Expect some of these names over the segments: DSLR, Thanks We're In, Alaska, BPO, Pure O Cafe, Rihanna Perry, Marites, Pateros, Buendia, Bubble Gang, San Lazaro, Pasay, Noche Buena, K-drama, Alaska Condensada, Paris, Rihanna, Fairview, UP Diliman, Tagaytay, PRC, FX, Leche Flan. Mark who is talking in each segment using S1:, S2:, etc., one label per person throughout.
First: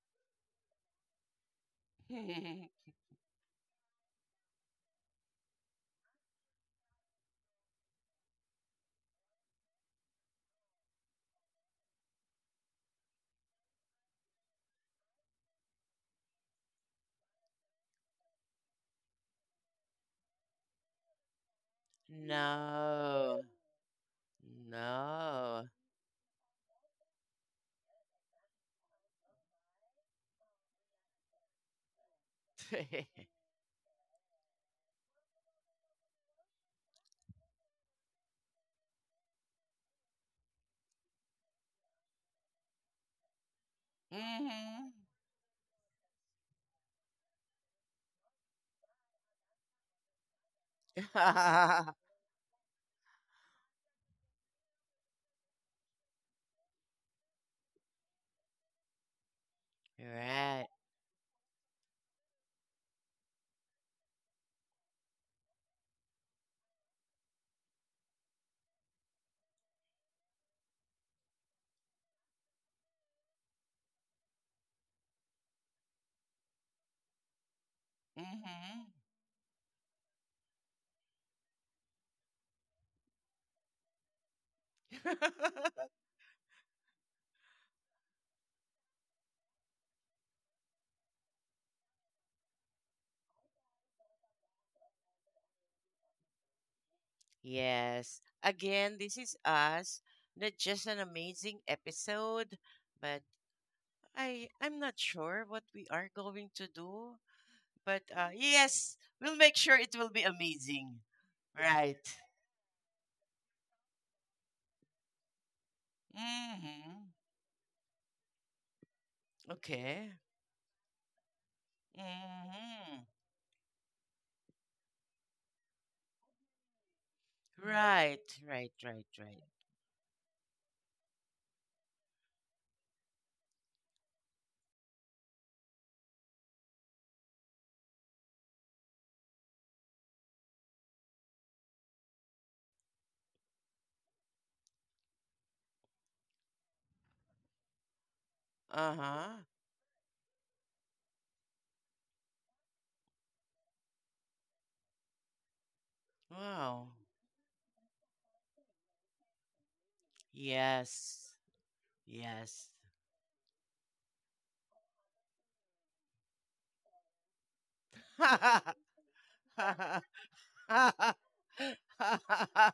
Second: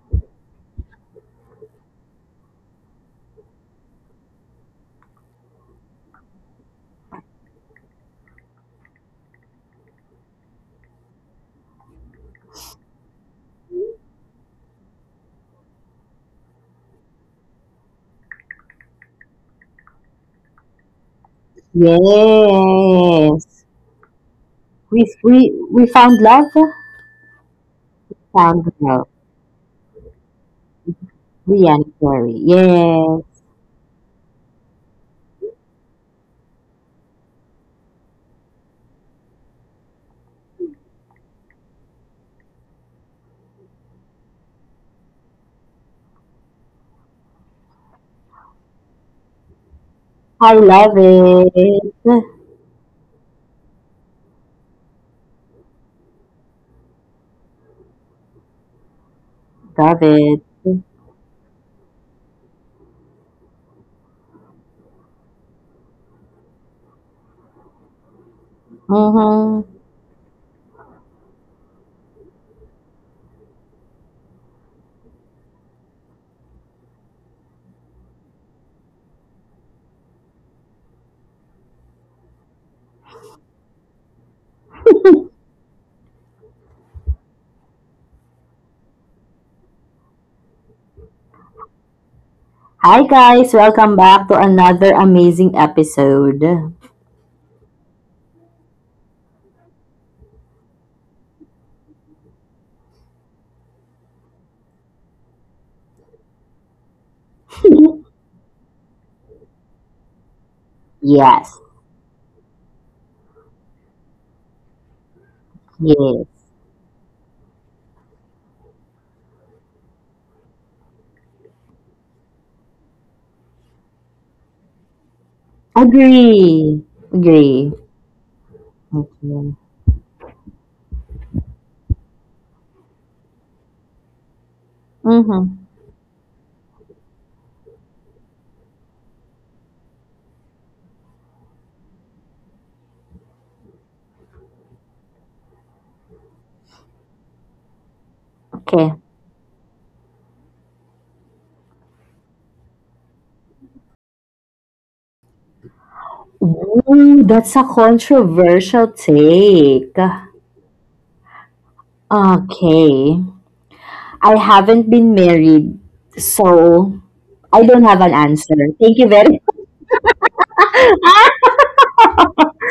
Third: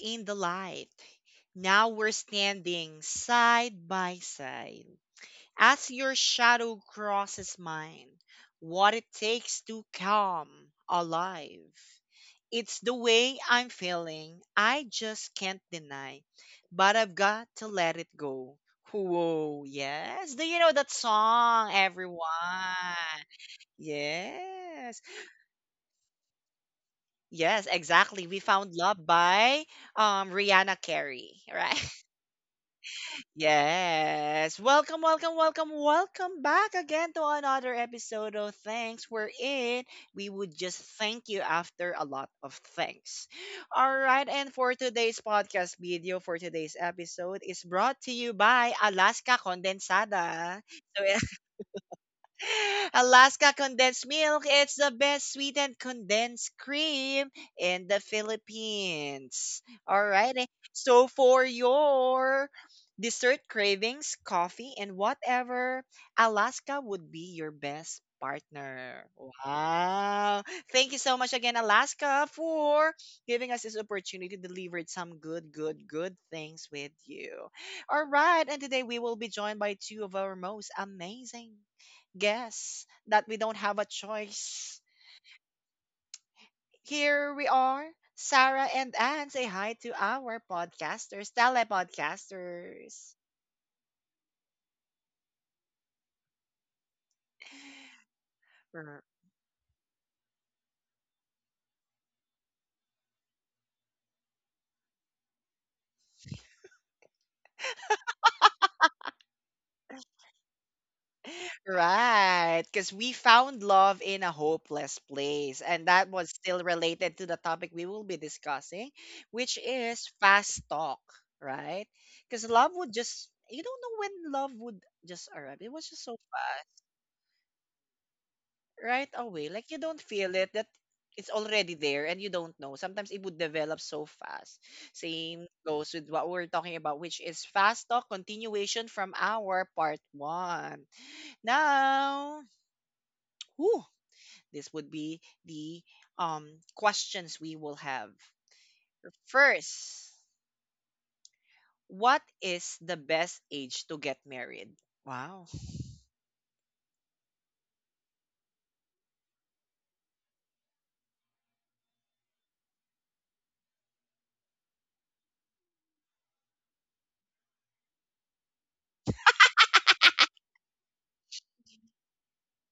S1: in the light. Now we're standing side by side. As your shadow crosses mine, what it takes to come alive. It's the way I'm feeling, I just can't deny. But I've got to let it go. Whoa, yes. Do you know that song, everyone?
S2: No,
S3: Yes.
S1: Yes.
S3: We, we,
S2: no.
S3: we found love.
S1: Yes, exactly. We
S3: Found
S1: found love
S3: love.
S1: by Rihanna Carey, right?
S3: Rihanna Perry. Yes.
S1: Yes. Welcome, welcome, welcome, welcome back again to another episode of Thanks We're In. We would just thank you after a lot of thanks. All right, and for
S2: Mhm.
S1: today's podcast video, for today's episode is brought to you by Alaska
S3: I
S1: Condensada.
S3: love
S1: So
S2: Right.
S3: it.
S1: Alaska condensed milk. It's the best sweetened condensed cream in the Philippines.
S3: Love it.
S1: Alrighty. So for your dessert cravings, coffee, and whatever, Alaska would be your best partner.
S3: Mm-hmm.
S1: Wow. Thank you so much again, Alaska, for giving us this opportunity to deliver some good, good, good things with you. All right. And today
S2: Mhm.
S1: we will be joined by two of our most amazing guess that we don't have a choice. Here we are. Sarah and Anne, say hi to our podcasters,
S3: Hi,
S1: telepodcasters.
S3: guys. Welcome back to another amazing episode.
S2: Yes. Again,
S1: R-
S2: this is us. Not just an amazing episode, but I'm not sure what we are going to do. But yes, we'll make sure it will be amazing.
S3: Yes.
S2: Right.
S1: Right, because we found love in a hopeless place, and that
S3: Yes.
S1: was still
S2: Mhm.
S1: related to the topic we will be discussing, which
S2: Okay.
S1: is fast talk, right? Because love would
S2: Mhm.
S1: just, you don't know when love would just arrive. It was just so fast,
S3: Agree. Agree.
S2: Right. Right. Right.
S1: right
S2: Right.
S1: away.
S3: Okay.
S1: Like, you don't feel it that it's already there and you don't know. Sometimes it would develop so fast. Same
S3: Mm-hmm.
S1: goes with what we're talking about, which is fast talk continuation from our part one. Now, whew, this would be the um questions we will have.
S3: Okay.
S2: Uh-huh.
S1: First, what is the best age to get married? Wow.
S2: Wow.
S3: Ooh, that's a controversial take.
S2: Yes. Yes.
S3: Okay. I haven't been married, so I don't have an answer. Thank you very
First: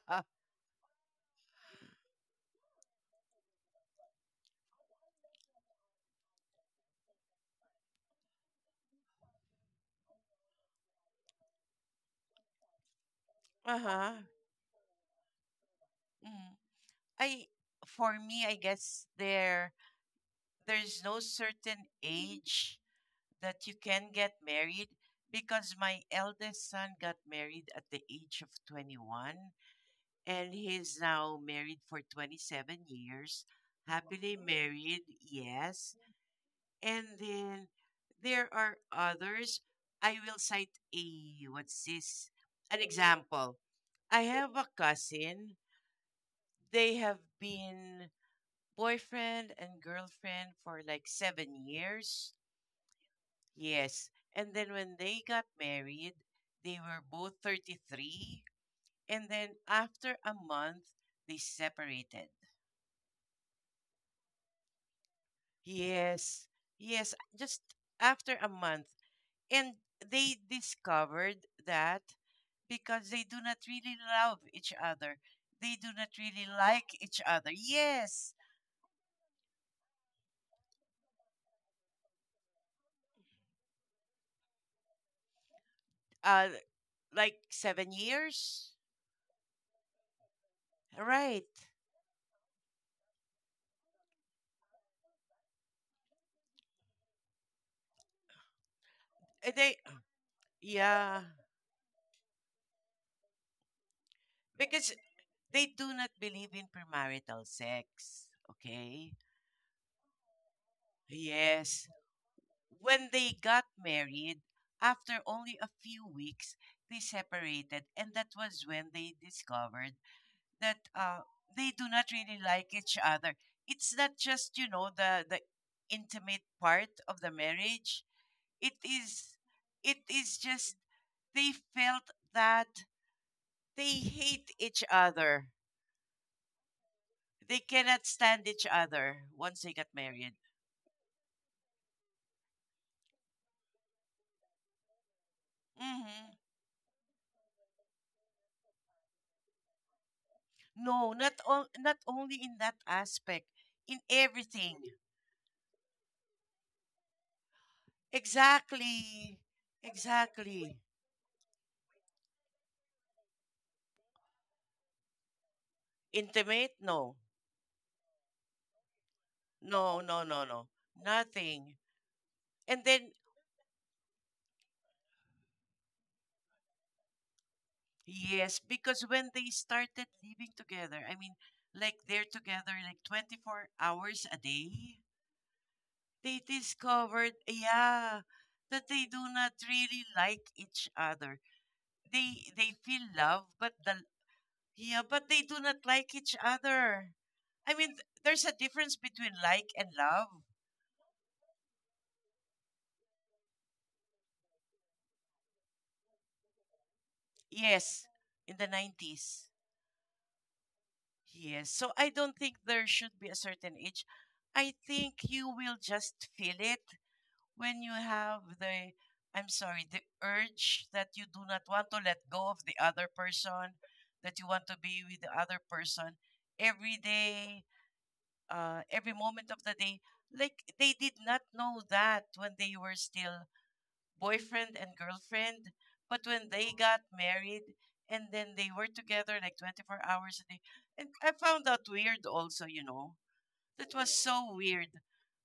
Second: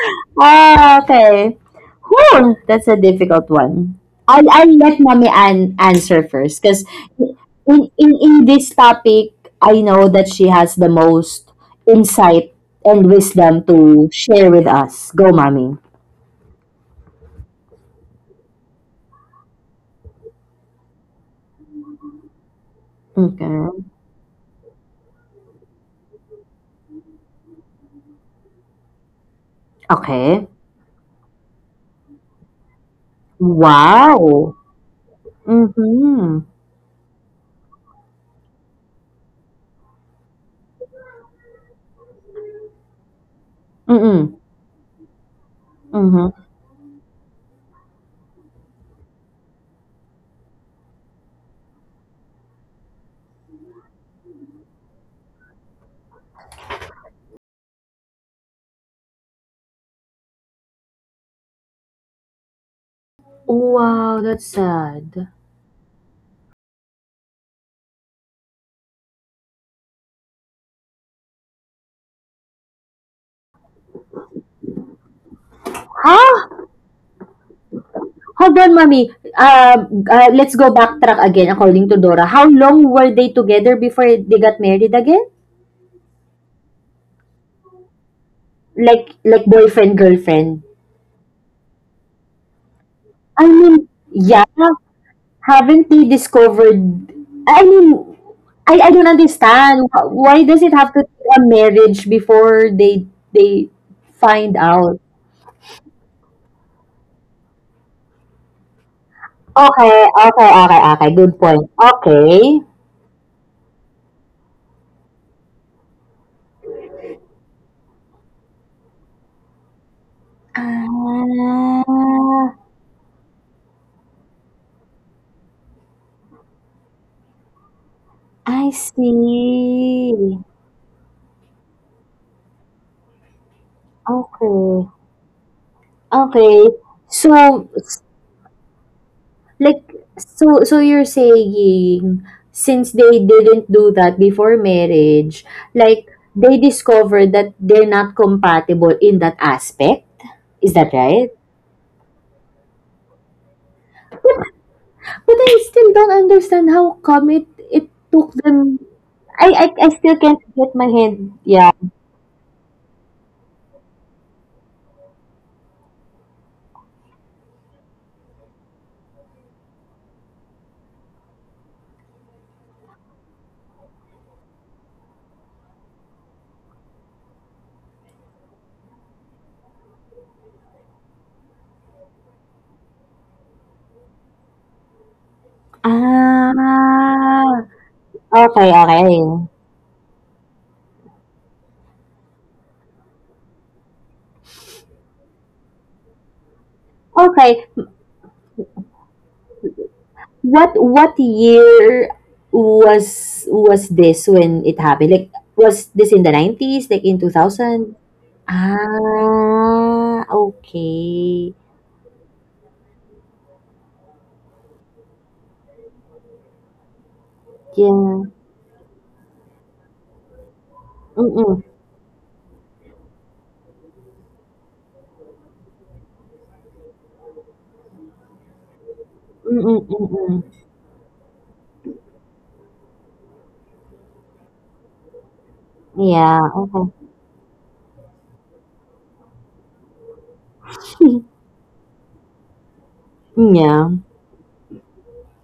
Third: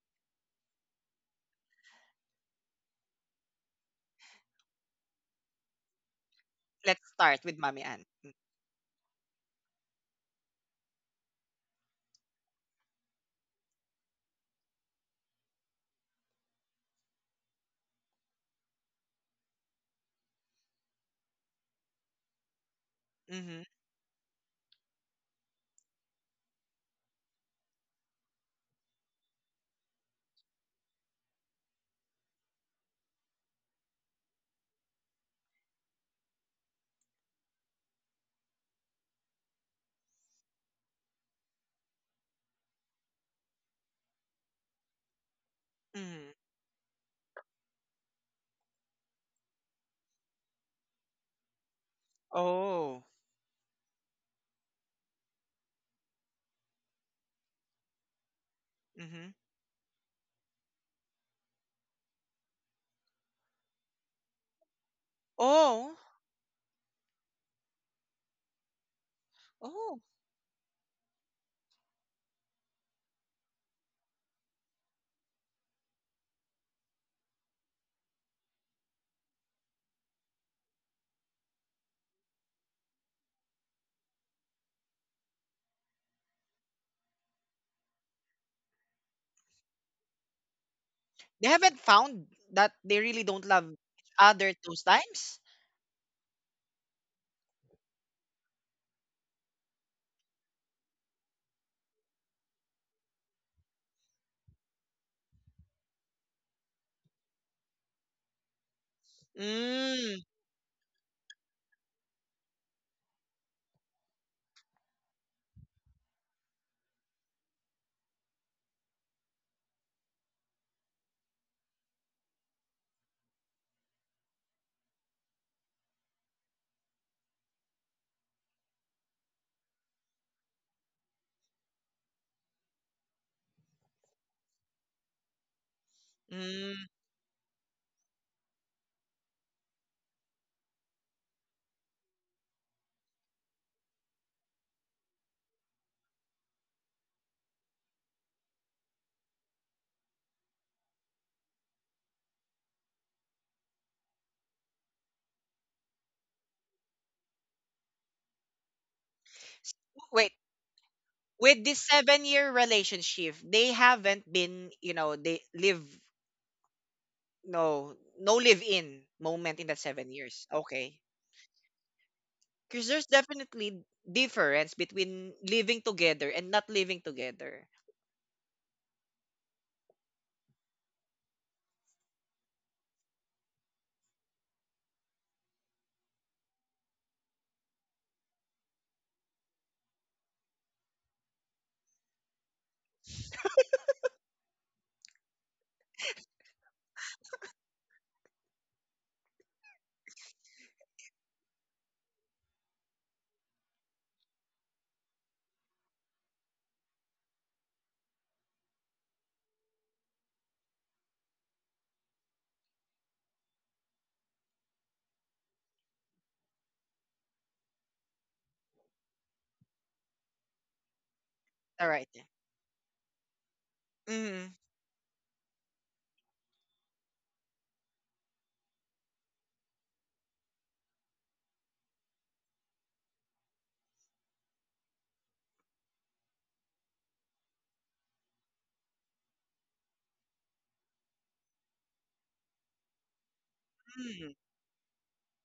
S3: ah, okay. Whew, that's a difficult one. I'll let mommy answer first because
S1: Let's start with Mommy
S3: in,
S1: Ann.
S3: in, in this topic, I know that she has the most insight and wisdom to
S2: Uh-huh.
S3: share with us. Go, mommy.
S2: Mm. I For me, I guess there's no certain age
S1: Mm-hmm.
S2: that
S3: Okay.
S2: you can get married, because my eldest son got married at the age of 21,
S3: Okay.
S2: and he's now married for 27 years, happily
S3: Wow.
S2: married. Yes.
S3: Mm-hmm.
S2: And then there are others. I will cite a, what's this? An example. I
S3: Mm-hmm.
S2: have a cousin.
S3: Mm-hmm.
S1: Mm-hmm.
S2: They have been boyfriend and girlfriend for like 7 years.
S1: Oh.
S2: Yes. And then when they got married, they were both 33.
S1: Mm-hmm.
S2: And then after a month, they separated.
S3: Wow, that's sad.
S1: Oh.
S2: Yes. Yes. Just after a month. And
S1: Oh.
S2: they discovered that, because they do not really love each other, they do not really
S3: Huh?
S2: like each other. Yes.
S3: Hold on, mommy. Let's go backtrack again according to Dora. How long were they together before they got married again?
S2: uh like 7 years.
S3: Like boyfriend girlfriend.
S2: Right.
S1: They haven't found that they really don't
S3: I
S1: love each
S3: mean, yeah,
S1: other those times?
S3: haven't they discovered, I mean, I don't
S2: They,
S3: understand. Why does it have to
S2: yeah,
S3: be a marriage before they find
S2: because
S3: out?
S2: they do not believe in premarital sex. Okay.
S3: Okay,
S1: Mm,
S3: okay, okay, okay. Good point.
S2: Yes,
S3: Okay.
S2: when they got married, after only a few weeks, they separated, and that was when they discovered that, they do not really
S3: Ah,
S2: like each other. It's not just the intimate part of the marriage.
S3: I
S2: It is it
S3: see.
S2: is just, they felt that they hate each
S3: Okay.
S2: other.
S3: Okay.
S1: mm.
S2: They
S3: So,
S2: cannot stand each other once they
S3: like,
S2: got married.
S3: so, so you're saying, since they didn't do that before marriage, like,
S2: Hmm.
S3: they discovered that they're not compatible in that aspect? Is that
S2: No,
S3: right?
S2: not on, not only in that aspect, in everything.
S3: But I still don't understand how come it took them,
S2: Exactly,
S3: I,
S1: S-
S3: I, I still
S1: Wait,
S3: can't get
S2: exactly.
S3: my head,
S1: with
S3: yeah.
S1: this seven-year relationship, they haven't been, they live
S2: Intimate? No,
S1: no, no live-in moment in that
S2: no,
S1: seven
S2: no, no,
S1: years.
S2: no.
S1: Okay.
S2: Nothing. And
S1: Because there's
S2: then,
S1: definitely difference between living together and not living together.
S2: yes, because when they started living together, I mean, like they're together like 24 hours a day, they discovered,
S3: Ah,
S2: yeah,
S3: okay,
S2: that they
S3: okay.
S2: do not really like each other. They feel love, but the yeah, but they do not like each other.
S3: Okay.
S2: I mean, there's a difference between like and love.
S3: What year was this when it happened? Like, was this in the 90s? Like in 2000?
S2: Yes, in the 90s.
S3: Ah, okay.
S2: Yes. So I don't think there should be a certain age. I think you will just feel it when you
S3: Yeah.
S2: have the urge that you do
S3: Mm.
S2: not
S1: All
S2: want to
S1: right.
S2: let go of the other person, that you
S1: Mm-hmm.
S2: want to be with the other person every day, every moment
S3: Mm,
S2: of the day.
S3: mm, mm.
S2: Like they did not know that when they were still boyfriend and girlfriend, but
S3: Yeah,
S2: when they
S3: okay.
S2: got married and then they were together like 24 hours a day. And I found that weird also.
S3: Yeah,
S2: That was
S1: Mm-hmm.
S2: so weird.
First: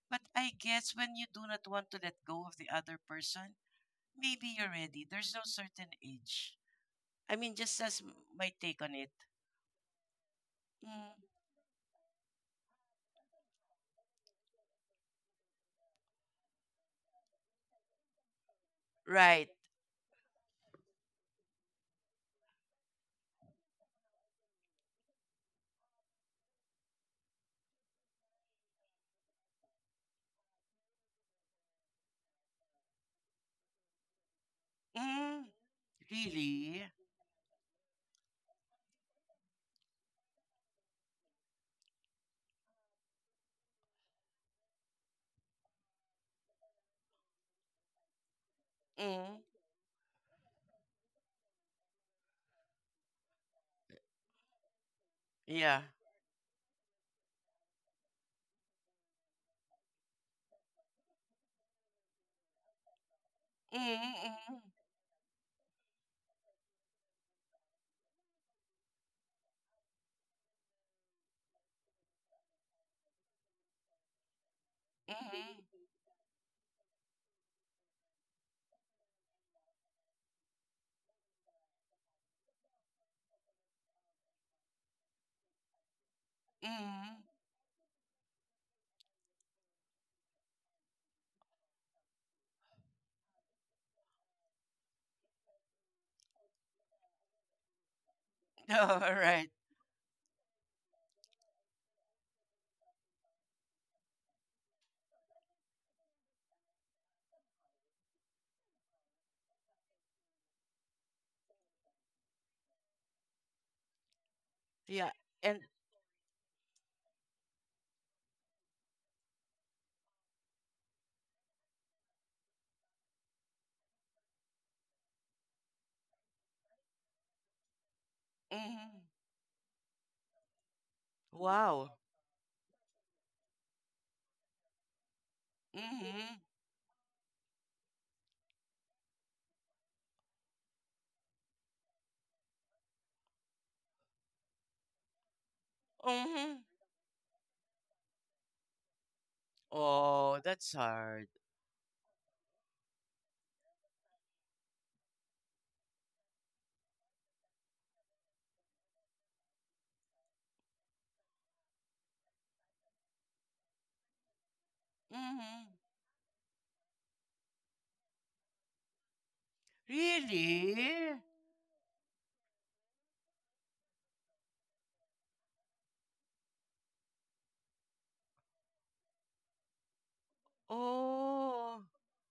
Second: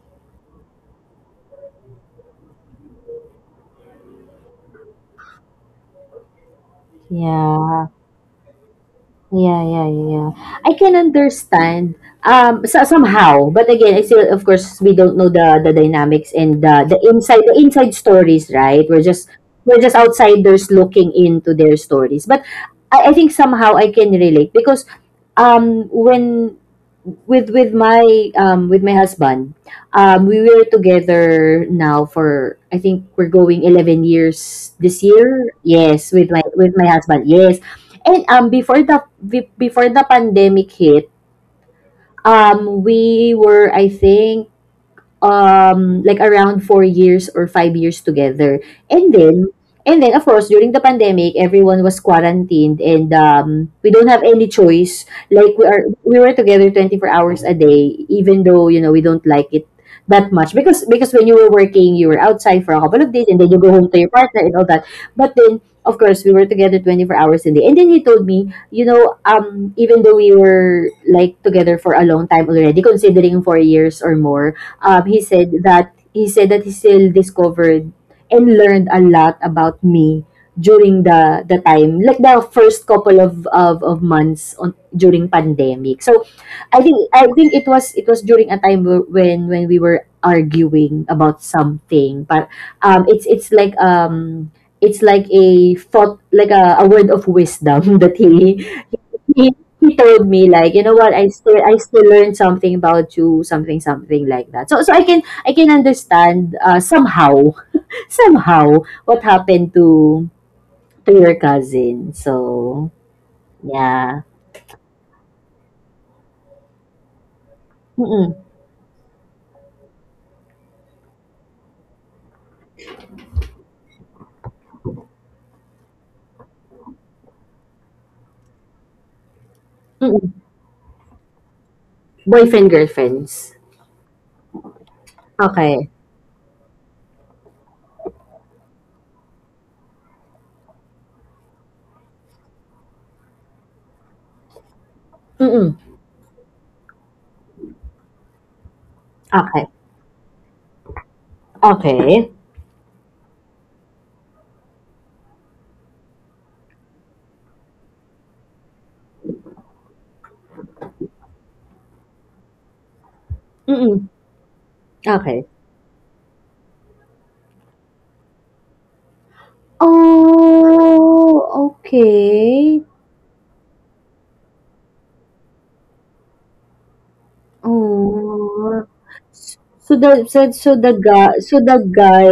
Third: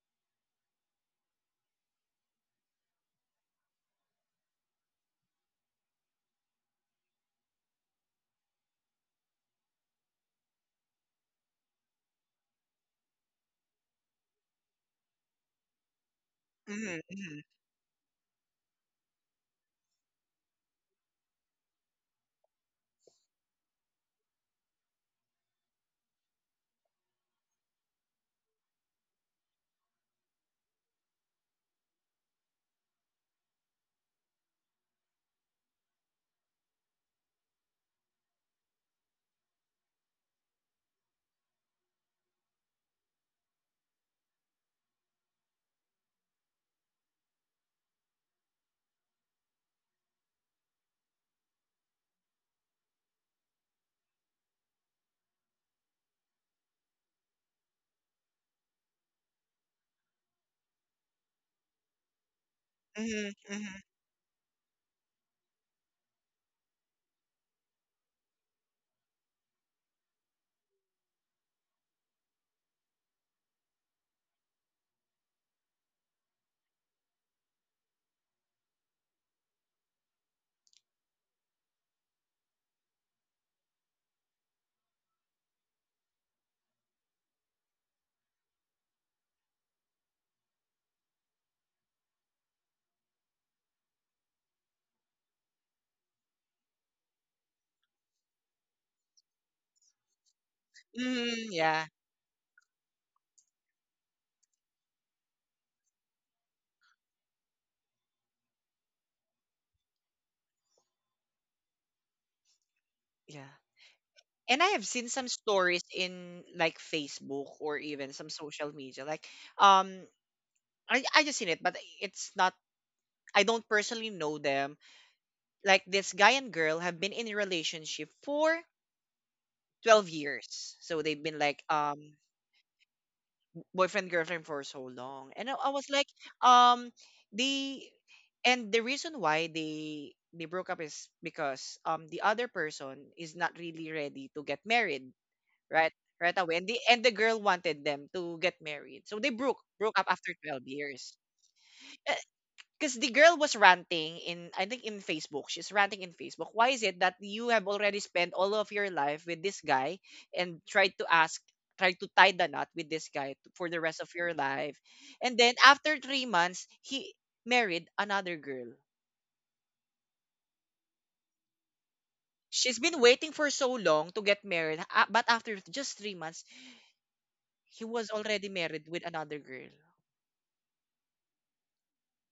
S2: But I guess when you do not want to let go of the other person, maybe you're ready. There's no certain age. I mean, just
S3: yeah.
S2: as my take on it.
S3: Yeah, yeah, yeah, yeah. I can
S2: Mm,
S3: understand, so somehow, but again, I still, of course, we don't know the dynamics and
S1: Mm-hmm.
S3: the inside stories, right?
S2: right.
S3: We're just outsiders looking into their stories, but I think somehow I can relate because when with my husband, we were together now for, I think, we're going 11 years this year,
S2: Mm,
S3: yes, with my
S2: really?
S3: husband, yes. And before before the pandemic hit, we were, I think, like around 4 years or 5 years together. And
S2: Mm,
S3: then, and then of course during the pandemic, everyone was quarantined, and we don't have any choice. Like
S2: yeah.
S3: we were together 24 hours a day, even though, you know, we don't like it that much, because when you were working, you were outside for a couple of days
S1: Mm-hmm.
S3: and then you go
S1: Mm-hmm.
S3: home to your
S2: Mm,
S3: partner and
S2: mm,
S3: all that. But then of course we were together 24 hours a day. And then he told me, you know, even though we were like together for a long time already, considering 4 years or more,
S2: mm,
S3: he said that he still discovered and learned a lot about me during the time, like the first couple of months on during pandemic. So
S2: mm.
S3: I think it was, it was during a time when we were arguing about something. But it's like, it's like a thought, like a word of wisdom that
S2: All right.
S3: he, he told me, like, you know what,
S1: Mm-hmm.
S3: I
S1: Yeah.
S3: still learned something about you, something something like that. So so I can understand, somehow, somehow, what happened to your cousin. So
S1: Yeah.
S3: yeah.
S1: And I have seen
S2: Yeah.
S1: some
S2: And
S1: stories in, like, Facebook or even some
S3: Mm.
S1: social media. Like, um, I just seen it, but it's not, I don't personally know them. Like, this guy and girl have been in a relationship for
S2: mm,
S1: 12
S3: Mm.
S1: years. So they've been, like,
S2: wow.
S3: Boyfriend girlfriends.
S1: boyfriend, girlfriend for so long. And I
S3: Okay.
S1: was like,
S2: Mm,
S1: um, they, and the reason why they broke up is because the other person is not really ready to get married
S3: Mm.
S1: right right away,
S2: mm.
S1: and the girl wanted them to get married, so they broke
S3: Okay.
S1: broke up after
S2: Oh,
S1: 12
S2: that's
S1: years.
S2: hard.
S3: Okay.
S1: Because the girl was ranting in, I think, in Facebook. She's ranting in Facebook, why is it that you have already spent all of your life with this guy and tried to tie the knot with this guy for the rest
S3: Mm.
S1: of your life, and
S3: Okay.
S1: then
S2: Mm,
S1: after 3 months he married another girl.
S2: really?
S3: Oh,
S1: She's
S3: okay.
S1: been waiting for so long to get married, but after just 3 months he was already
S3: Oh.
S1: married with another girl.
S3: So the so the
S2: Oh,
S3: guy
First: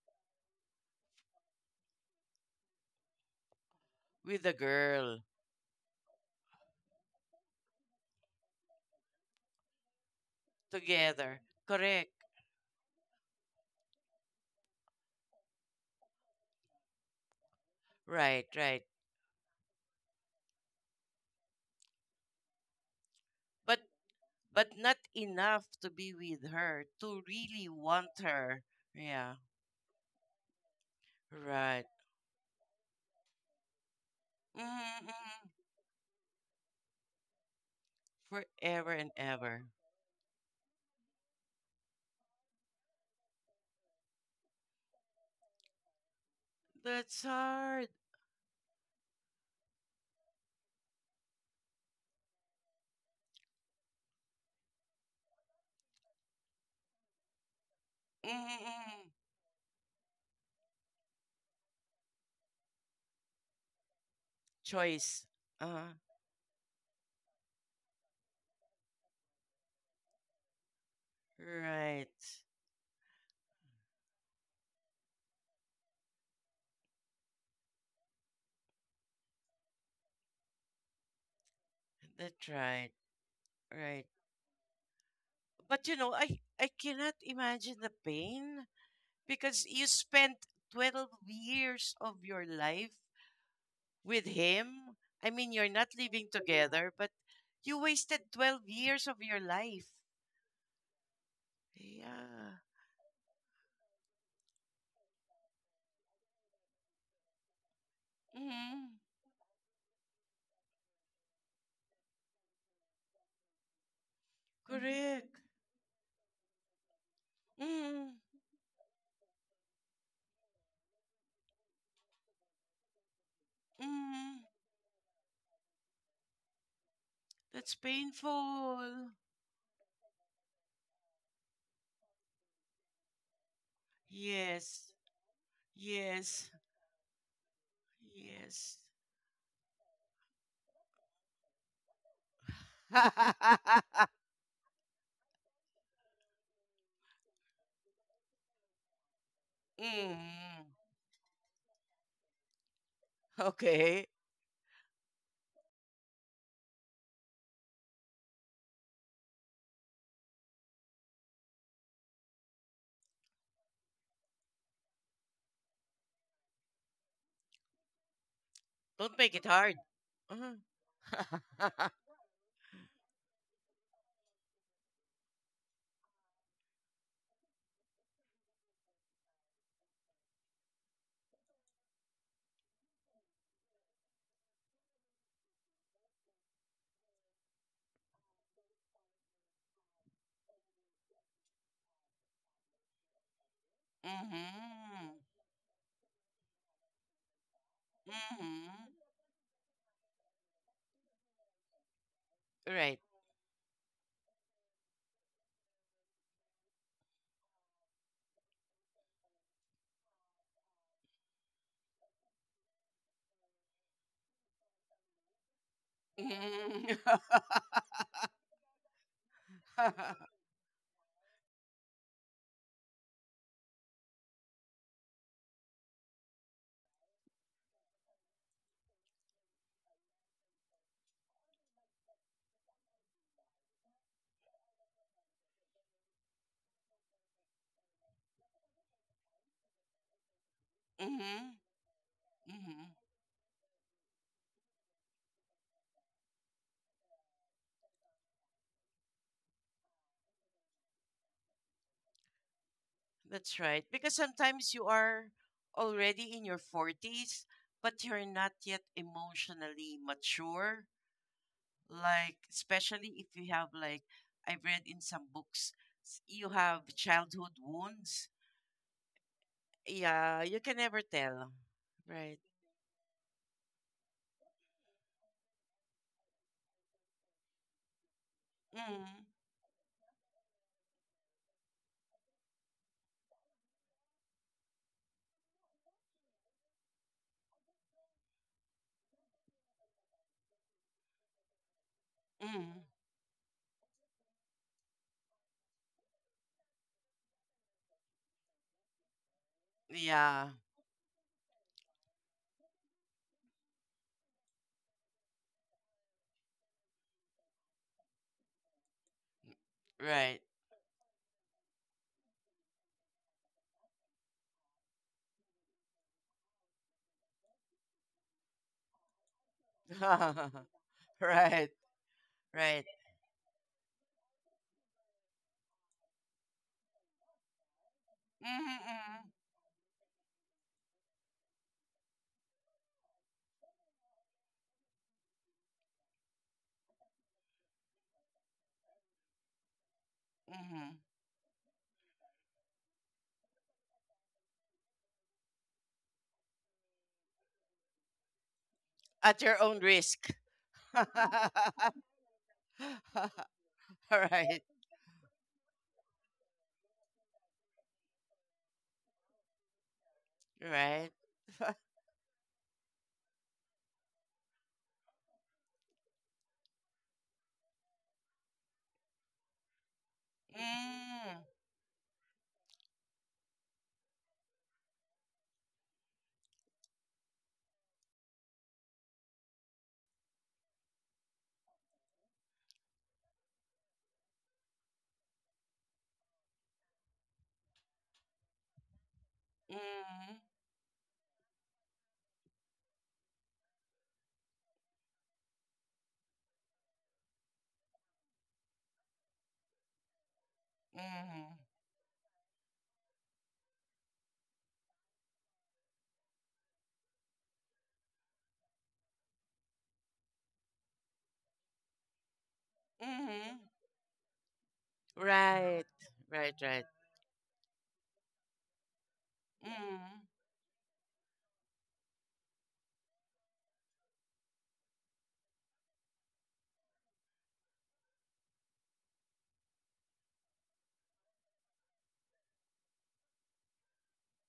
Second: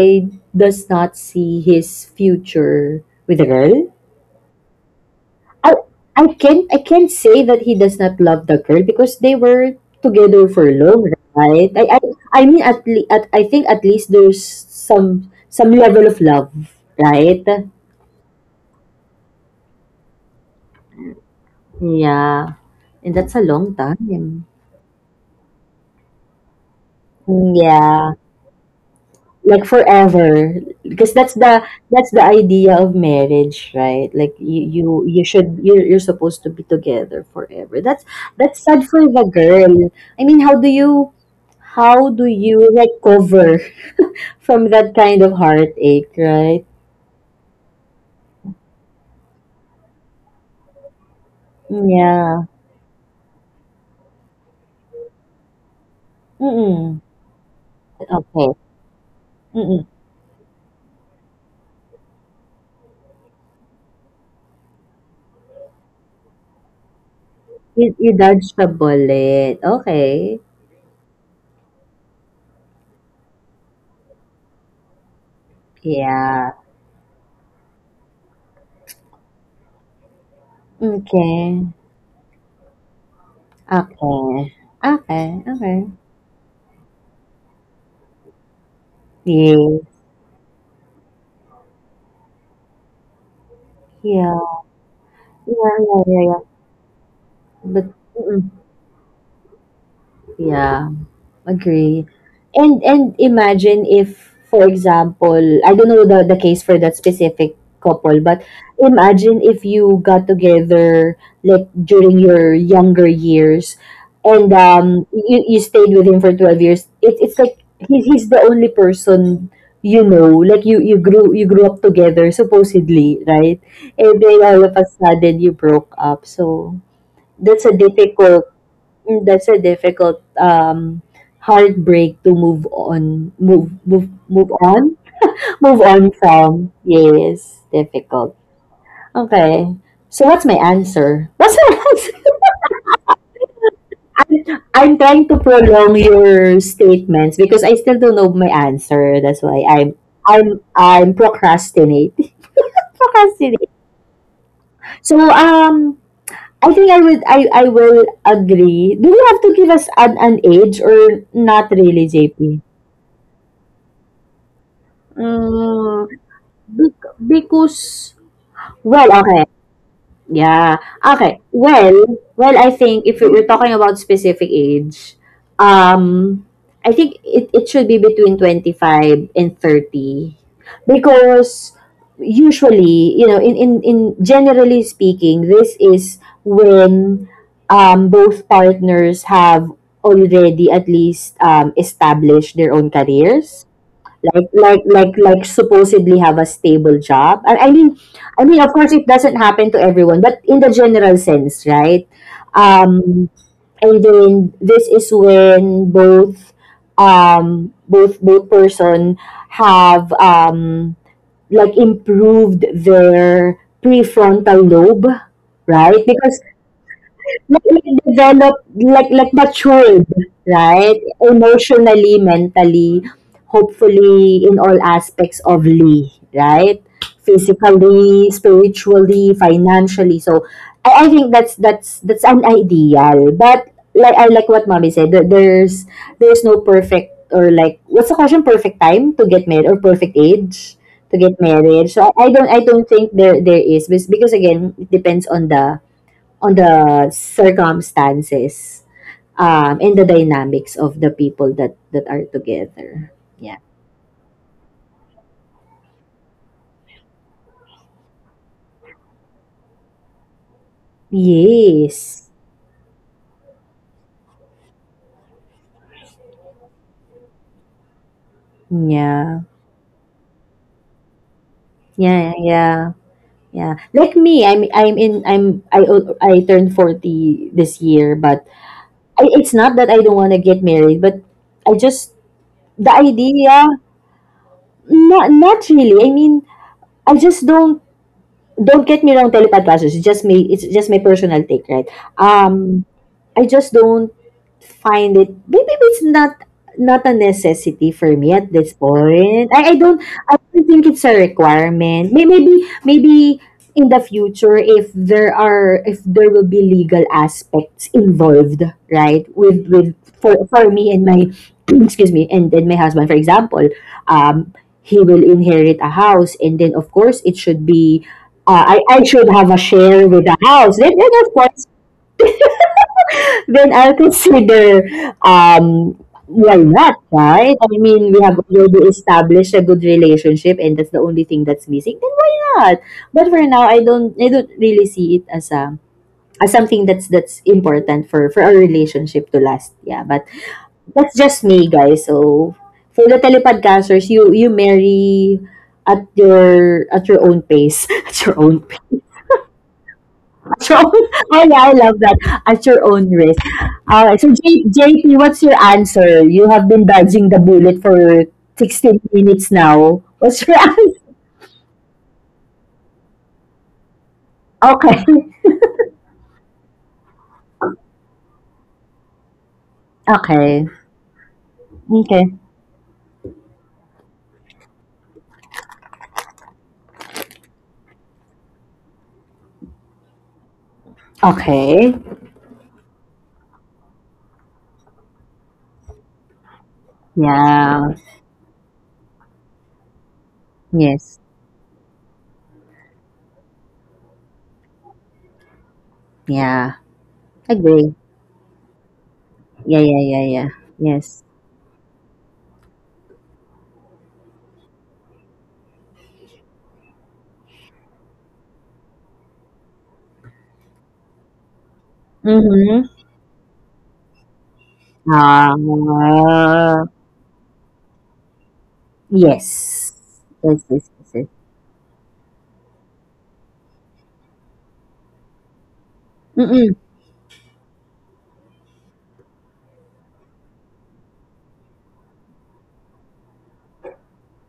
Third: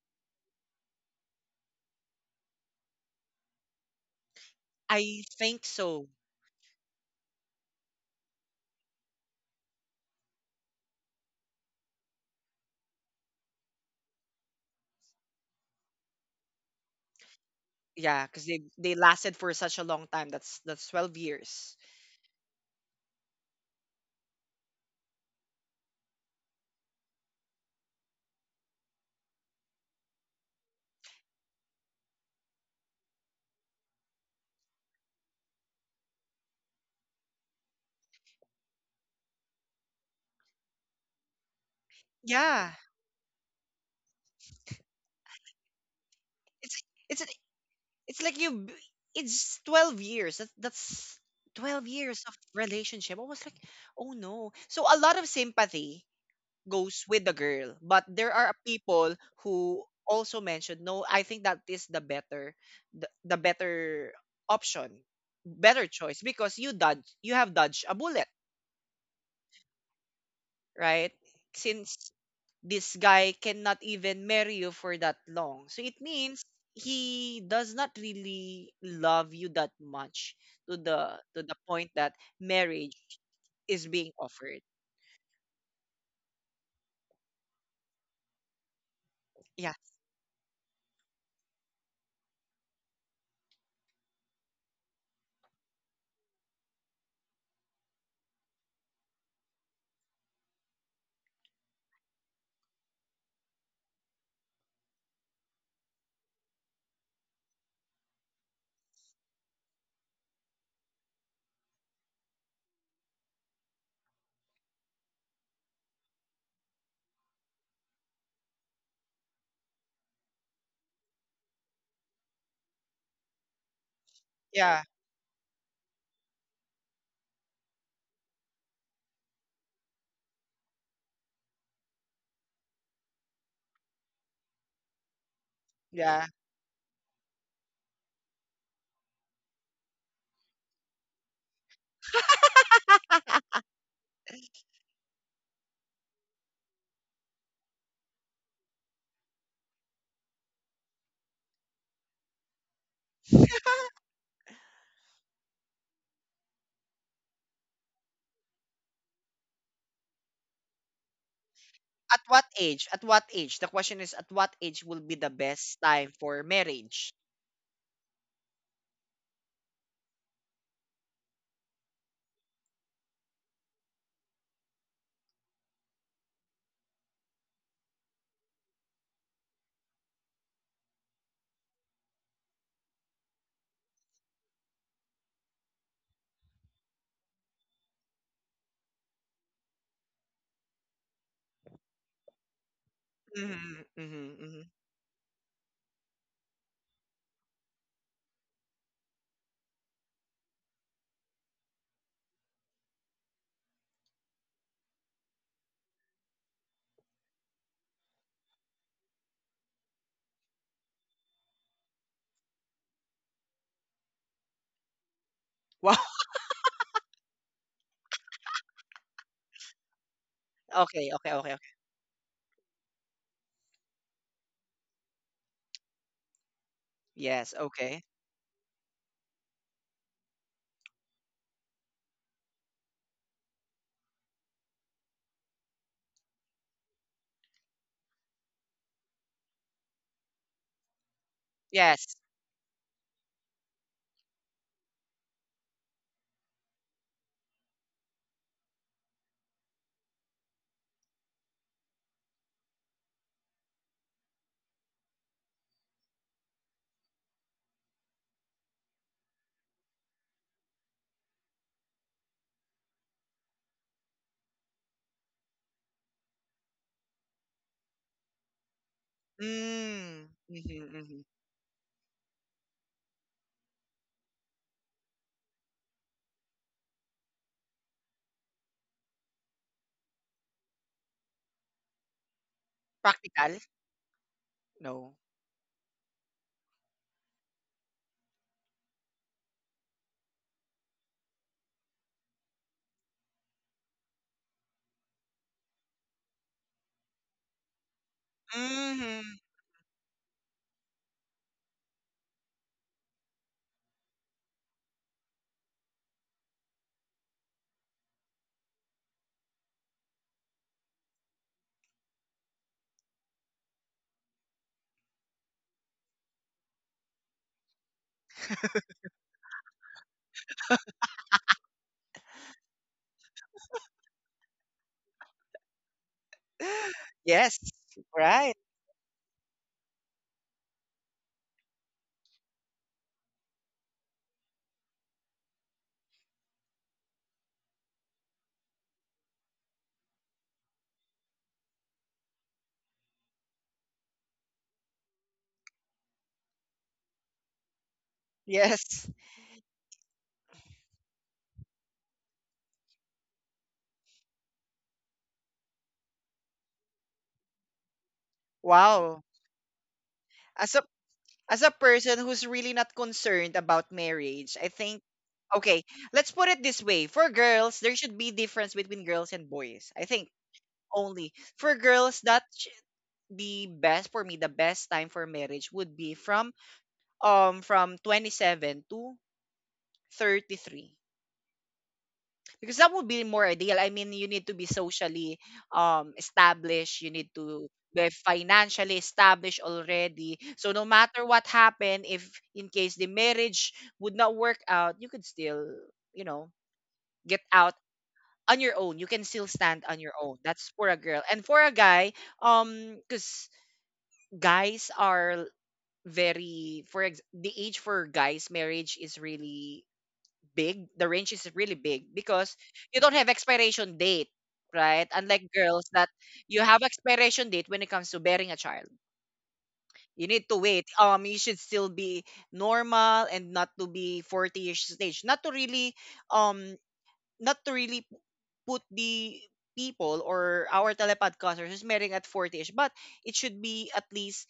S3: does not see his future with the girl?
S2: with a girl
S1: I think
S3: I
S1: so.
S3: I can't say that he does not love the girl because they were together for long,
S2: together.
S3: right?
S2: Correct.
S3: I mean, at, I think, at least there's some level of love, right?
S1: Yeah, because
S2: Right,
S1: they
S2: right.
S1: lasted for such a long time. That's 12 years.
S3: Yeah, and that's a long
S2: But
S3: time.
S2: but not enough to be with her to really
S3: Yeah.
S2: want her. Yeah,
S3: Like forever, because that's
S2: right.
S3: the idea of marriage, right? Like you you
S2: Mm-hmm,
S3: you
S2: mm-hmm.
S3: should, you're supposed to be together forever. That's sad
S2: Forever
S3: for
S2: and
S3: the
S2: ever.
S3: girl. I mean, how do you
S1: Yeah,
S3: recover from that kind of heartache, right?
S1: it's
S2: That's
S1: it's
S2: hard.
S1: like you. It's 12 years. That's 12 years of
S3: Yeah.
S1: relationship. I was like, oh no. So a lot of sympathy
S3: Mm-mm.
S1: goes with the girl, but there
S2: Mm-hmm,
S3: Okay.
S1: are
S2: mm-hmm.
S1: people
S3: Mm-mm.
S1: who also mentioned, no, I think that is the better, the better option,
S2: Choice. Uh,
S1: better choice, because you have
S3: You,
S1: dodged a
S3: you
S1: bullet,
S3: dodged the bullet, okay.
S1: right? Since
S2: right.
S1: this guy cannot even marry you for that long. So it means
S3: Yeah.
S1: he does not really love you that much, to the
S3: Okay,
S1: point that
S2: That's right.
S1: marriage is
S2: Right.
S1: being
S3: okay,
S1: offered.
S3: okay, okay.
S2: But you know, I cannot imagine the pain,
S3: Yeah,
S2: because
S1: Yeah.
S2: you spent 12 years of your life with
S3: yeah,
S2: him. I mean, you're
S3: yeah,
S2: not
S3: yeah,
S2: living
S3: yeah.
S2: together, but you
S3: But,
S2: wasted
S3: mm,
S2: 12 years of your life.
S3: yeah, agree.
S2: Yeah.
S3: And imagine if, for example, I don't know the case for that specific couple, but
S2: Mm-hmm.
S3: imagine if you got together like during your younger years, and
S2: Mm-hmm. Correct.
S3: you stayed with him for 12 years. It, it's like
S2: Mm-hmm.
S3: he's the only person, you know. Like you grew, you grew up together, supposedly, right? And
S2: Mm-hmm.
S3: then all of
S1: Yeah.
S3: a sudden you broke up. So that's a
S2: That's
S3: difficult,
S2: painful.
S3: mm, that's a difficult, um, heartbreak to move on, move
S2: Yes.
S3: on, move on
S1: Yeah.
S2: Yes.
S3: from, yes, difficult.
S2: Yes.
S3: Okay. So what's my answer? What's my answer?
S2: Mm,
S3: I'm trying to prolong your statements because I still don't know my answer. That's why I'm, I'm procrastinate, procrastinate.
S2: okay.
S3: So, um, I will agree. Do you have to give us an age or not really,
S1: At what
S3: JP?
S1: age? At what age? The question is, at what age will be the best
S3: Mm.
S1: time for marriage?
S3: Because, well,
S2: Don't make
S3: okay.
S2: it hard. uh
S3: Yeah. Okay. Well, well, I think if we're talking about specific age, um, I think it, it should be between 25 and 30, because usually, you know, in generally speaking, this is when, both partners have already, at least, established their own careers.
S1: Mm-hmm, mm-hmm, mm-hmm.
S2: Mm-hmm.
S3: Like supposedly have a stable job. I mean, I mean, of course it doesn't happen to everyone, but in the general sense, right?
S2: Mm-hmm. Right.
S3: Um, and then this is when both, um, both person have, um, like improved their prefrontal lobe,
S1: Wow.
S3: right? Because
S2: Mm-hmm.
S3: like developed, like matured, right?
S1: Okay, okay, okay, okay.
S3: Emotionally, mentally, hopefully in all aspects of Lee, right?
S1: Yes, okay.
S3: Physically, spiritually, financially. So I think that's that's an ideal. But like, I like what mommy said, that there's no perfect, or like what's the question, perfect time to get married or perfect age to get
S2: Mm-hmm.
S3: married. So
S1: Yes.
S3: I don't
S2: Mm-hmm.
S3: think there there is, because again it depends on the circumstances, and the dynamics of the people that that are together. Yeah.
S2: That's right. Because sometimes you are already in your 40s, but you're not yet emotionally mature.
S3: Yes.
S2: Like, especially if you have, like, I've read in some books, you have childhood wounds.
S3: Yeah.
S1: Mm,
S2: Yeah, you can
S1: mm-hmm,
S2: never
S1: mm-hmm.
S2: tell.
S3: Yeah.
S2: Right.
S3: Yeah. Yeah. Like me, I'm in I turned forty this year. But
S2: Mm,
S3: it's not that I don't want to get married, but I just the
S1: Practical?
S3: idea,
S1: No.
S3: not not really. I mean, I just don't get me wrong, telepodcasters. It's just me. It's just my personal take, right?
S2: mm.
S3: Um, I just don't find it, maybe it's not, not a necessity for me at this
S1: Mm-hmm.
S3: point. I don't
S2: Yeah,
S3: think it's a requirement. Maybe, maybe in the future, if there are, if there will be, legal aspects involved, right? With
S2: right.
S3: for me and my excuse me, and then my husband, for example, um, he will inherit a house, and then of course it should be, I should have a share with the house. Then of course
S2: Right, right.
S3: then I'll consider, um, why not, right?
S1: Yes,
S3: I mean, we have
S1: right.
S2: Mm-hmm,
S3: already
S2: mm-hmm,
S3: established a good relationship, and that's the only thing that's missing. Then why not? But for now, I don't really see it as a as something that's important for our relationship to last. Yeah, but
S2: mm-hmm.
S3: that's just me, guys. So for the telepodcasters, you marry at your own pace, at your own,
S1: Yes.
S2: At your own risk.
S3: so, oh yeah, I love that. At your own risk. All right. So,
S2: Right.
S3: JP, what's your answer? You have been dodging the bullet for 16
S1: Wow.
S3: minutes now. What's your
S1: As a
S3: answer?
S2: Right.
S1: as a person who's really not concerned about marriage, I think
S3: Okay.
S1: okay, let's put it this way. For girls, there should be difference between girls and boys. I think
S3: Okay.
S1: only
S2: Mm,
S1: for girls
S3: Okay.
S1: that the best, for me, the best time for marriage would be from 27 to 33.
S3: Okay.
S1: Because that would be more ideal. I mean, you need to be socially established. You need to
S3: Yeah.
S1: be financially established already.
S2: mm,
S1: So no
S3: Yes.
S1: matter what happened, if in case the marriage would not work out, you could still, you know,
S3: Yeah.
S1: get out
S3: Agree.
S1: on your own. You can still
S3: Yeah,
S1: stand on
S3: yeah,
S1: your
S3: yeah,
S1: own.
S3: yeah.
S1: That's for a
S3: Yes.
S1: girl. And
S2: mm,
S1: for a guy, because guys are very, the age for guys marriage is really big. The range is really big because
S3: Mm-hmm.
S1: you don't have
S2: mm.
S1: expiration date, right? Unlike girls,
S2: Right.
S1: that
S2: Right.
S1: you have
S2: Right.
S3: Uh,
S1: expiration date when it comes to bearing a child.
S3: yes.
S1: You
S2: Mm,
S1: need to
S3: Yes,
S1: wait.
S3: yes, yes, yes.
S1: You should still be normal and not to be 40-ish stage. Um
S3: Mm-mm.
S1: not to really put the people or our telepodcasters who's marrying at 40ish, but it should be at least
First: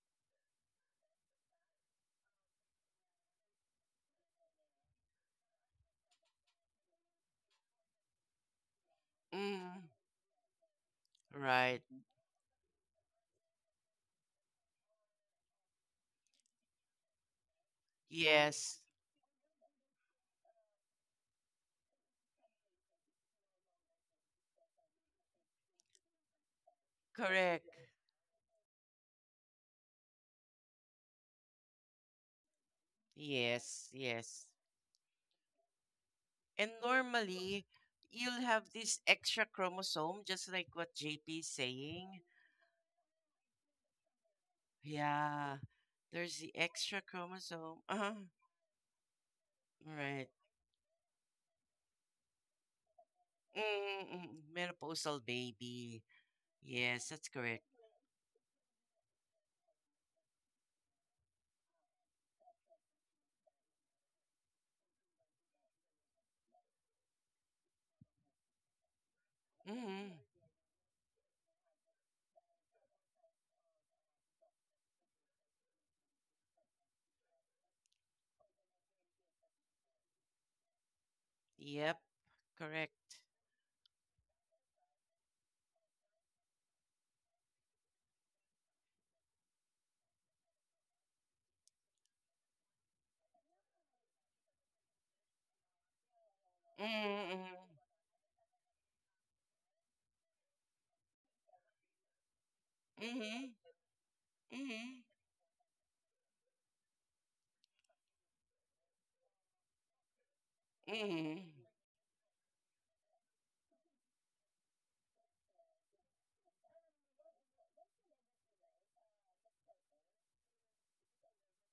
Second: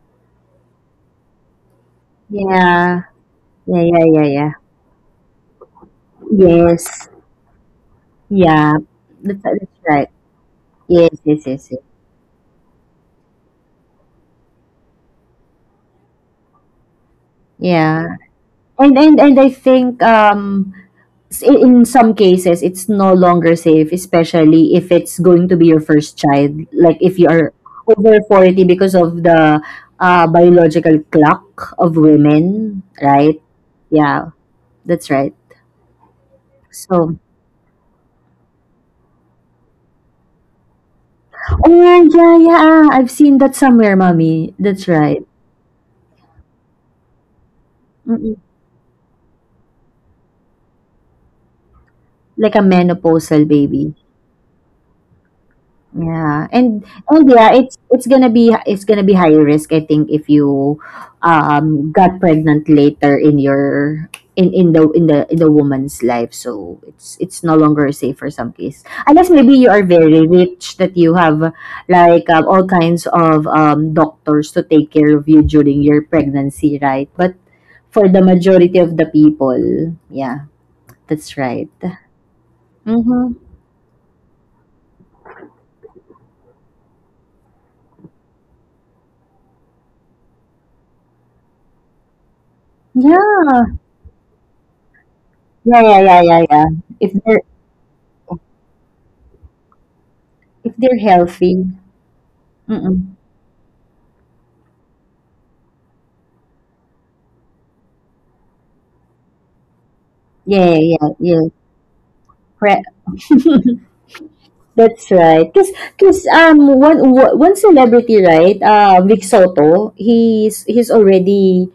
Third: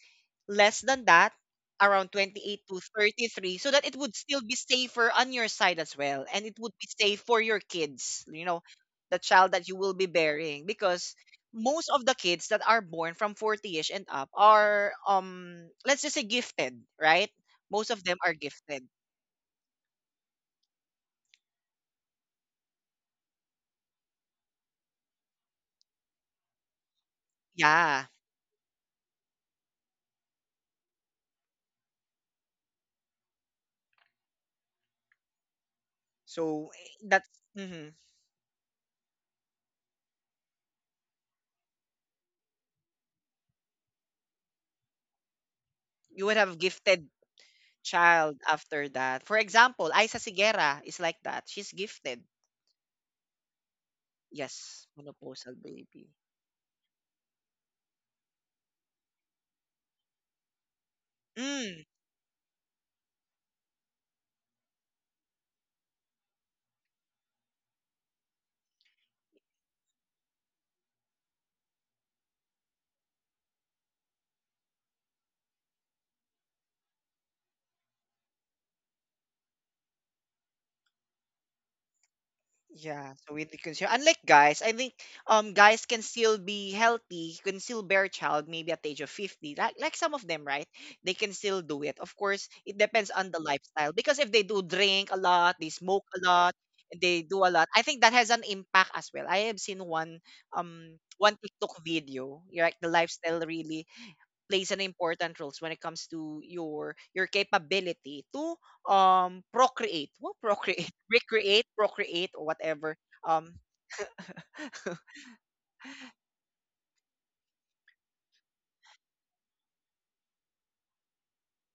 S1: less than that, around 28 to
S3: Yeah.
S1: 33, so
S3: Yeah,
S1: that it
S3: yeah,
S1: would
S3: yeah,
S1: still
S3: yeah.
S1: be safer on your side as well. And it would be
S3: Yes.
S1: safe for your kids,
S3: Yeah,
S1: the child
S3: that's
S1: that you
S2: mm.
S1: will be
S3: right.
S1: bearing.
S3: Yes,
S1: Because
S3: yes, yes, yes.
S2: Right.
S1: most of the kids that are born from 40ish and up are, let's just say, gifted, right? Most of
S3: Yeah,
S1: them are
S2: Yes.
S1: gifted.
S3: and I think, um, in some cases it's no longer safe, especially if it's going to be your first child. Like if you are
S2: Correct.
S1: Yeah.
S3: over forty because of the, biological clock of women, right?
S2: Yes.
S3: Yeah,
S2: Yes.
S3: that's right.
S1: So
S2: And
S3: So,
S1: that's,
S2: normally,
S1: mhm,
S2: you'll have this extra chromosome, just like what JP is
S3: oh yeah,
S2: saying.
S3: yeah, yeah. I've seen that somewhere, mommy. That's right.
S2: Yeah.
S1: you would
S2: There's the
S1: have
S2: extra
S1: gifted
S2: chromosome. Uh-huh.
S3: Mm-mm.
S1: child after that. For example, Isa
S2: Right.
S1: Sigera is like that. She's gifted.
S3: Like a menopausal baby.
S2: Mm-mm.
S1: Yes,
S2: Menopausal
S1: menopausal
S2: baby.
S1: baby.
S3: Yeah,
S2: Yes,
S3: and
S2: that's
S3: yeah,
S2: correct.
S3: it's gonna be, it's gonna be high risk, I think, if you,
S1: Mm,
S3: um, got pregnant later in your, in the, in the in the woman's life, so it's no longer safe for some case. Unless maybe you are
S2: Mm.
S3: very rich that you have like, all kinds of, um, doctors to take care of you during your pregnancy, right? But for the majority of the people, yeah, that's right.
S2: Yep.
S1: yeah,
S2: Correct.
S3: Mm-hmm.
S1: so with the consume. Unlike guys, I think guys can still be healthy, can still bear child maybe at the age of 50. Like some of them, right? They can still do it. Of course, it depends on the
S3: Yeah.
S1: lifestyle because if they do drink a lot, they
S3: Yeah, yeah,
S1: smoke
S3: yeah,
S1: a
S3: yeah,
S1: lot,
S3: yeah. If
S1: they
S3: they're
S1: do a
S2: Mm-hmm.
S1: lot. I think that has an impact as well. I have seen one
S3: If they're healthy.
S1: TikTok video, like, the
S3: Mm-mm.
S1: lifestyle
S2: Mm-hmm.
S1: really plays an
S2: Mm-hmm.
S1: important roles when it comes to your capability to procreate. Well,
S3: Yeah, yeah,
S1: procreate,
S3: yeah,
S2: Mm-hmm.
S3: yeah.
S1: recreate, procreate, or
S3: Pre-
S1: whatever. Um,
S3: That's right. Cause, cause one, wo- one celebrity, right? Vic Soto, he's already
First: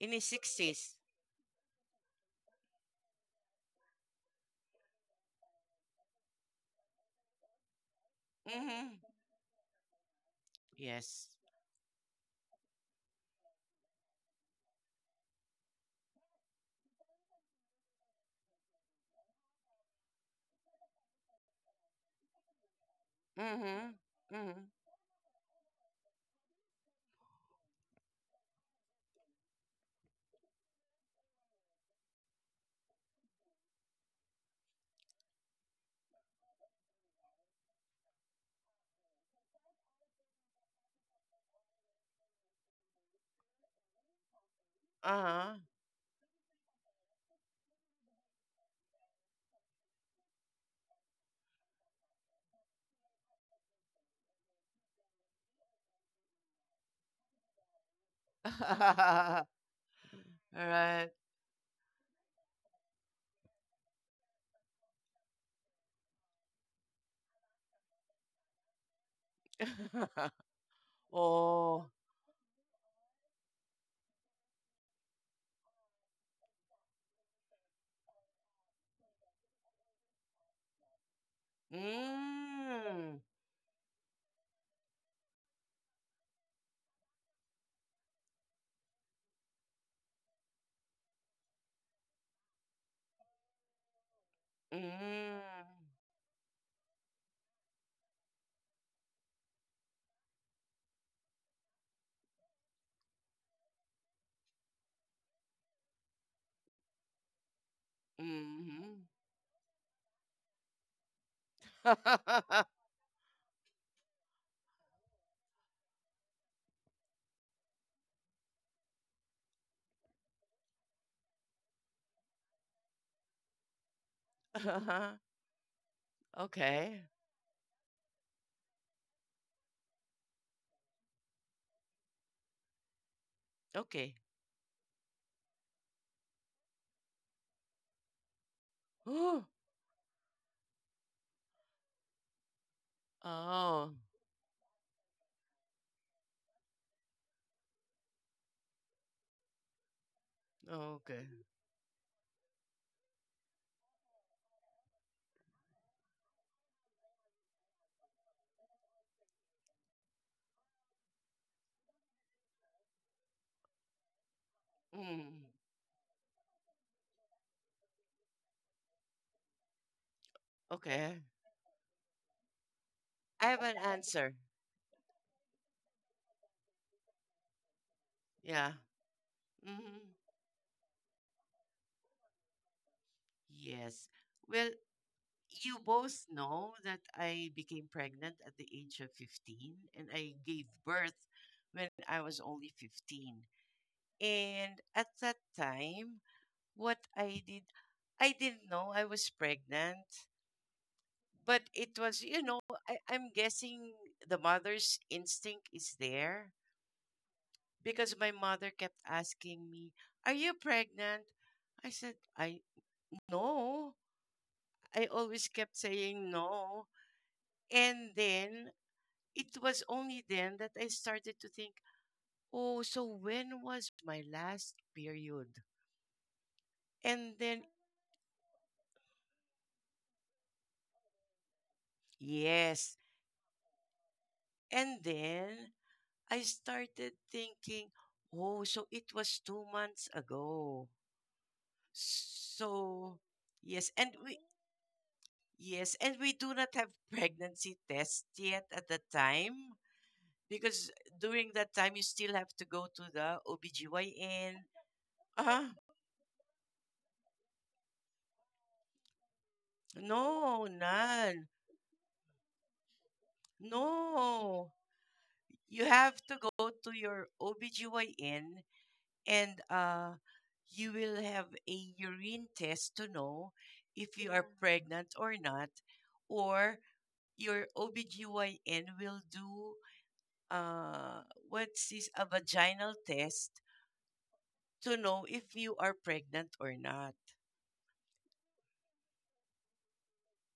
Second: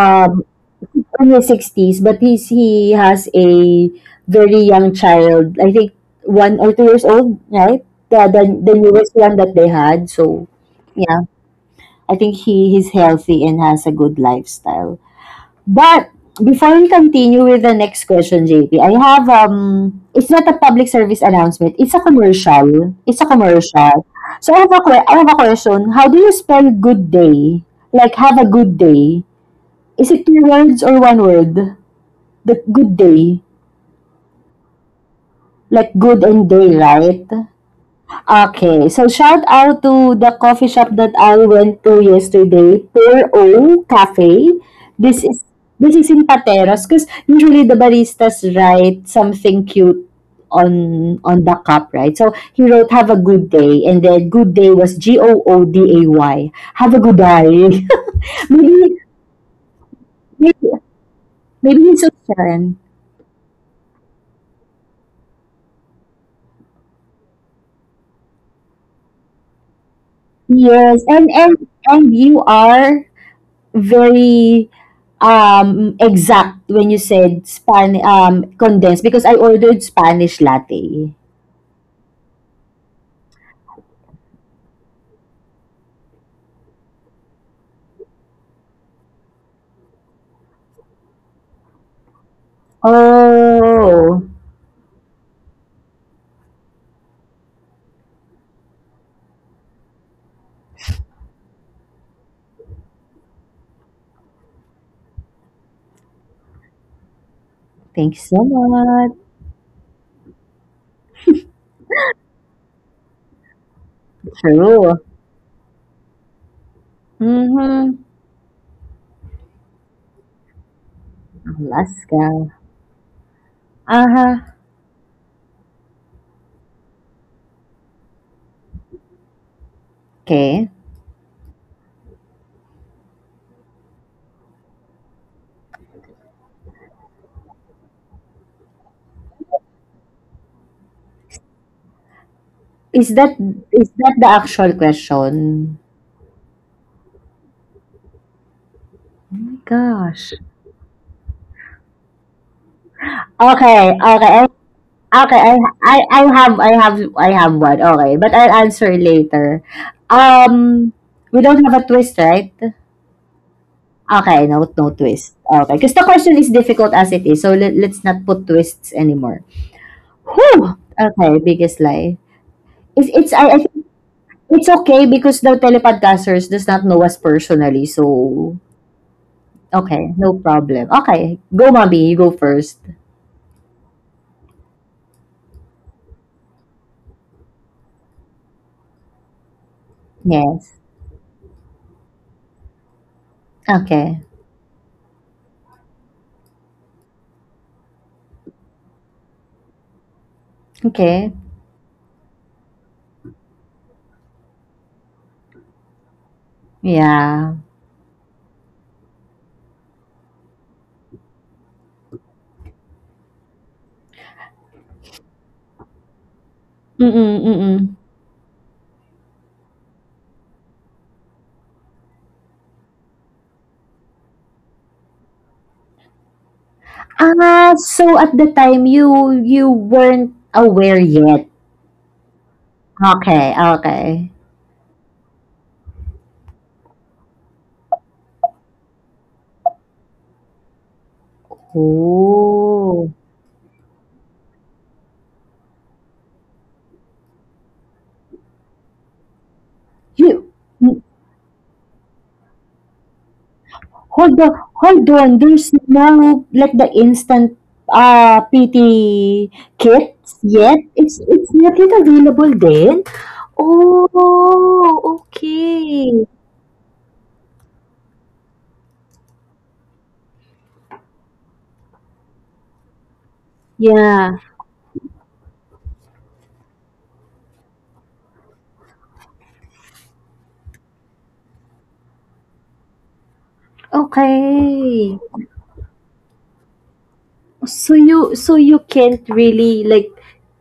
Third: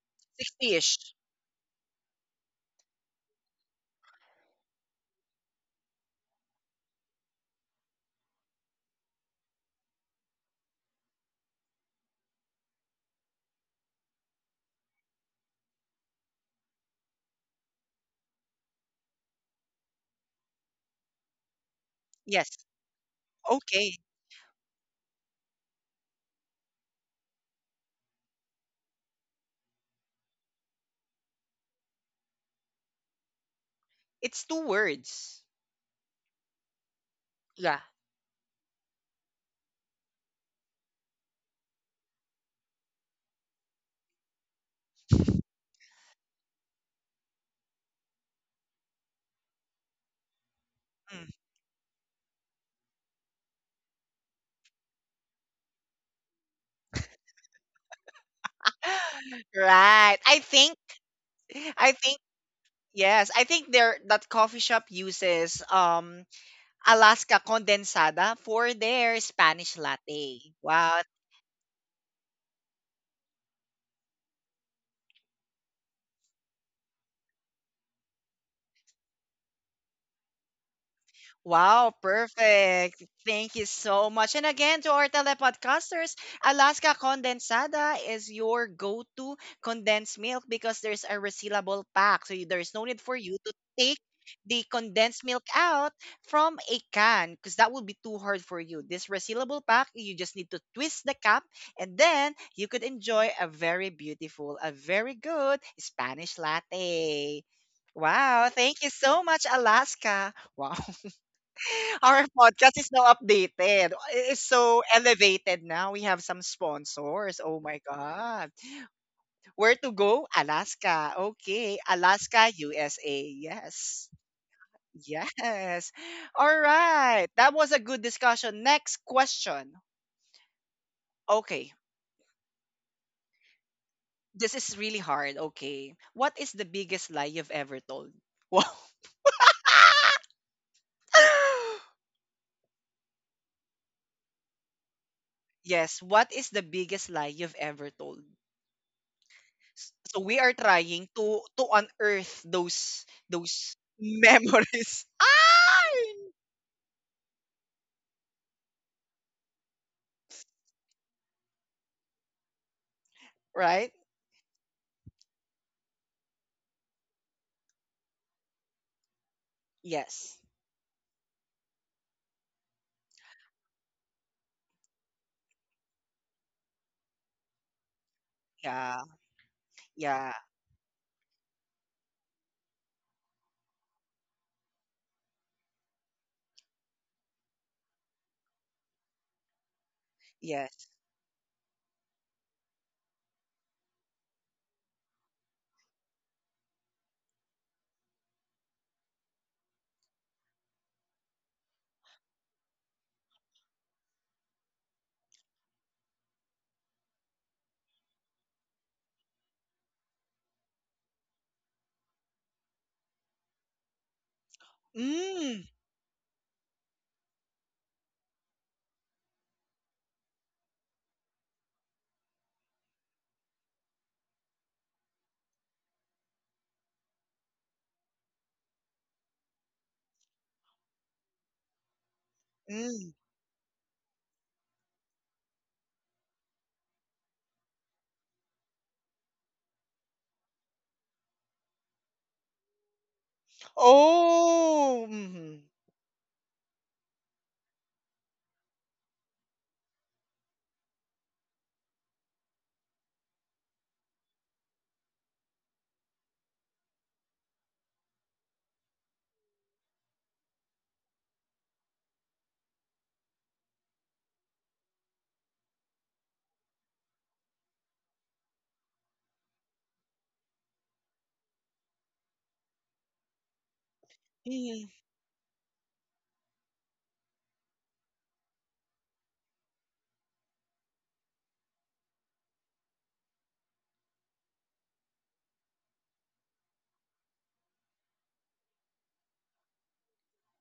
S2: In his
S1: 60-ish.
S2: 60s.
S3: in his sixties, but he has a very young child, I think 1 or 2 years old, right? The
S2: Mm-hmm.
S3: newest one that they had. So yeah,
S2: Yes.
S3: I think he's healthy and has a good lifestyle. But before we continue with the next question, JP, I have it's not a public service announcement. It's a
S1: Yes.
S3: commercial. It's a
S2: Mm-hmm.
S1: Okay.
S3: commercial.
S2: Mm-hmm.
S3: So I have I have a question. How do you spell good day? Like have a good day. Is it two words or one word? The good day.
S1: It's two words.
S3: Like good and day, right?
S1: Yeah.
S3: Okay, so shout out to the coffee shop that I went to yesterday, Pure O Cafe. This is
S2: Uh-huh.
S3: this is in Pateros because usually the baristas write something cute on
S1: Mm.
S3: the cup, right? So he wrote, "Have a good day," and then "Good day" was GOODAY. Have a good day. maybe
S1: Right. I
S3: maybe
S1: think
S2: Right.
S3: Maybe
S1: I
S3: he's so—
S1: think yes, I think their that coffee shop uses Alaska condensada for their Spanish latte.
S3: Yes,
S1: Wow,
S2: Oh.
S3: and you are very exact when you said span condensed because I ordered Spanish latte.
S1: wow, perfect.
S2: Mm.
S1: Thank you so much. And again, to our telepodcasters, Alaska Condensada is your go to condensed milk because there's a resealable pack. So there's no need for you to take
S3: Oh,
S1: the condensed
S2: Mm.
S1: milk out from a can because that would be too hard for you. This resealable pack, you just need to twist the cap and then you could enjoy a very beautiful, a very good Spanish latte.
S3: thanks so
S1: Wow, thank you
S2: Mm-hmm.
S3: much.
S1: so much, Alaska. Wow. Our podcast is now updated. It is so
S3: True.
S1: elevated now. We have some sponsors. Oh my
S3: Mm-hmm.
S1: God. Where to go? Alaska. Okay.
S3: Alaska.
S1: Alaska, USA. Yes.
S3: Uh-huh.
S2: Uh-huh.
S1: Yes. All
S2: Okay.
S1: right. That was a good discussion. Next question.
S3: Okay.
S1: Okay.
S2: Okay.
S1: This is really hard. Okay. What is the biggest lie you've ever told? Wow.
S2: Oh.
S3: Is that is
S2: Oh.
S3: that the actual question?
S1: Yes. What is the biggest lie you've ever told?
S3: Oh my
S1: S so
S3: gosh.
S1: we are trying to
S2: Okay.
S1: to unearth those
S3: Okay, okay. I-
S1: memories.
S3: Okay,
S1: Ay!
S3: I have one. Okay, but I'll answer later. Um, we don't have a twist, right?
S1: Right?
S3: Okay, no, no twist.
S2: Mm.
S3: Okay, because the question is difficult as it is, so let's not put twists anymore.
S1: Yes.
S3: Whew!
S2: Okay.
S3: Okay, biggest lie.
S2: I have
S3: I
S2: an
S3: think
S2: answer.
S3: it's okay because the telepodcasters does not know us personally, so
S2: Yeah.
S1: Yeah.
S2: Mm-hmm.
S3: okay,
S1: Yeah.
S3: no problem. Okay, go, mommy, you go first.
S2: Yes. Well, you both know that I became pregnant at the age of 15, and I gave
S3: Yes.
S1: Yes.
S2: birth when I was only 15.
S3: Okay.
S2: And at that time, what I did, I didn't know I was pregnant,
S3: Okay.
S2: but it was, I'm guessing the mother's instinct is there,
S3: Yeah.
S2: because my mother kept asking me, are you pregnant? I said, I no. I always
S1: Mm.
S2: kept saying no.
S3: Mm-mm, mm-mm.
S2: And then it was only then that I started to think, oh, so when was my last period? And then,
S3: Ah, so at the time you weren't aware yet.
S2: yes.
S1: Mm.
S3: Okay, okay.
S2: And then I started thinking, oh, so it was 2 months ago.
S3: Oh.
S2: So, yes. And we,
S1: Oh. Mm-hmm.
S2: yes. And we do not have pregnancy tests yet at the time,
S3: You—
S2: because during that time, you still have to go to the
S3: Hold on,
S2: OBGYN.
S3: hold on. There's
S2: Ah,
S3: no like the instant PT kits
S2: no,
S3: yet.
S2: none.
S3: It's not yet available then.
S2: No,
S3: Oh,
S2: you have
S3: okay.
S2: to go to your OBGYN and you will have a urine test to know if you
S3: Yeah.
S2: are, yeah,
S1: Mm.
S2: pregnant or not, or your OBGYN will do, what's this, a vaginal test to
S3: Okay.
S2: know if you are pregnant or not.
S3: So you can't really like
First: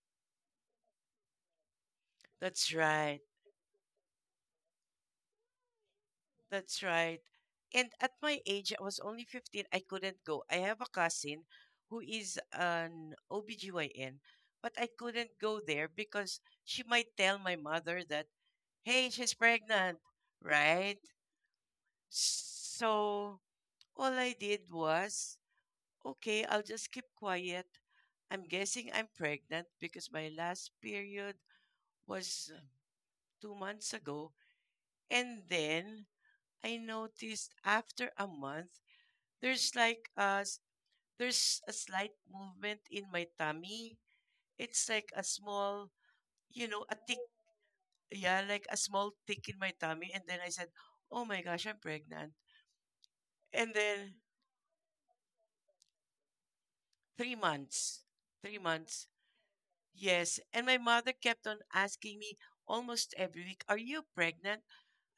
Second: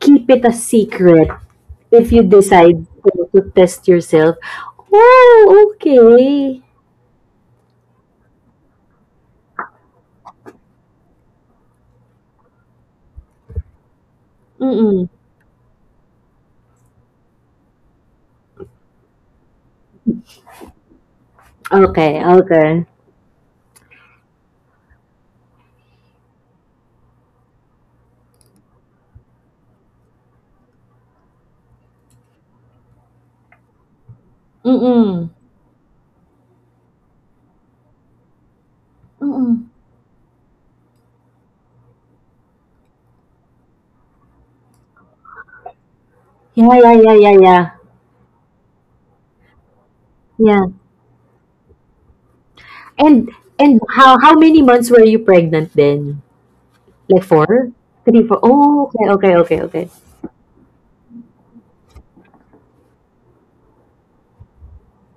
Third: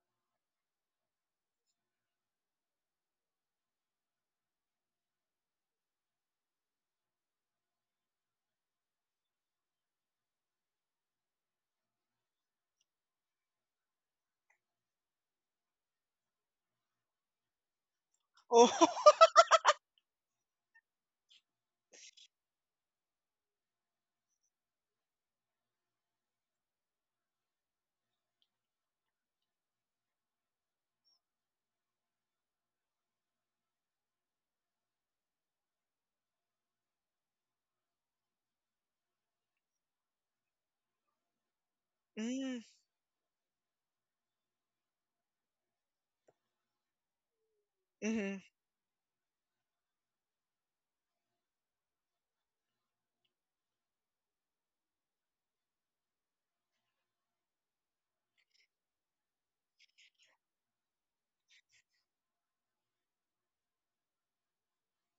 S3: keep it a secret if you
S2: That's
S3: decide
S2: right.
S3: to test yourself. Oh, okay.
S2: That's right. And at my age, I was only 15. I couldn't go. I have a cousin who is an OBGYN, but I
S3: Mm-mm.
S2: couldn't go there, because she might tell my mother that,
S1: Oh.
S2: hey, she's pregnant, right?
S3: Okay, okay.
S2: So all I did was, okay, I'll just keep quiet. I'm guessing I'm pregnant because my last period was, 2 months ago. And
S3: Mm-mm.
S2: then I noticed, after a month, There's
S3: Mm-mm.
S2: like a s- there's a slight
S1: Mm.
S2: movement in my tummy. It's like a small, you
S3: Yeah,
S2: know,
S3: yeah,
S2: a
S3: yeah,
S2: tick.
S3: yeah, yeah.
S2: Yeah,
S1: Mm-hmm.
S2: like a small tick in my tummy. And then I
S3: Yeah.
S2: said, "Oh my gosh, I'm pregnant."
S3: And—
S2: And
S3: And
S2: then
S3: how many months were you pregnant then? Like
S2: three
S3: four?
S2: months,
S3: Three, four.
S2: three
S3: Oh,
S2: months.
S3: okay, okay, okay, okay.
S2: Yes. And my mother kept on asking me almost every week, "Are you pregnant?"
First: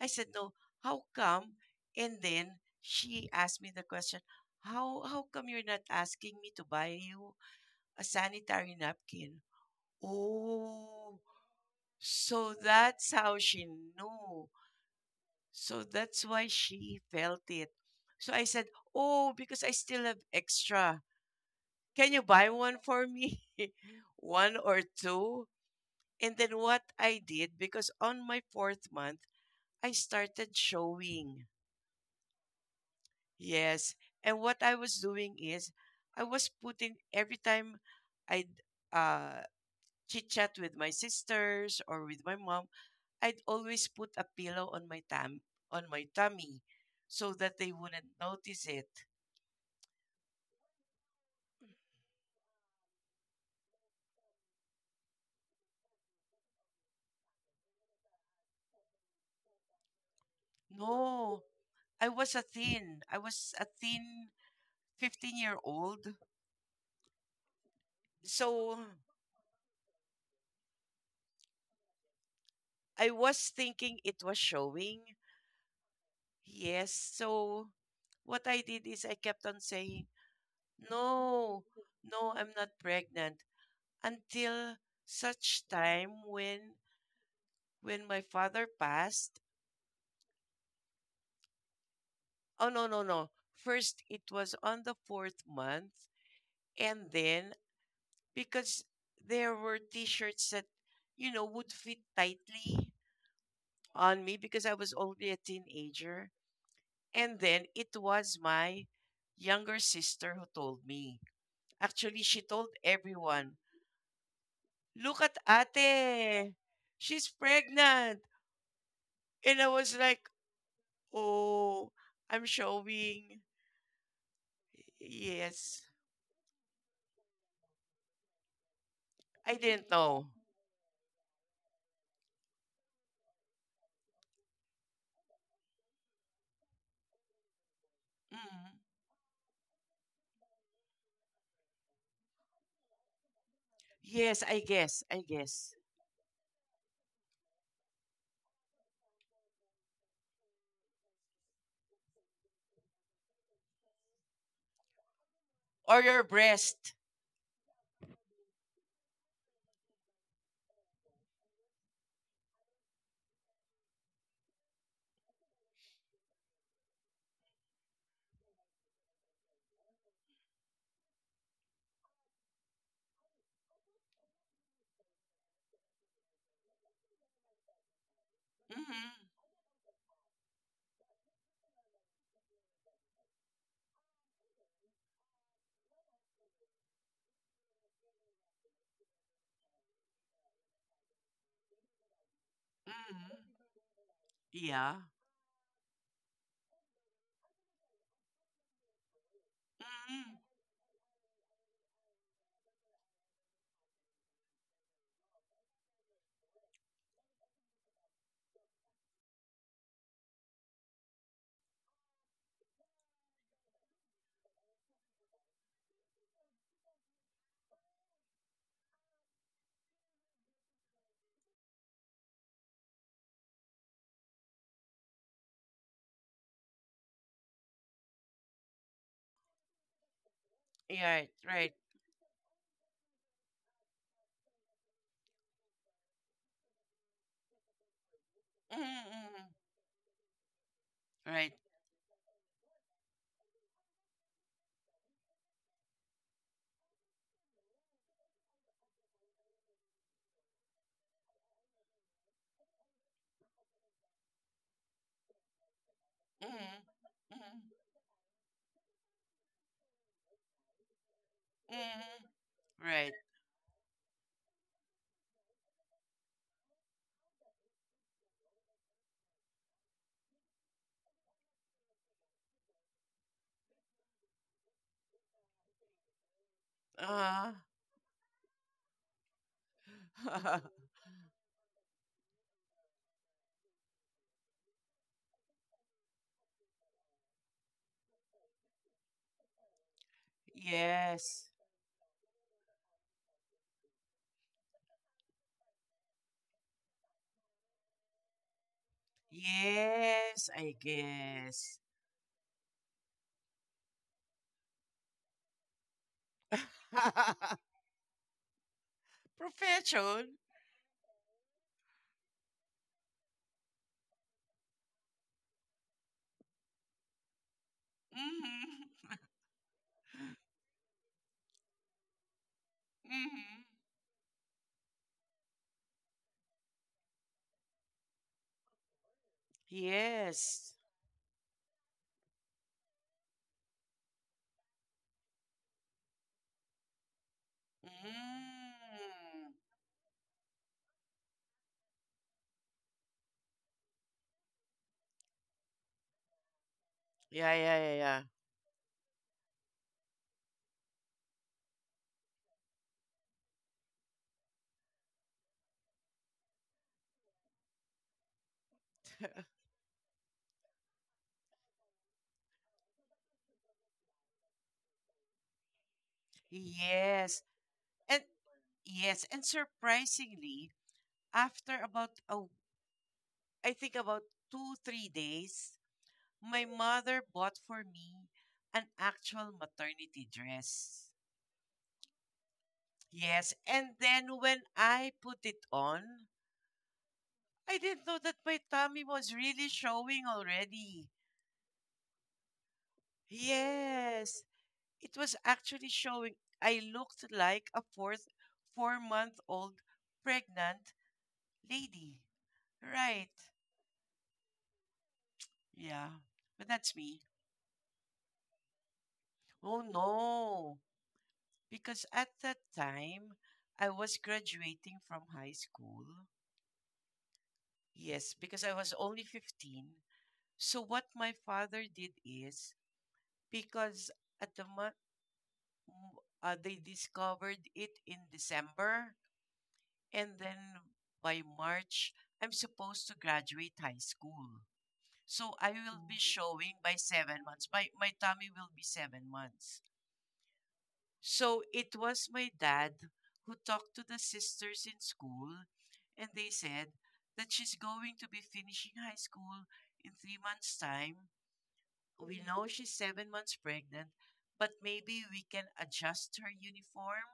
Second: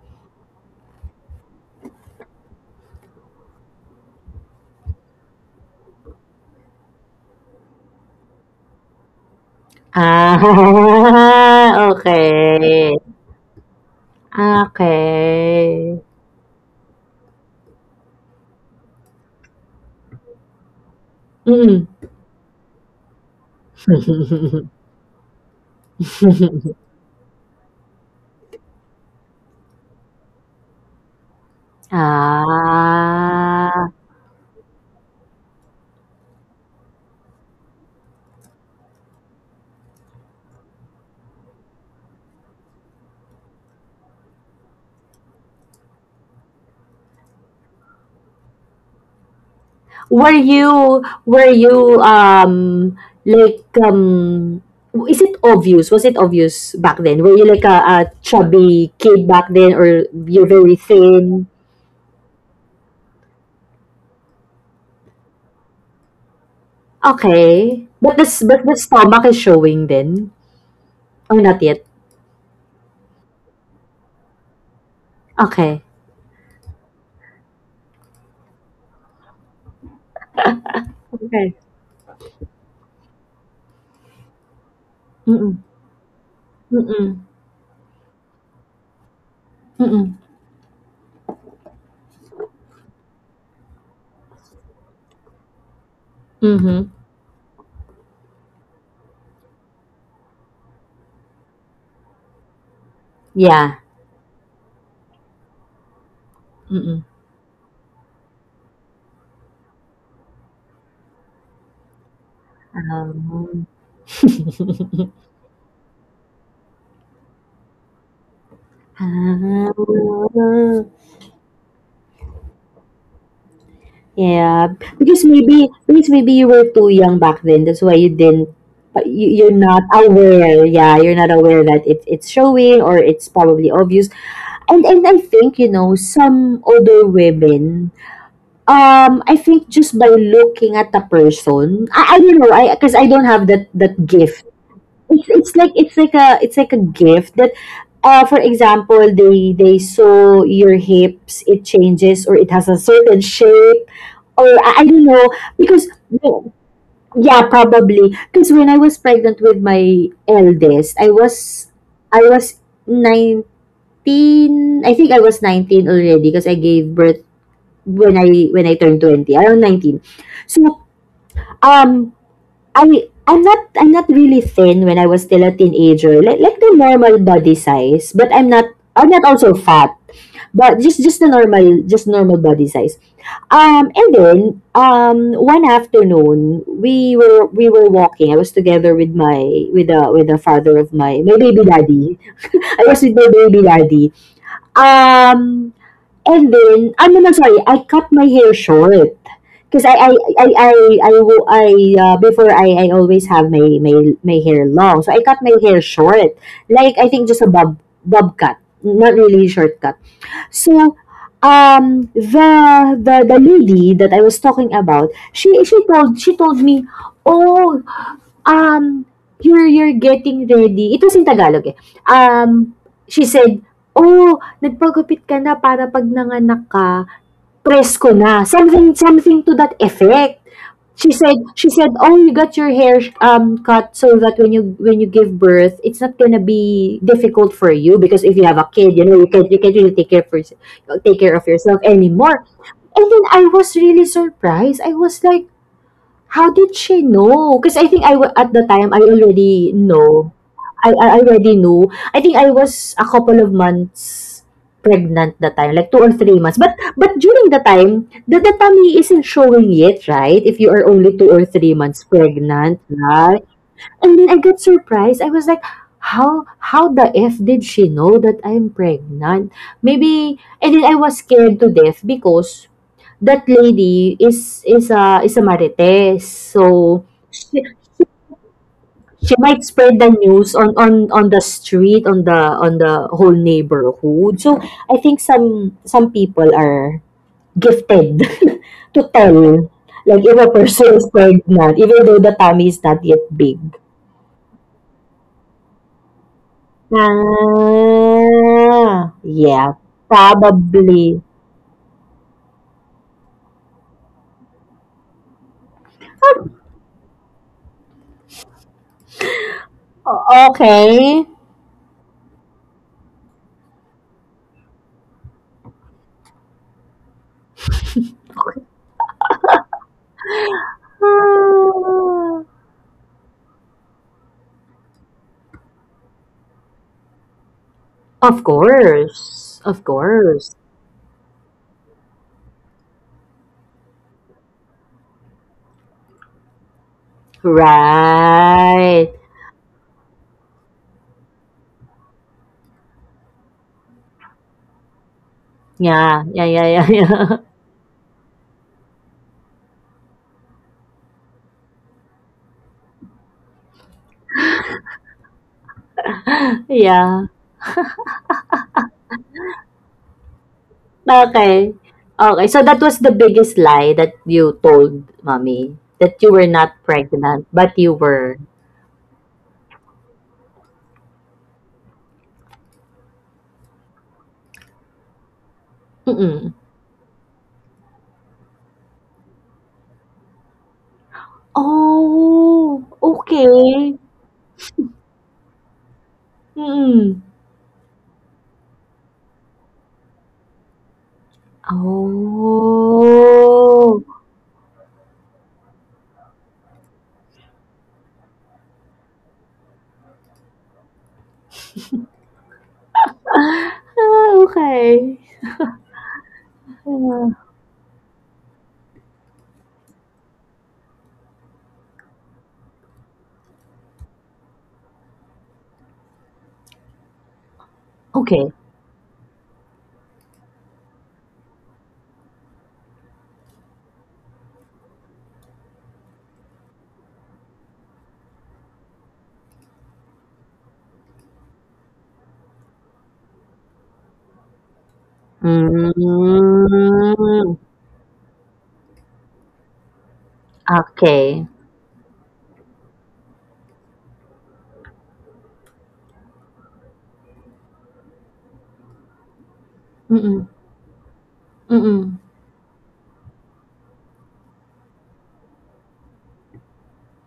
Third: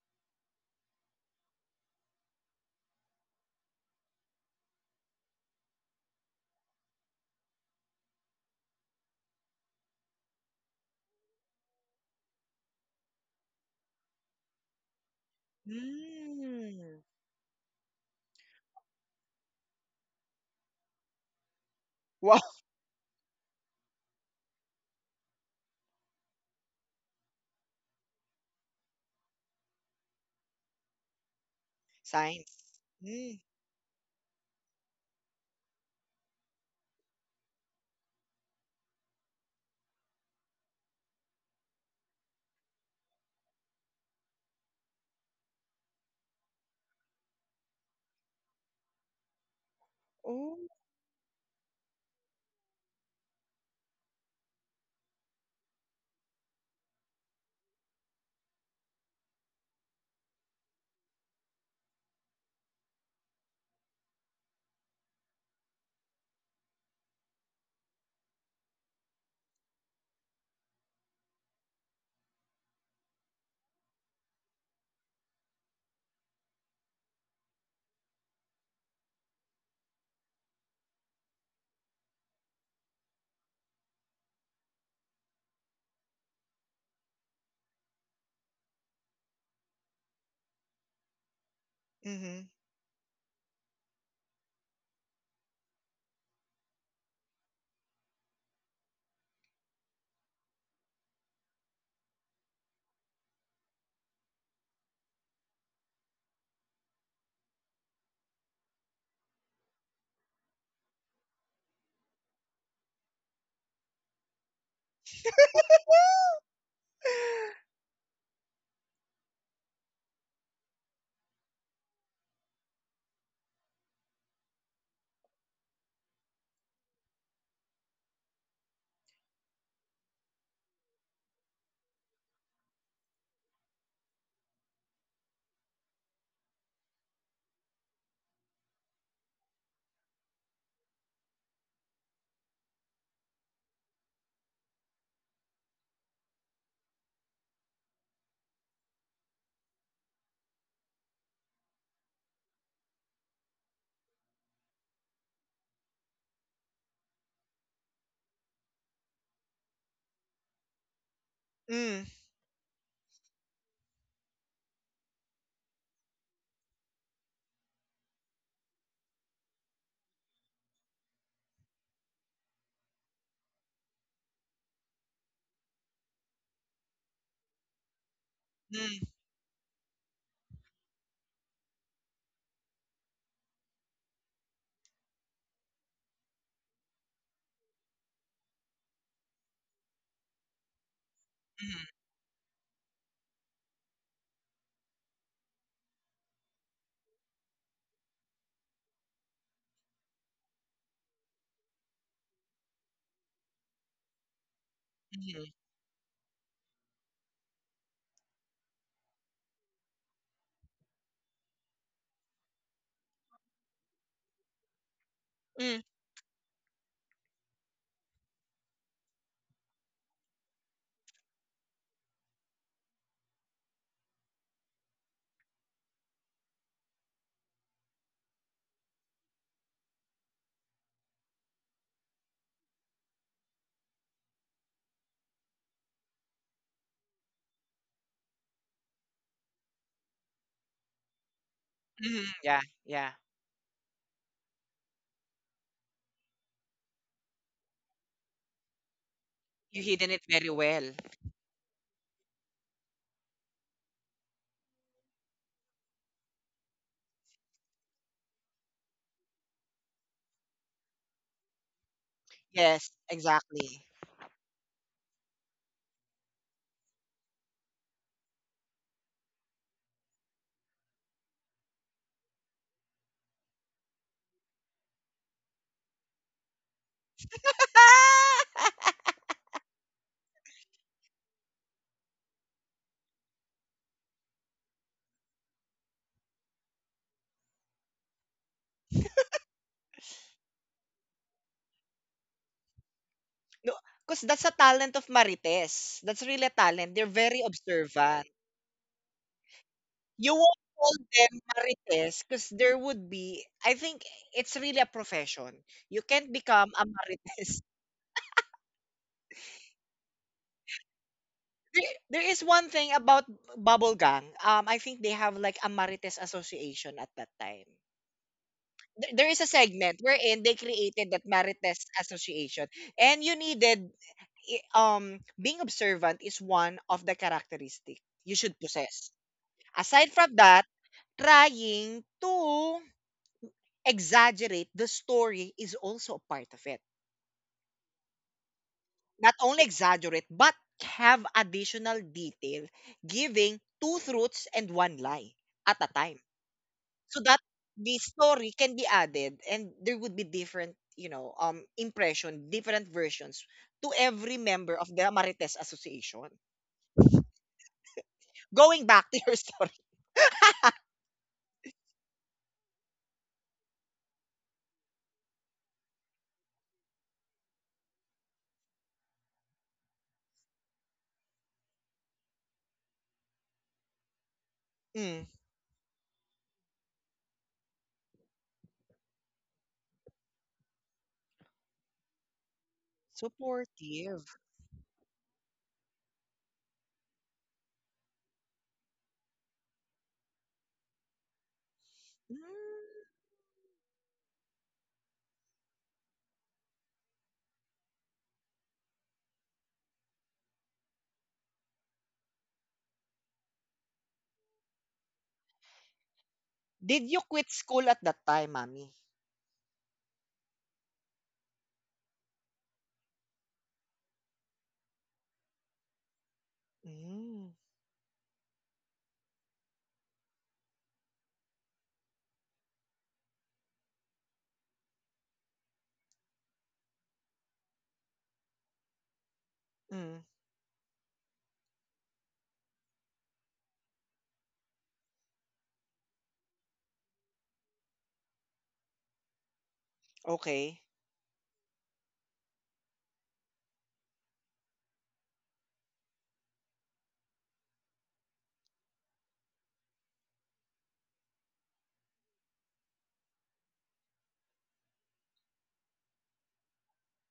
S2: I said, "No." How come? And then she asked me the question, how come you're not asking me to buy you a sanitary napkin?
S3: Ah,
S2: Oh, so
S3: okay.
S2: that's how she knew. So
S3: Okay.
S2: that's why she
S1: Mm.
S2: felt it. So I said, oh, because I still have extra.
S3: Mm.
S2: Can you
S1: Wow.
S2: buy one for me? One or two? And then what I did, because on my fourth month, I started showing.
S1: Science. Mm.
S3: ah.
S2: Yes. And what I was doing is, I was putting, every time I'd uh, chit chat with my sisters or with my mom, I'd always put a pillow on my tummy, so that they wouldn't notice it.
S3: Were
S1: Oh.
S3: you were you um like, is it obvious? Was it obvious back then? Were you like a chubby kid back then, or you're very
S2: No,
S3: thin?
S2: I was a thin. I was a thin 15-year-old.
S3: Okay. But the
S2: So
S3: stomach is showing then? Or not yet?
S2: I was thinking it was showing.
S3: Okay.
S2: Yes. So what I did is I kept on saying,
S3: Okay.
S2: no, no, I'm not pregnant, until
S3: Mm-mm.
S2: such time when
S3: Mm-mm.
S2: when my father passed.
S3: Mm-mm.
S1: Mm-hmm.
S2: Oh no, no, no. First it was on the fourth month.
S3: Mm-hmm.
S2: And then because there were t-shirts that would fit tightly
S3: Yeah.
S2: on me, because I was already a teenager.
S3: Mm-mm.
S2: And then it was my younger sister who told me. Actually, she told everyone,
S3: Um,
S2: "Look at Ate. She's pregnant." And I
S3: ah,
S2: was like, "Oh, I'm showing."
S3: yeah, because maybe
S2: Yes.
S3: you were too young back then. That's why you didn't, you,
S2: I
S3: you're not
S2: didn't know.
S3: aware. Yeah, you're not aware that it's showing, or it's probably obvious. And I think you know, some older women—
S2: Mm.
S3: um, I think just by looking at the person, I don't know, I, because I don't have that
S2: Yes,
S3: gift.
S2: I guess. I guess.
S3: It's like a gift that, for example, they— they saw your hips, it changes, or it has a certain shape, or I don't know, because—
S2: Or your breast.
S3: yeah, probably because when I was pregnant with my eldest, I was—
S1: Mm, mm,
S3: I was 19. I think I was 19 already, because I gave birth when I turned 20, around 19. So um I— I'm not really thin when I was still a teenager. Like the normal body size, but I'm not—
S1: mm,
S3: I'm not
S2: Mhm.
S3: also fat. But just the normal, just normal body size. And then one afternoon we were walking. I was together with my— with a with the father of my— my baby daddy. I was with my baby
S2: Mm-hmm.
S3: daddy.
S2: Yeah.
S3: Um And then, ano na, sorry, I cut my hair short. Because
S2: Mm-hmm.
S3: I, I, I, wo- I, Before, I always have my, my hair long. So I cut
S1: mm,
S3: my hair short. Like, I think just bob cut. Not really short cut. So, the lady that I was talking about,
S1: mm,
S3: she told me, oh, um, you're getting ready. Ito sa Tagalog eh. Um, she said, oh, nagpagupit ka na para pag nanganak ka, presko na. Something, something to that effect.
S2: Yeah, right,
S3: She
S2: right.
S3: said, oh, you got your hair cut so that when you— when you give birth, it's not gonna be difficult for you, because if you have a kid, you know, you
S2: Mm-hmm.
S3: can't— you can't really take care for— take care of
S2: Right.
S3: yourself
S1: mm.
S3: anymore.
S1: Yeah, yeah.
S3: And then I was really surprised. I was like, how did she know? Because I think at the time I already
S1: You hidden it
S3: know.
S1: very well.
S3: I already knew. I think I was a couple of months pregnant that time, like 2 or 3 months. But
S2: Mm-hmm.
S3: during the time, the tummy isn't showing yet, right? If you are only 2 or 3 months
S2: Mm-hmm.
S3: pregnant,
S1: Yes,
S2: Right.
S3: right?
S1: exactly.
S3: And then I got surprised. I was like, how— how the f did she know that I'm pregnant? Maybe— and then I was scared to death because that lady is— is a marites. So
S2: Uh,
S3: she, she might spread the news on— on the street, on the— on the whole neighborhood. So I think some people are gifted to tell, like, if a person is
S2: yes.
S3: pregnant even though the tummy is not yet big.
S1: No, because that's a talent of Marites. That's really a talent. They're very observant.
S3: Ah, yeah,
S1: You
S2: Yes,
S1: won't
S2: I
S1: call
S3: probably.
S1: them
S2: guess.
S1: marites, because there would be, I think, it's really a profession. You can't become a Marites.
S2: Profession.
S3: Ah, okay.
S1: There is one thing about Bubble Gang. I think they have like a Marites Association at that time.
S2: Mm-hmm.
S1: There is a segment wherein they created that Marites
S3: Ah.
S1: Association, and you
S2: Mm-hmm.
S1: needed being observant is one of the characteristic you
S3: Of
S1: should possess.
S3: course. Of
S1: Aside from
S3: course.
S1: that,
S2: Yes.
S1: trying to exaggerate the story is also a part of it.
S3: Right.
S1: Not
S2: Mm.
S1: only exaggerate, but have additional detail, giving two truths and one lie at a time.
S3: Yeah, yeah, yeah,
S1: So
S3: yeah,
S1: that
S2: Yeah, yeah, yeah,
S1: the
S2: yeah.
S1: story can be added and there would be different, impression, different versions to every member of the Marites Association.
S3: yeah. Yeah.
S1: Going back to your story.
S3: Okay. Okay, so that was the biggest lie that you told, mommy, that you were not
S2: Yes.
S3: pregnant, but you
S2: And
S3: were.
S2: yes, and surprisingly, after about a I think about two, three
S1: Mm.
S2: days,
S3: Mm-mm.
S2: my mother bought for me an actual maternity dress.
S3: Oh,
S2: Yes, and
S3: okay.
S1: Supportive.
S2: then when I put it on,
S3: Mm-mm.
S2: I didn't know that my tummy was really showing already.
S1: Hmm.
S3: Oh.
S2: Yes, it was actually showing. I looked like a 4 month old pregnant lady. Right.
S3: Ah, okay.
S2: Yeah, but that's
S1: Did you
S2: me.
S3: Ah,
S1: quit school at that time, mommy?
S2: Oh no. Because at that time, I was graduating from high school.
S1: Mm.
S2: Yes,
S3: okay.
S2: because I was only 15. So what my father did is, because at the month, they discovered it in December,
S1: Mm.
S2: and then by March I'm supposed to graduate high school. So I will
S3: Mm,
S2: be showing by 7 months. My tummy will be 7 months.
S1: Okay.
S3: okay.
S2: So it was my dad who talked to the sisters in school, and they said that she's going to be finishing high school in three
S3: Mm-mm.
S2: months' time.
S3: Mm-mm.
S2: We know she's 7 months pregnant, but maybe we can adjust her uniform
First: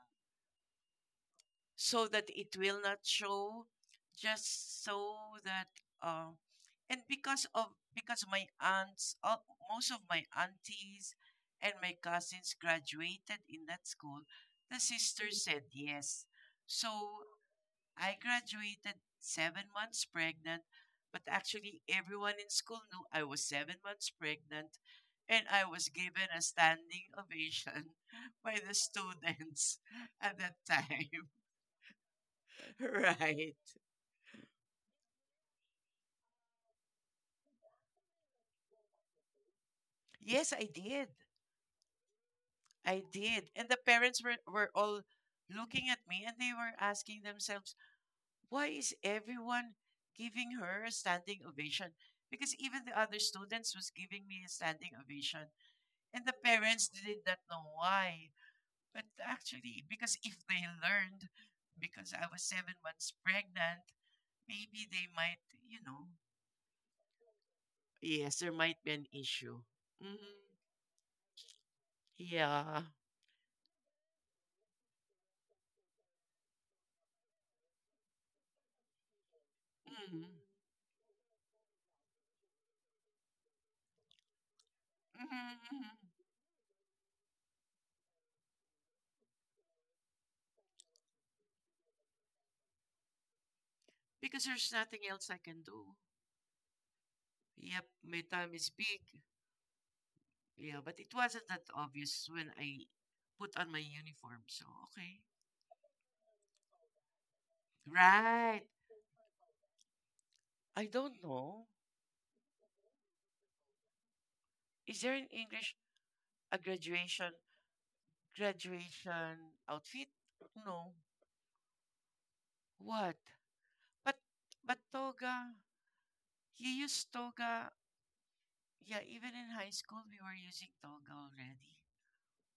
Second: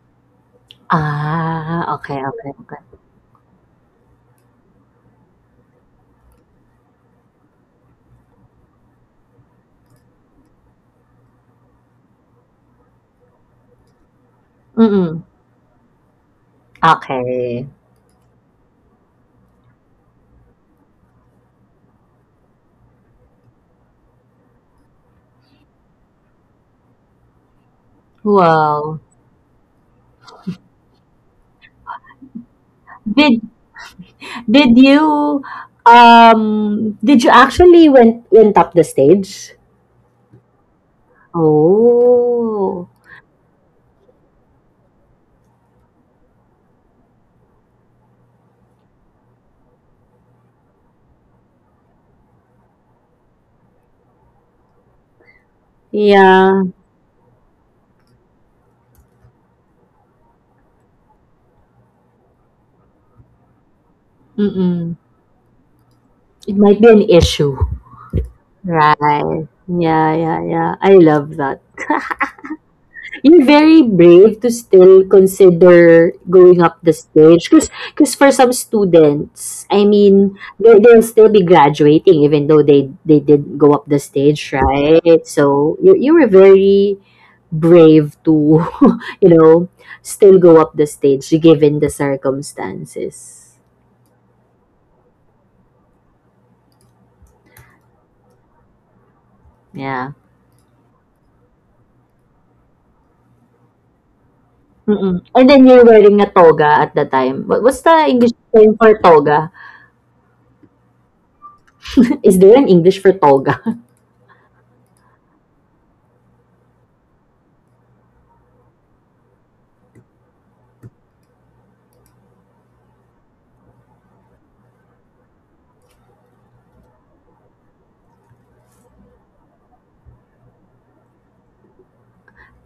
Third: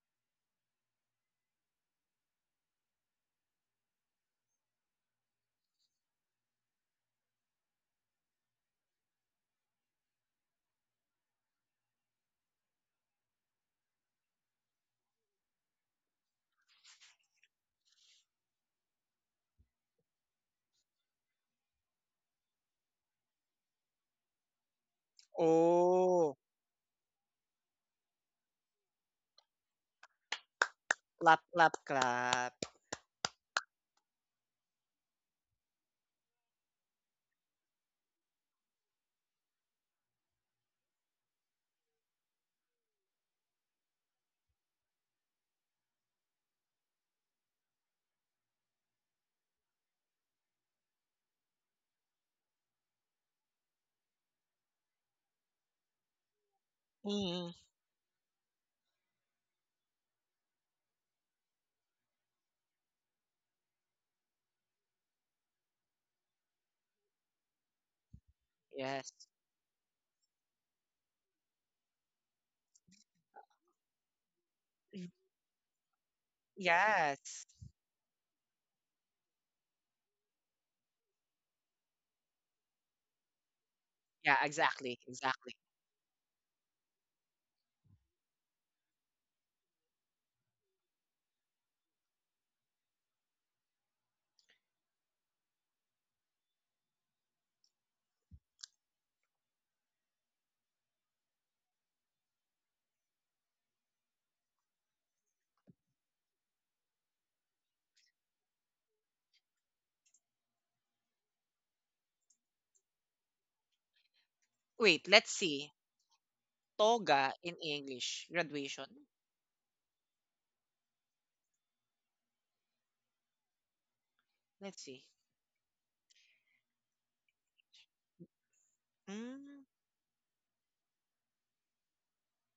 S3: Ah,
S2: so
S3: okay,
S2: that
S3: okay,
S2: it will
S3: okay.
S2: not show. Just so that, uh, and because my aunts most of my aunties and my cousins graduated in that school, the
S3: Mm-mm.
S2: sister said yes. So
S3: Okay.
S2: I graduated 7 months pregnant. But actually, everyone in school knew I was 7 months pregnant, and I was given
S1: Oh.
S2: a standing ovation by the
S3: Wow.
S2: students at that time.
S1: Clap, clap, clap.
S3: Did—
S2: Right.
S3: did you um did you actually went— went up the stage?
S2: Yes, I did.
S3: Oh.
S2: I did. And the parents were all looking at me, and they were asking themselves, why is everyone giving her a standing ovation? Because even the other students was giving me a standing ovation. And the
S3: Yeah.
S2: parents did not
S1: Mm.
S2: know why. But actually, because if they learned, because I was 7 months pregnant, maybe
S3: Mm-mm.
S2: they might, you know,
S3: It might be an issue.
S2: yes, there might be an
S1: Yes.
S3: Right.
S2: issue.
S3: Yeah,
S2: Hmm.
S3: yeah, yeah. I love that.
S2: Yeah.
S3: You're very brave to still
S1: Mm.
S3: consider going up the stage,
S1: Yes.
S3: because— because for some students, I
S2: Mhm.
S3: mean, they, they'll still be graduating even though they— they did go up the
S1: Yeah,
S3: stage, right?
S1: exactly. Exactly.
S2: Mhm,
S3: So you,
S2: mhm.
S3: you were very brave to you know, still go up the stage given the circumstances.
S2: Because there's nothing else I can do. Yep, my time is big.
S3: Yeah.
S2: Yeah, but it wasn't that obvious when I put on my uniform. So,
S3: Mm-mm.
S2: okay.
S3: And then you're wearing a toga at the time. What, what's the English term
S2: Right.
S3: for toga?
S2: I don't know.
S3: Is there an English for toga?
S2: Is
S1: Wait,
S2: there in
S1: let's see.
S2: English a graduation
S1: Toga in English. Graduation.
S2: graduation outfit? No. What? But but
S1: Let's see.
S2: toga. You use toga. Yeah, even in
S1: Mm.
S2: high school we were using toga already.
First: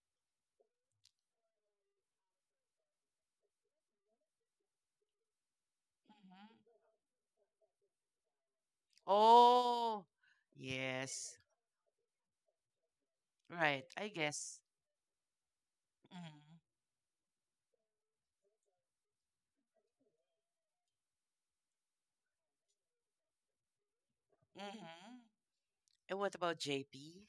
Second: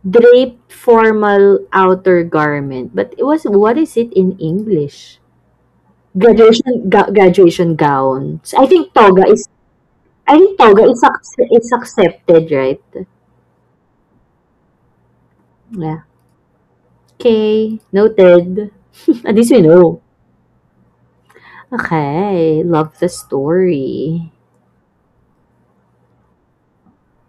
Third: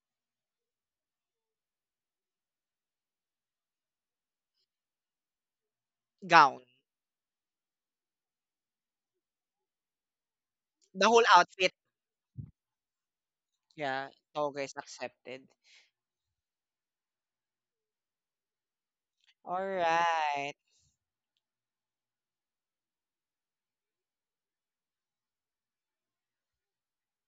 S3: Drape formal outer garment. But it was— what is it in English?
S2: Hmm.
S1: Gown.
S3: Graduation gowns. I think toga is—
S2: Oh,
S3: I think toga is
S1: The whole
S2: yes.
S3: is
S1: outfit.
S3: accepted, right?
S2: Right. I
S1: Yeah.
S2: guess.
S1: Toga is accepted.
S3: Yeah.
S2: Mm-hmm.
S3: Okay, noted. At least we
S1: All
S3: know.
S1: right.
S3: Okay, love the story.
S2: Mm-hmm. And what about JP?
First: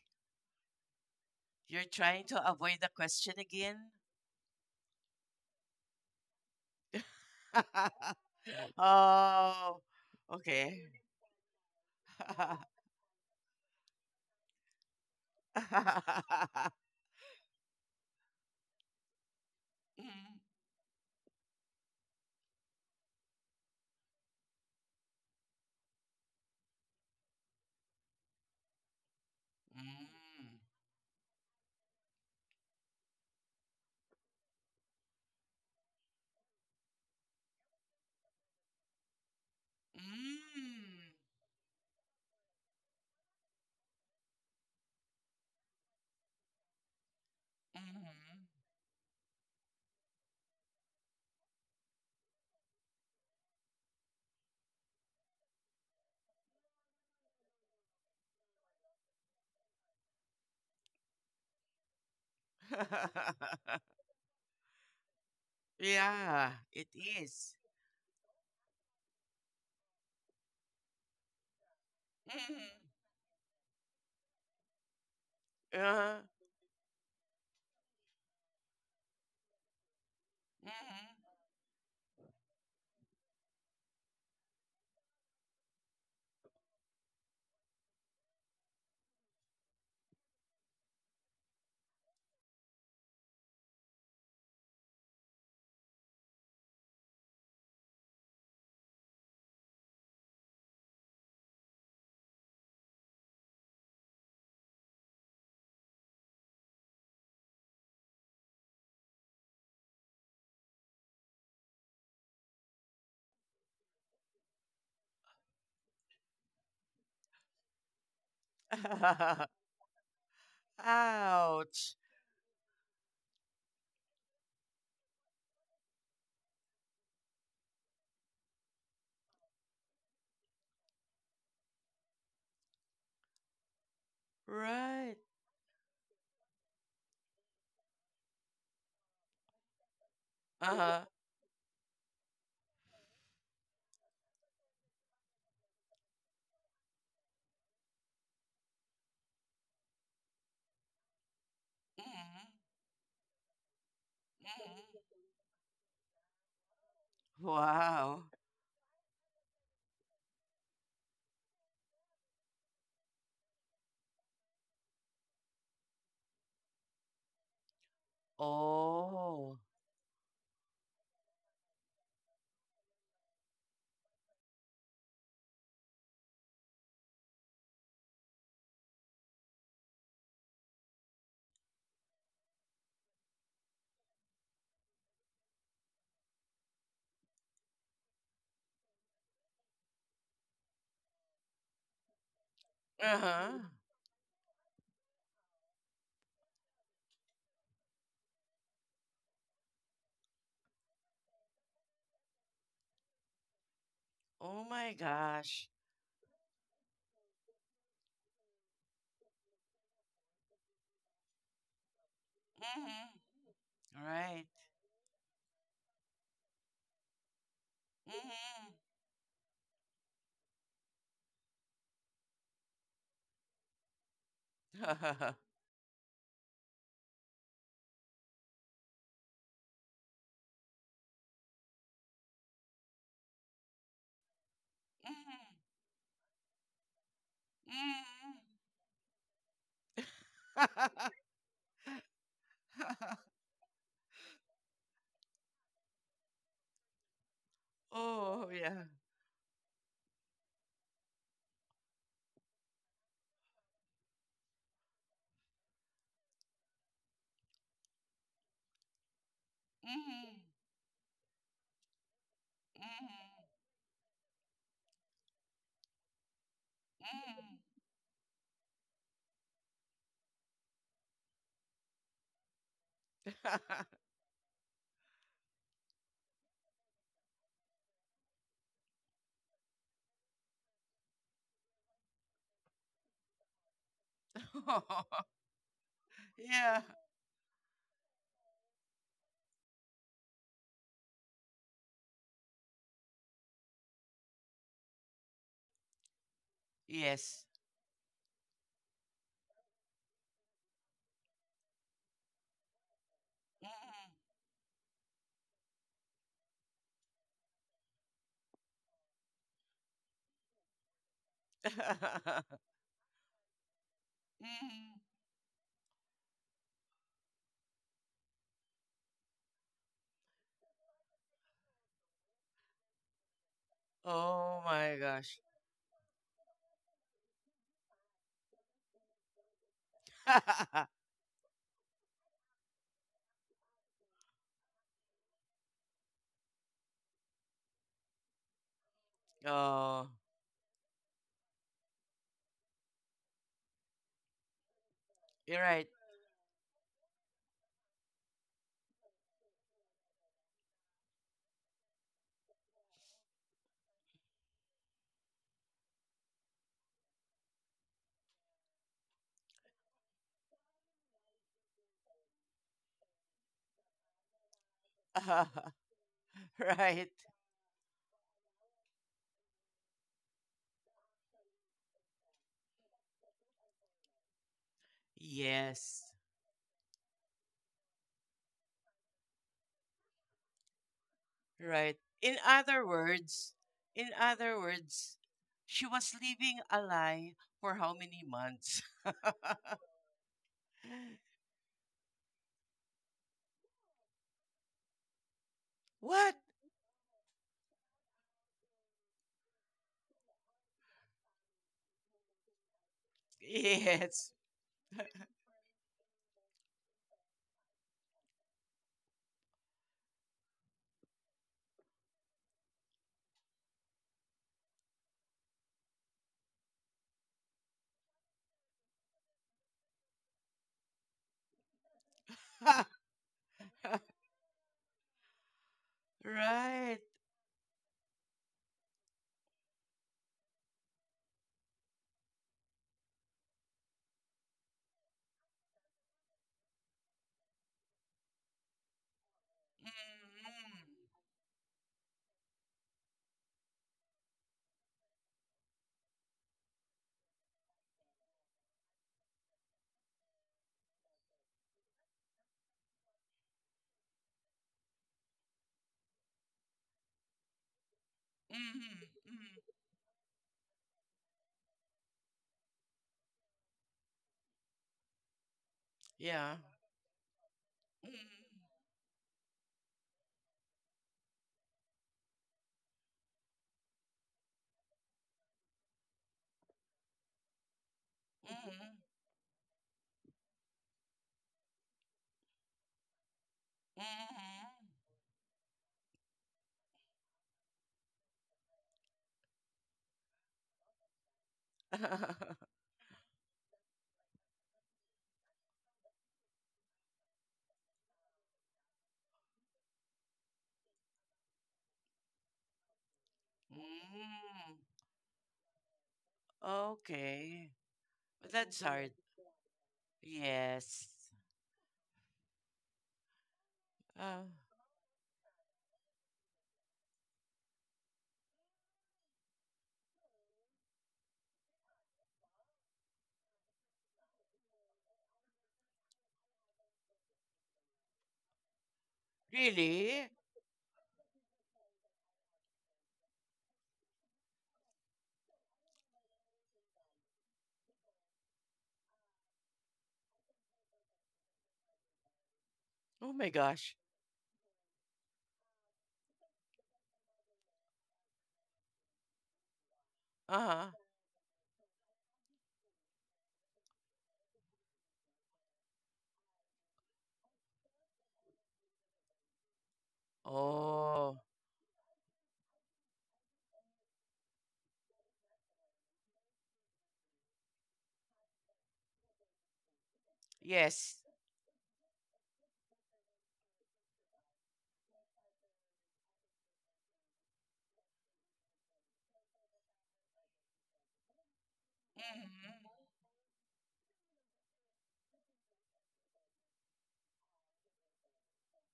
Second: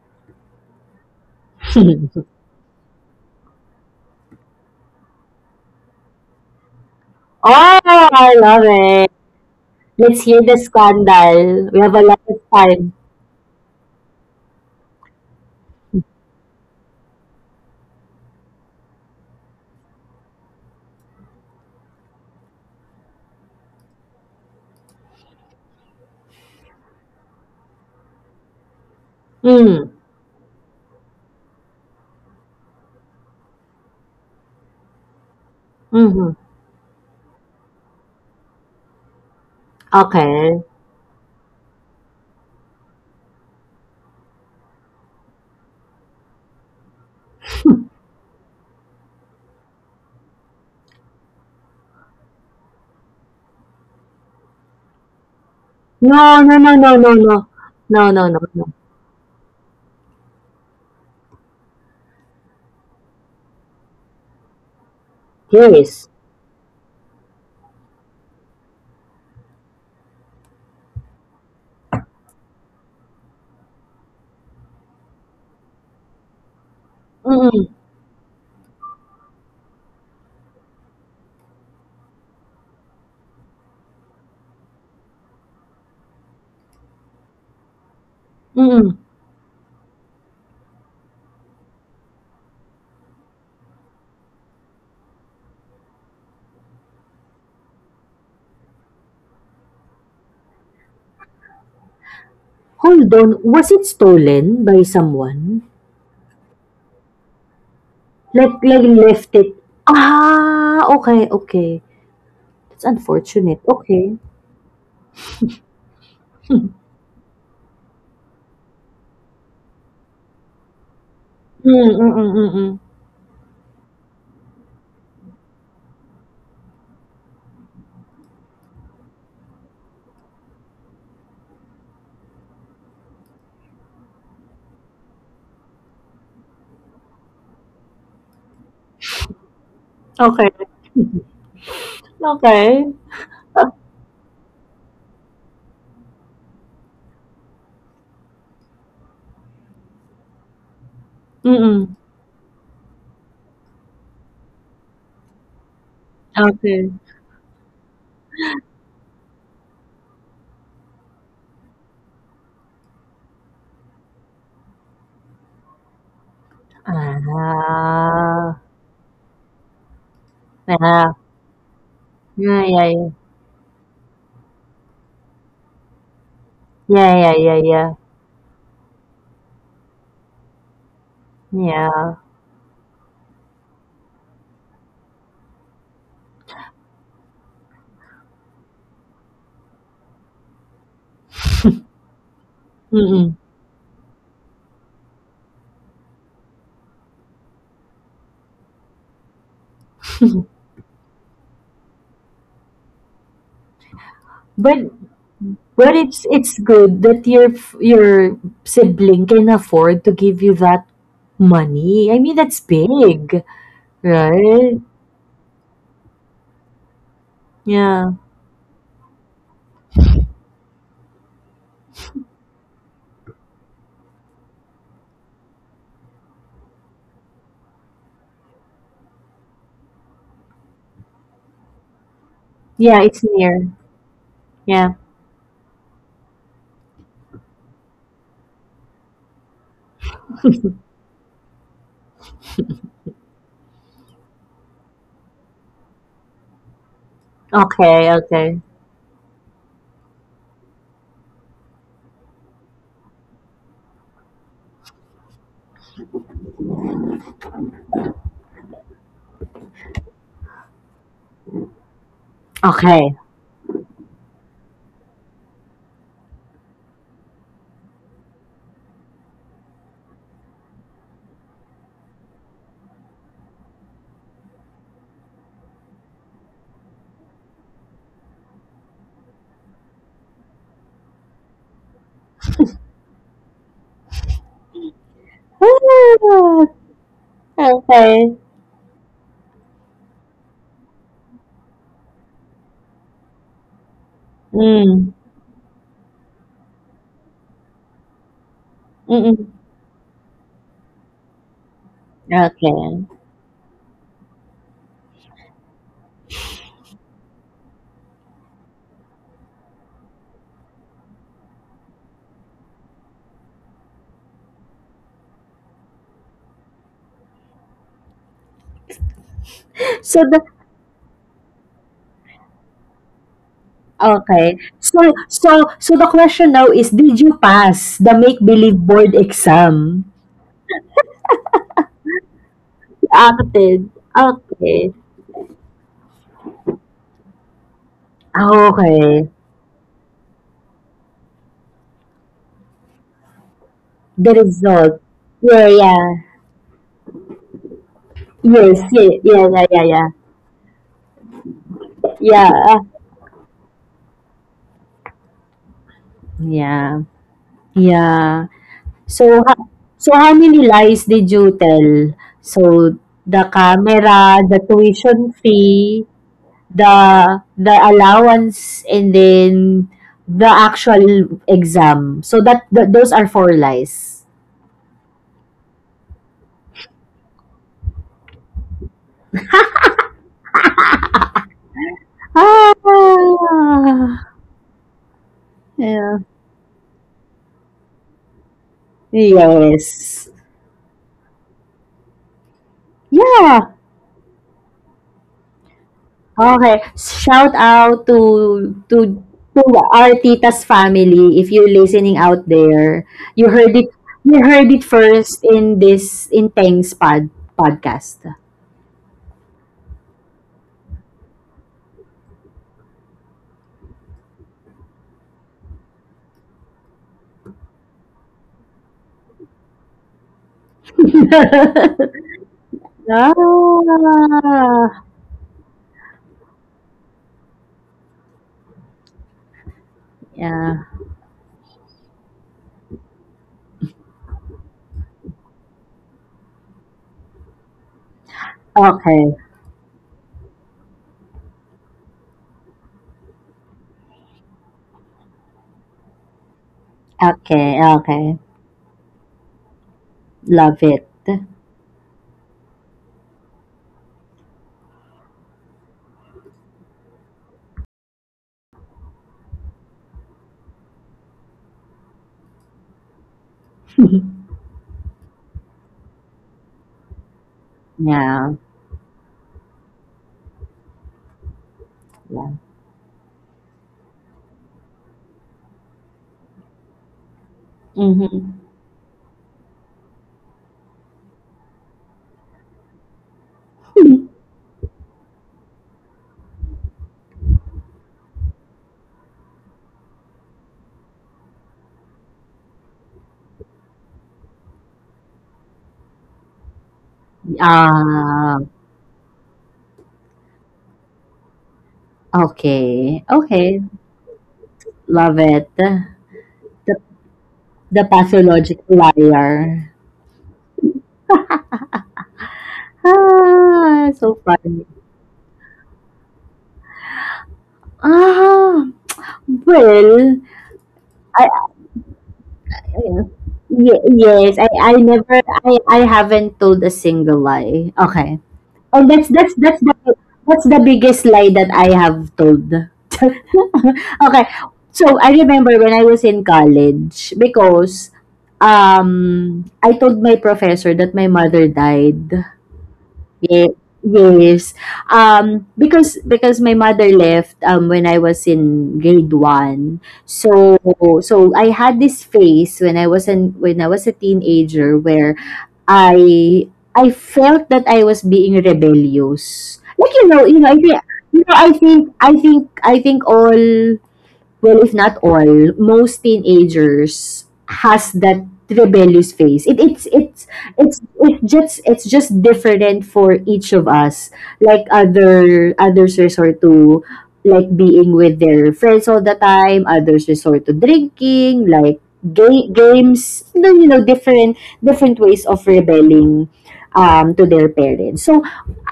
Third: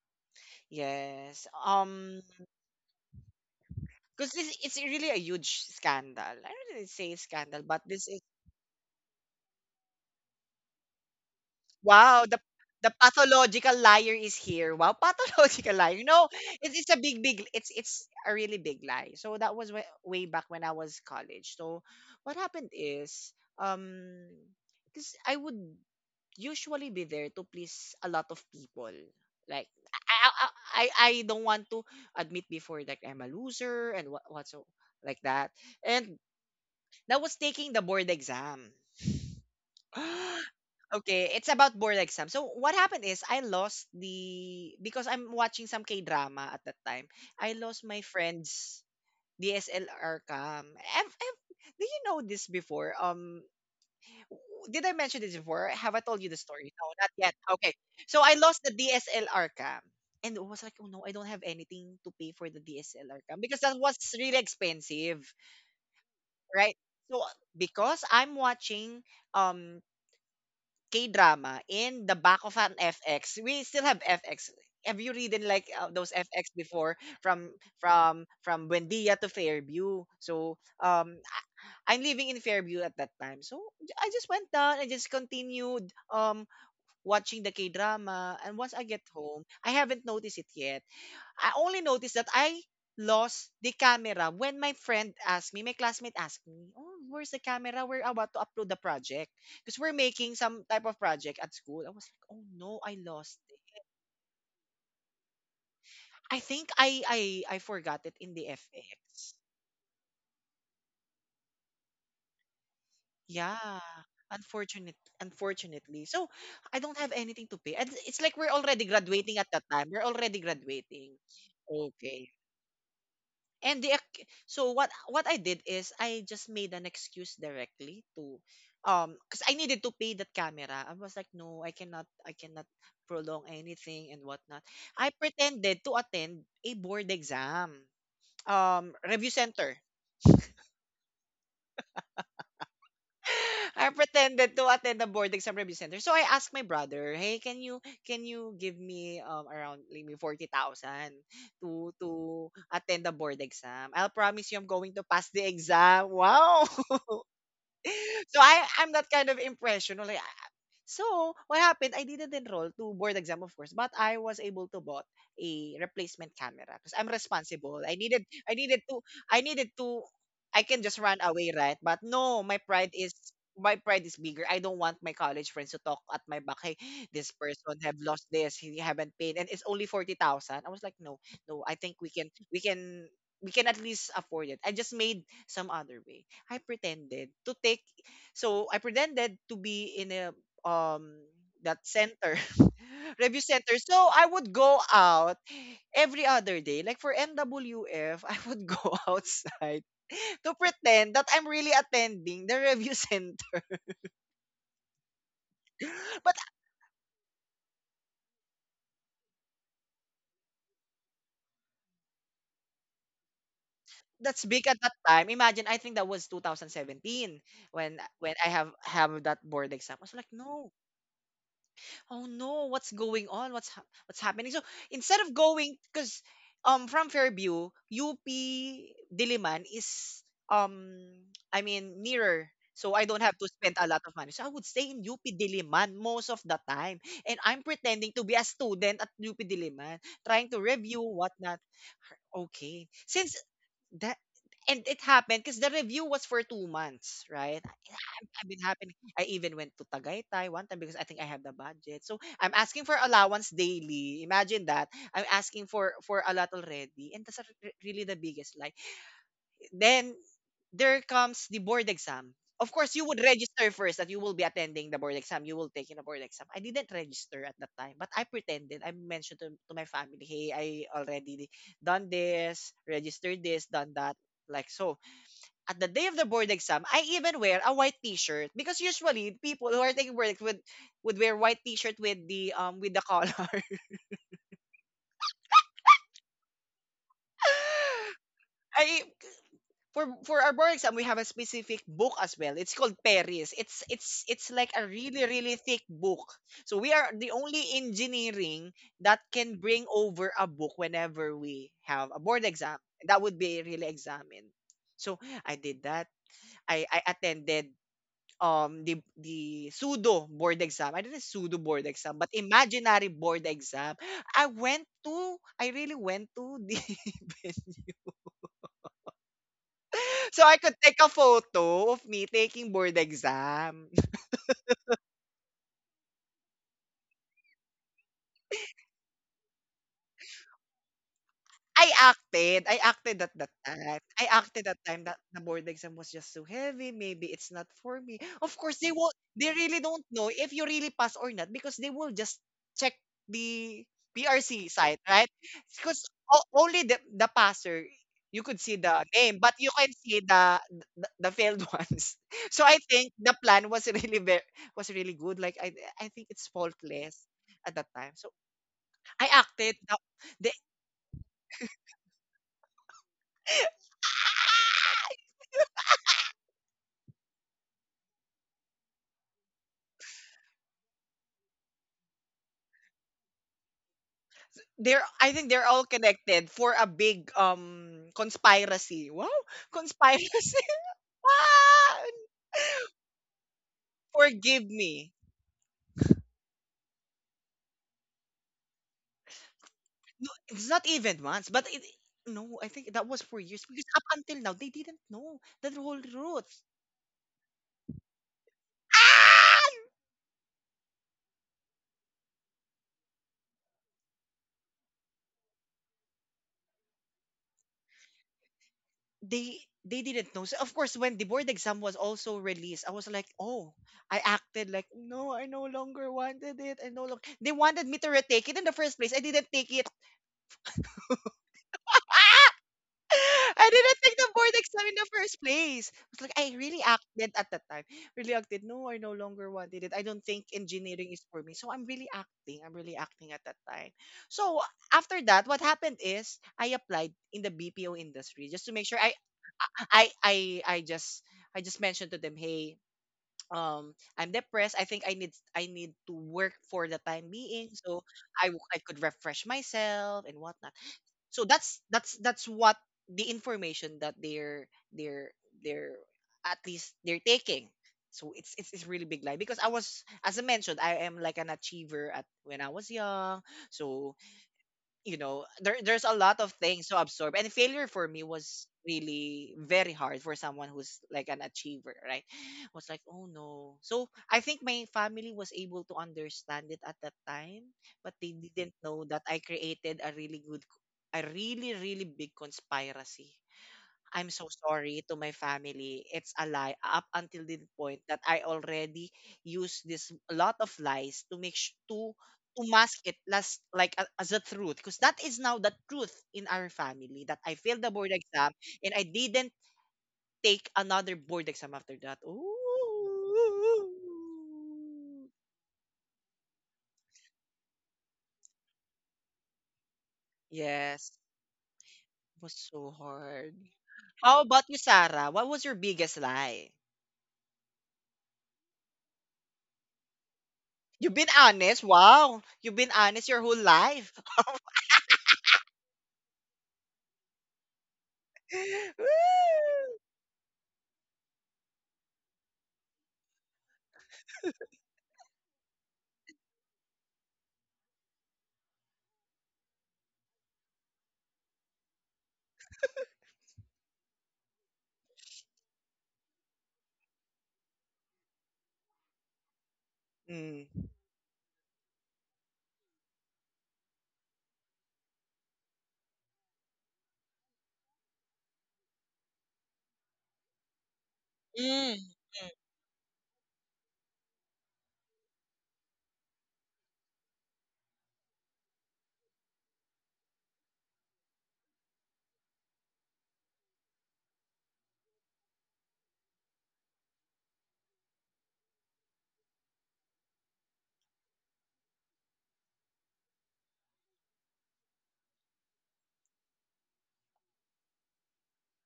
S1: Yes.
S2: You're trying to avoid the question again?
S1: Because this it's really a huge scandal. I don't really say scandal,
S3: Oh,
S1: but this is
S3: I love it.
S2: Oh,
S3: Let's hear the
S2: okay.
S3: scandal. We have a lot
S1: wow,
S3: of
S1: the
S3: time.
S1: the pathological liar is here. Wow, pathological liar. It's a big, big. It's a really big lie. So that was way, way back when I was college. So what happened is, um, because I would usually be there to please a lot of people. Like
S3: Mm,
S1: I I I,
S2: Mm,
S1: I don't want to admit before that I'm a loser and what so like that. And
S3: mm-hmm.
S1: that was taking the board exam.
S3: Okay.
S2: mm,
S1: Okay, it's about board exam. So what happened is I lost the because I'm watching some K-drama at that time. I lost my
S2: mm,
S1: friend's DSLR cam. Have Do you know this before? Did I mention this before? Have I told you the
S3: No, no,
S1: story?
S3: no,
S1: No,
S3: no,
S1: not
S3: no,
S1: yet.
S3: no.
S1: Okay.
S3: No,
S1: So
S3: no,
S1: I
S3: no,
S1: lost
S3: no.
S1: the DSLR cam. And I was like, oh no, I don't have anything to pay for the DSLR cam because
S2: mhm.
S1: that was really expensive.
S3: Yes.
S2: Yeah,
S1: Right?
S2: it
S1: So,
S2: is.
S1: because I'm watching um K-drama in the back
S2: Mm-hmm.
S1: of an FX. We still have FX. Have you read in like those
S2: Uh,
S1: FX before from
S3: Mm-mm.
S1: from Buendia to Fairview? So, I'm living in Fairview at that time. So I just went down and just continued watching the K drama. And once I
S3: Mm-mm.
S1: get home, I haven't noticed it yet. I only noticed that I lost the camera when my friend asked me, my classmate asked me, "Oh, where's the camera? We're about to upload the project because we're making some type of project at school." I was like, "Oh no, I
S3: Hold on.
S1: lost it.
S3: Was it stolen by someone?
S1: I think I forgot it in the
S3: Like left
S1: FX."
S3: it? Ah, okay, okay. That's unfortunate.
S1: Yeah.
S3: Okay.
S1: Unfortunately. So I don't have anything to pay. And it's like we're already graduating
S2: mm-hmm.
S1: at that time. We're already graduating.
S3: Mm,
S2: Ouch.
S3: mm,
S1: Okay.
S3: mm, mm, mm.
S1: So what I did is I just made an excuse directly to, because I needed to pay that camera. I was like, no, I cannot prolong anything and whatnot. I
S2: Right.
S1: pretended to attend a board exam review center.
S3: Okay.
S2: Uh-huh.
S3: Okay.
S1: I pretended to attend the boarding exam review center. So I asked my brother, "Hey, can you give me around like, maybe 40,000 to
S3: Mm-mm.
S1: to
S2: Mm-hmm.
S1: attend the board exam? I'll promise you I'm going to pass
S2: Mm-hmm.
S1: the exam." Wow.
S3: Okay.
S2: Wow.
S1: So I'm that kind of impression. Like, So what happened? I didn't enroll to board exam, of course, but I was able to bought a replacement camera because I'm responsible. I
S3: Ah.
S1: needed to I
S2: Oh.
S1: needed to I can just
S3: Yeah.
S1: run away, right? But no, my
S3: Yeah, yeah,
S1: pride
S3: yeah.
S1: is my pride is bigger. I don't want my college friends to talk at my back. Hey,
S3: Yeah,
S1: this
S3: yeah, yeah,
S1: person
S3: yeah.
S1: have lost this. He haven't paid, and it's only 40,000. I was like, no, no. I think
S3: Yeah.
S1: we can at least afford it. I just made some other way. I pretended to take so I pretended to be in a, um that center
S3: Mm-mm.
S1: review
S2: Uh-huh.
S1: center. So I would go out every other day. Like for MWF, I would go outside to pretend that I'm really attending the review center.
S2: Oh
S3: But—
S2: my gosh.
S3: well, it's—
S1: But
S3: it's good that your your sibling can afford to give you that money. I mean, that's big,
S2: Mm-hmm. Right.
S1: that's big
S3: right?
S1: at that time. Imagine, I think that was 2017 when
S3: Yeah.
S1: I
S2: Mm-hmm.
S1: have that board exam. I was like, no, oh no, what's going on, what's happening. So instead of going because, from Fairview, UP Diliman is, um I mean, nearer. So
S3: Yeah,
S1: I
S3: it's
S1: don't have to
S3: near.
S1: spend a lot of money, so I would stay
S3: Yeah.
S1: in UP Diliman most of the time and I'm pretending to
S2: Mm-hmm.
S1: be a student at UP Diliman, trying to review
S2: Mm-hmm.
S1: whatnot. Okay, since that, and it happened because the review was for 2 months, right?
S3: Okay,
S2: Oh
S1: I've
S3: okay.
S1: been
S2: yeah.
S1: happening. I even went to Tagaytay one time because I think I have the budget. So I'm asking for allowance daily. Imagine that. I'm asking for a lot already, and that's really the biggest lie. Then
S2: Mm-hmm.
S1: there comes the board exam. Of course, you
S3: Okay.
S1: would
S2: Mm-hmm.
S1: register first that you will be attending the board exam. You will take in a board exam. I didn't register at that time, but I pretended. I mentioned to my family, hey, I already done this, registered this, done that. Like so, at the day of the board exam, I even wear a white T-shirt because usually people who are taking would wear white T-shirt with the color.
S2: Mm-hmm.
S3: Ah,
S2: Yeah.
S3: okay.
S1: I For our board exam we have a specific book as well. It's called Paris. It's like a
S3: Mm.
S1: really, really thick book. So we are the
S2: Yes.
S1: only engineering that
S3: Mm-mm.
S1: can bring over a book whenever we have a board exam
S3: Okay.
S1: that would be really
S2: Mm-hmm.
S1: examined. So I did that. I attended, the pseudo board exam. I didn't pseudo board exam but imaginary board exam.
S2: Mm-hmm.
S1: I really went to the
S3: So the
S1: So I could take a photo of me taking board exam.
S3: okay.
S2: Oh my gosh.
S3: So the question now is, did you pass the make believe board exam?
S1: I acted, I
S3: You
S1: acted at that
S3: acted.
S1: time. I acted that
S3: Okay.
S1: time that the board exam was just so heavy. Maybe it's not for me. Of
S3: Ah,
S1: course, they won't.
S3: okay.
S1: They really don't
S2: Oh,
S1: know if you really pass or not because they will just check the
S3: The
S1: PRC site,
S3: result.
S1: right?
S2: you're
S3: Yeah,
S2: right.
S1: Because
S3: yeah.
S1: only the passer, you could see
S3: Yes,
S1: the
S3: yeah,
S1: name,
S3: yeah,
S1: but
S3: yeah,
S1: you
S3: yeah,
S1: can
S3: yeah.
S1: see the failed ones.
S3: Yeah,
S1: So I
S3: ah,
S1: think the plan was was really good. Like I think it's
S3: yeah,
S1: faultless at that time. So
S3: yeah.
S1: I
S3: So, ha-
S1: acted.
S3: so how
S1: The
S3: many lies did you tell? So, the camera, the tuition fee,
S2: Right.
S3: the allowance, and then the actual exam. So that those are four lies.
S1: They're I think they're all
S2: Yes.
S1: connected for a big, conspiracy. Wow! Conspiracy. Ah!
S2: Right. In
S3: Ah,
S2: other words, in other
S1: Forgive me.
S2: words, she was
S3: yeah.
S2: living a lie for how many months?
S1: No,
S3: Yes.
S1: it's not even once, but it no, I think that was for
S3: Yeah.
S1: years because up until now they didn't know the whole
S2: What?
S1: truth.
S3: Okay, shout out to
S1: Ah!
S3: our tita's family if you're listening out there. You heard it—
S2: Yes.
S3: you heard it first in this— in Teng's podcast.
S1: They didn't know. So of course, when the board exam was also released, I was like, oh, I acted like no, I no longer wanted it. I no longer they wanted me to retake it in the first place. I didn't take it.
S2: Right.
S1: I didn't take the board exam in
S3: ah,
S1: the first place. I was like, I really acted at that time. Really acted. No, I no longer wanted it. I don't think
S3: yeah.
S1: engineering is for me. So I'm really acting. I'm really acting at that time. So after that, what happened is I applied in the BPO industry just to make sure
S3: Okay.
S1: I I I
S2: Mm-hmm.
S1: just I just mentioned to them, hey, I'm depressed. I think I need to work for the time being.
S3: Okay.
S1: So
S3: Okay.
S1: I could refresh myself and whatnot.
S3: Love it.
S1: So that's what the information that they're they're at least they're taking. So it's really
S2: Mm-hmm.
S1: big lie because
S2: Mm-hmm.
S1: I was, as I mentioned, I am like an achiever at when I was young. So there's a lot of
S2: Yeah.
S1: things to absorb, and failure for me
S3: yeah.
S2: Mm-hmm.
S1: was really very hard for someone who's like an achiever, right?
S3: Yeah.
S1: Was like, oh no, so I think my family was able to understand it at that time, but they
S3: Mm-hmm.
S1: didn't
S2: Mm-hmm.
S1: know that I created a really, really big conspiracy. I'm so sorry to my family. It's a lie up until the point that I already use this lot of lies to make sh- to
S2: Mm-hmm.
S1: mask it last like as a truth, because that is now the truth in our family that I failed the board exam
S3: Ah,
S1: and I didn't take another board exam after that. Ooh.
S3: okay. Okay.
S2: Mm.
S3: Love it. The—
S2: Okay.
S3: the
S2: That's
S3: pathological
S2: hard.
S3: liar.
S2: Yes.
S1: Yes, it was so hard.
S3: Ah, so
S2: Uh,
S1: How about you,
S3: funny.
S1: Sarah? What was your biggest lie?
S3: Ah, well,
S1: You've been
S3: I,
S1: honest. Wow. You've been
S3: I
S1: honest your whole life.
S3: yes, I never, I haven't told a single lie. Okay, and
S1: Woo!
S3: that's the—
S2: really?
S3: that's the biggest lie that I have told. okay, so I remember when I was in college because I told my professor that my mother died.
S2: Oh my
S3: Ye-
S2: gosh.
S3: Yes. Because my mother left when I was in grade one.
S2: Uh
S1: Mm.
S3: So
S2: huh.
S3: I had this phase when I was an when I was a teenager where I I felt that I was being rebellious. Like, you know, I think—
S2: Oh.
S3: I
S1: Mm. Mm.
S3: think— I think all— well, if not all, most teenagers has that rebellious phase. It
S2: Yes.
S3: it's just— it's just different for each of us. Like other— others resort to like being with their friends all the time. Others resort to drinking, like
S2: Mhm.
S3: games. Then, you know, different ways of rebelling to their parents. So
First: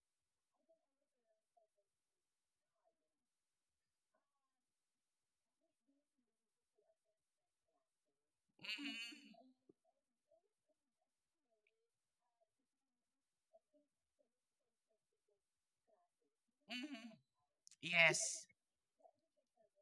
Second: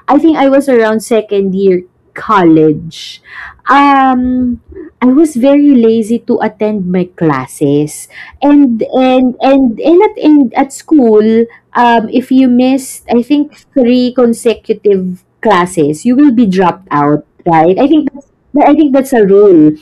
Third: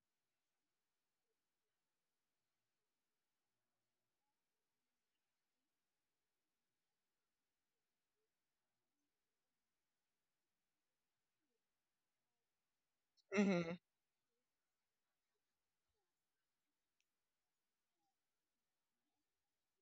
S3: I think I was around second year college. Um, I was very lazy to attend my classes. And and
S2: Mhm.
S3: and and at school, if you missed, I think,
S1: Mhm.
S3: three consecutive classes, you will be dropped
S2: Mhm.
S3: out, right?
S2: Yes.
S3: I think that's a rule.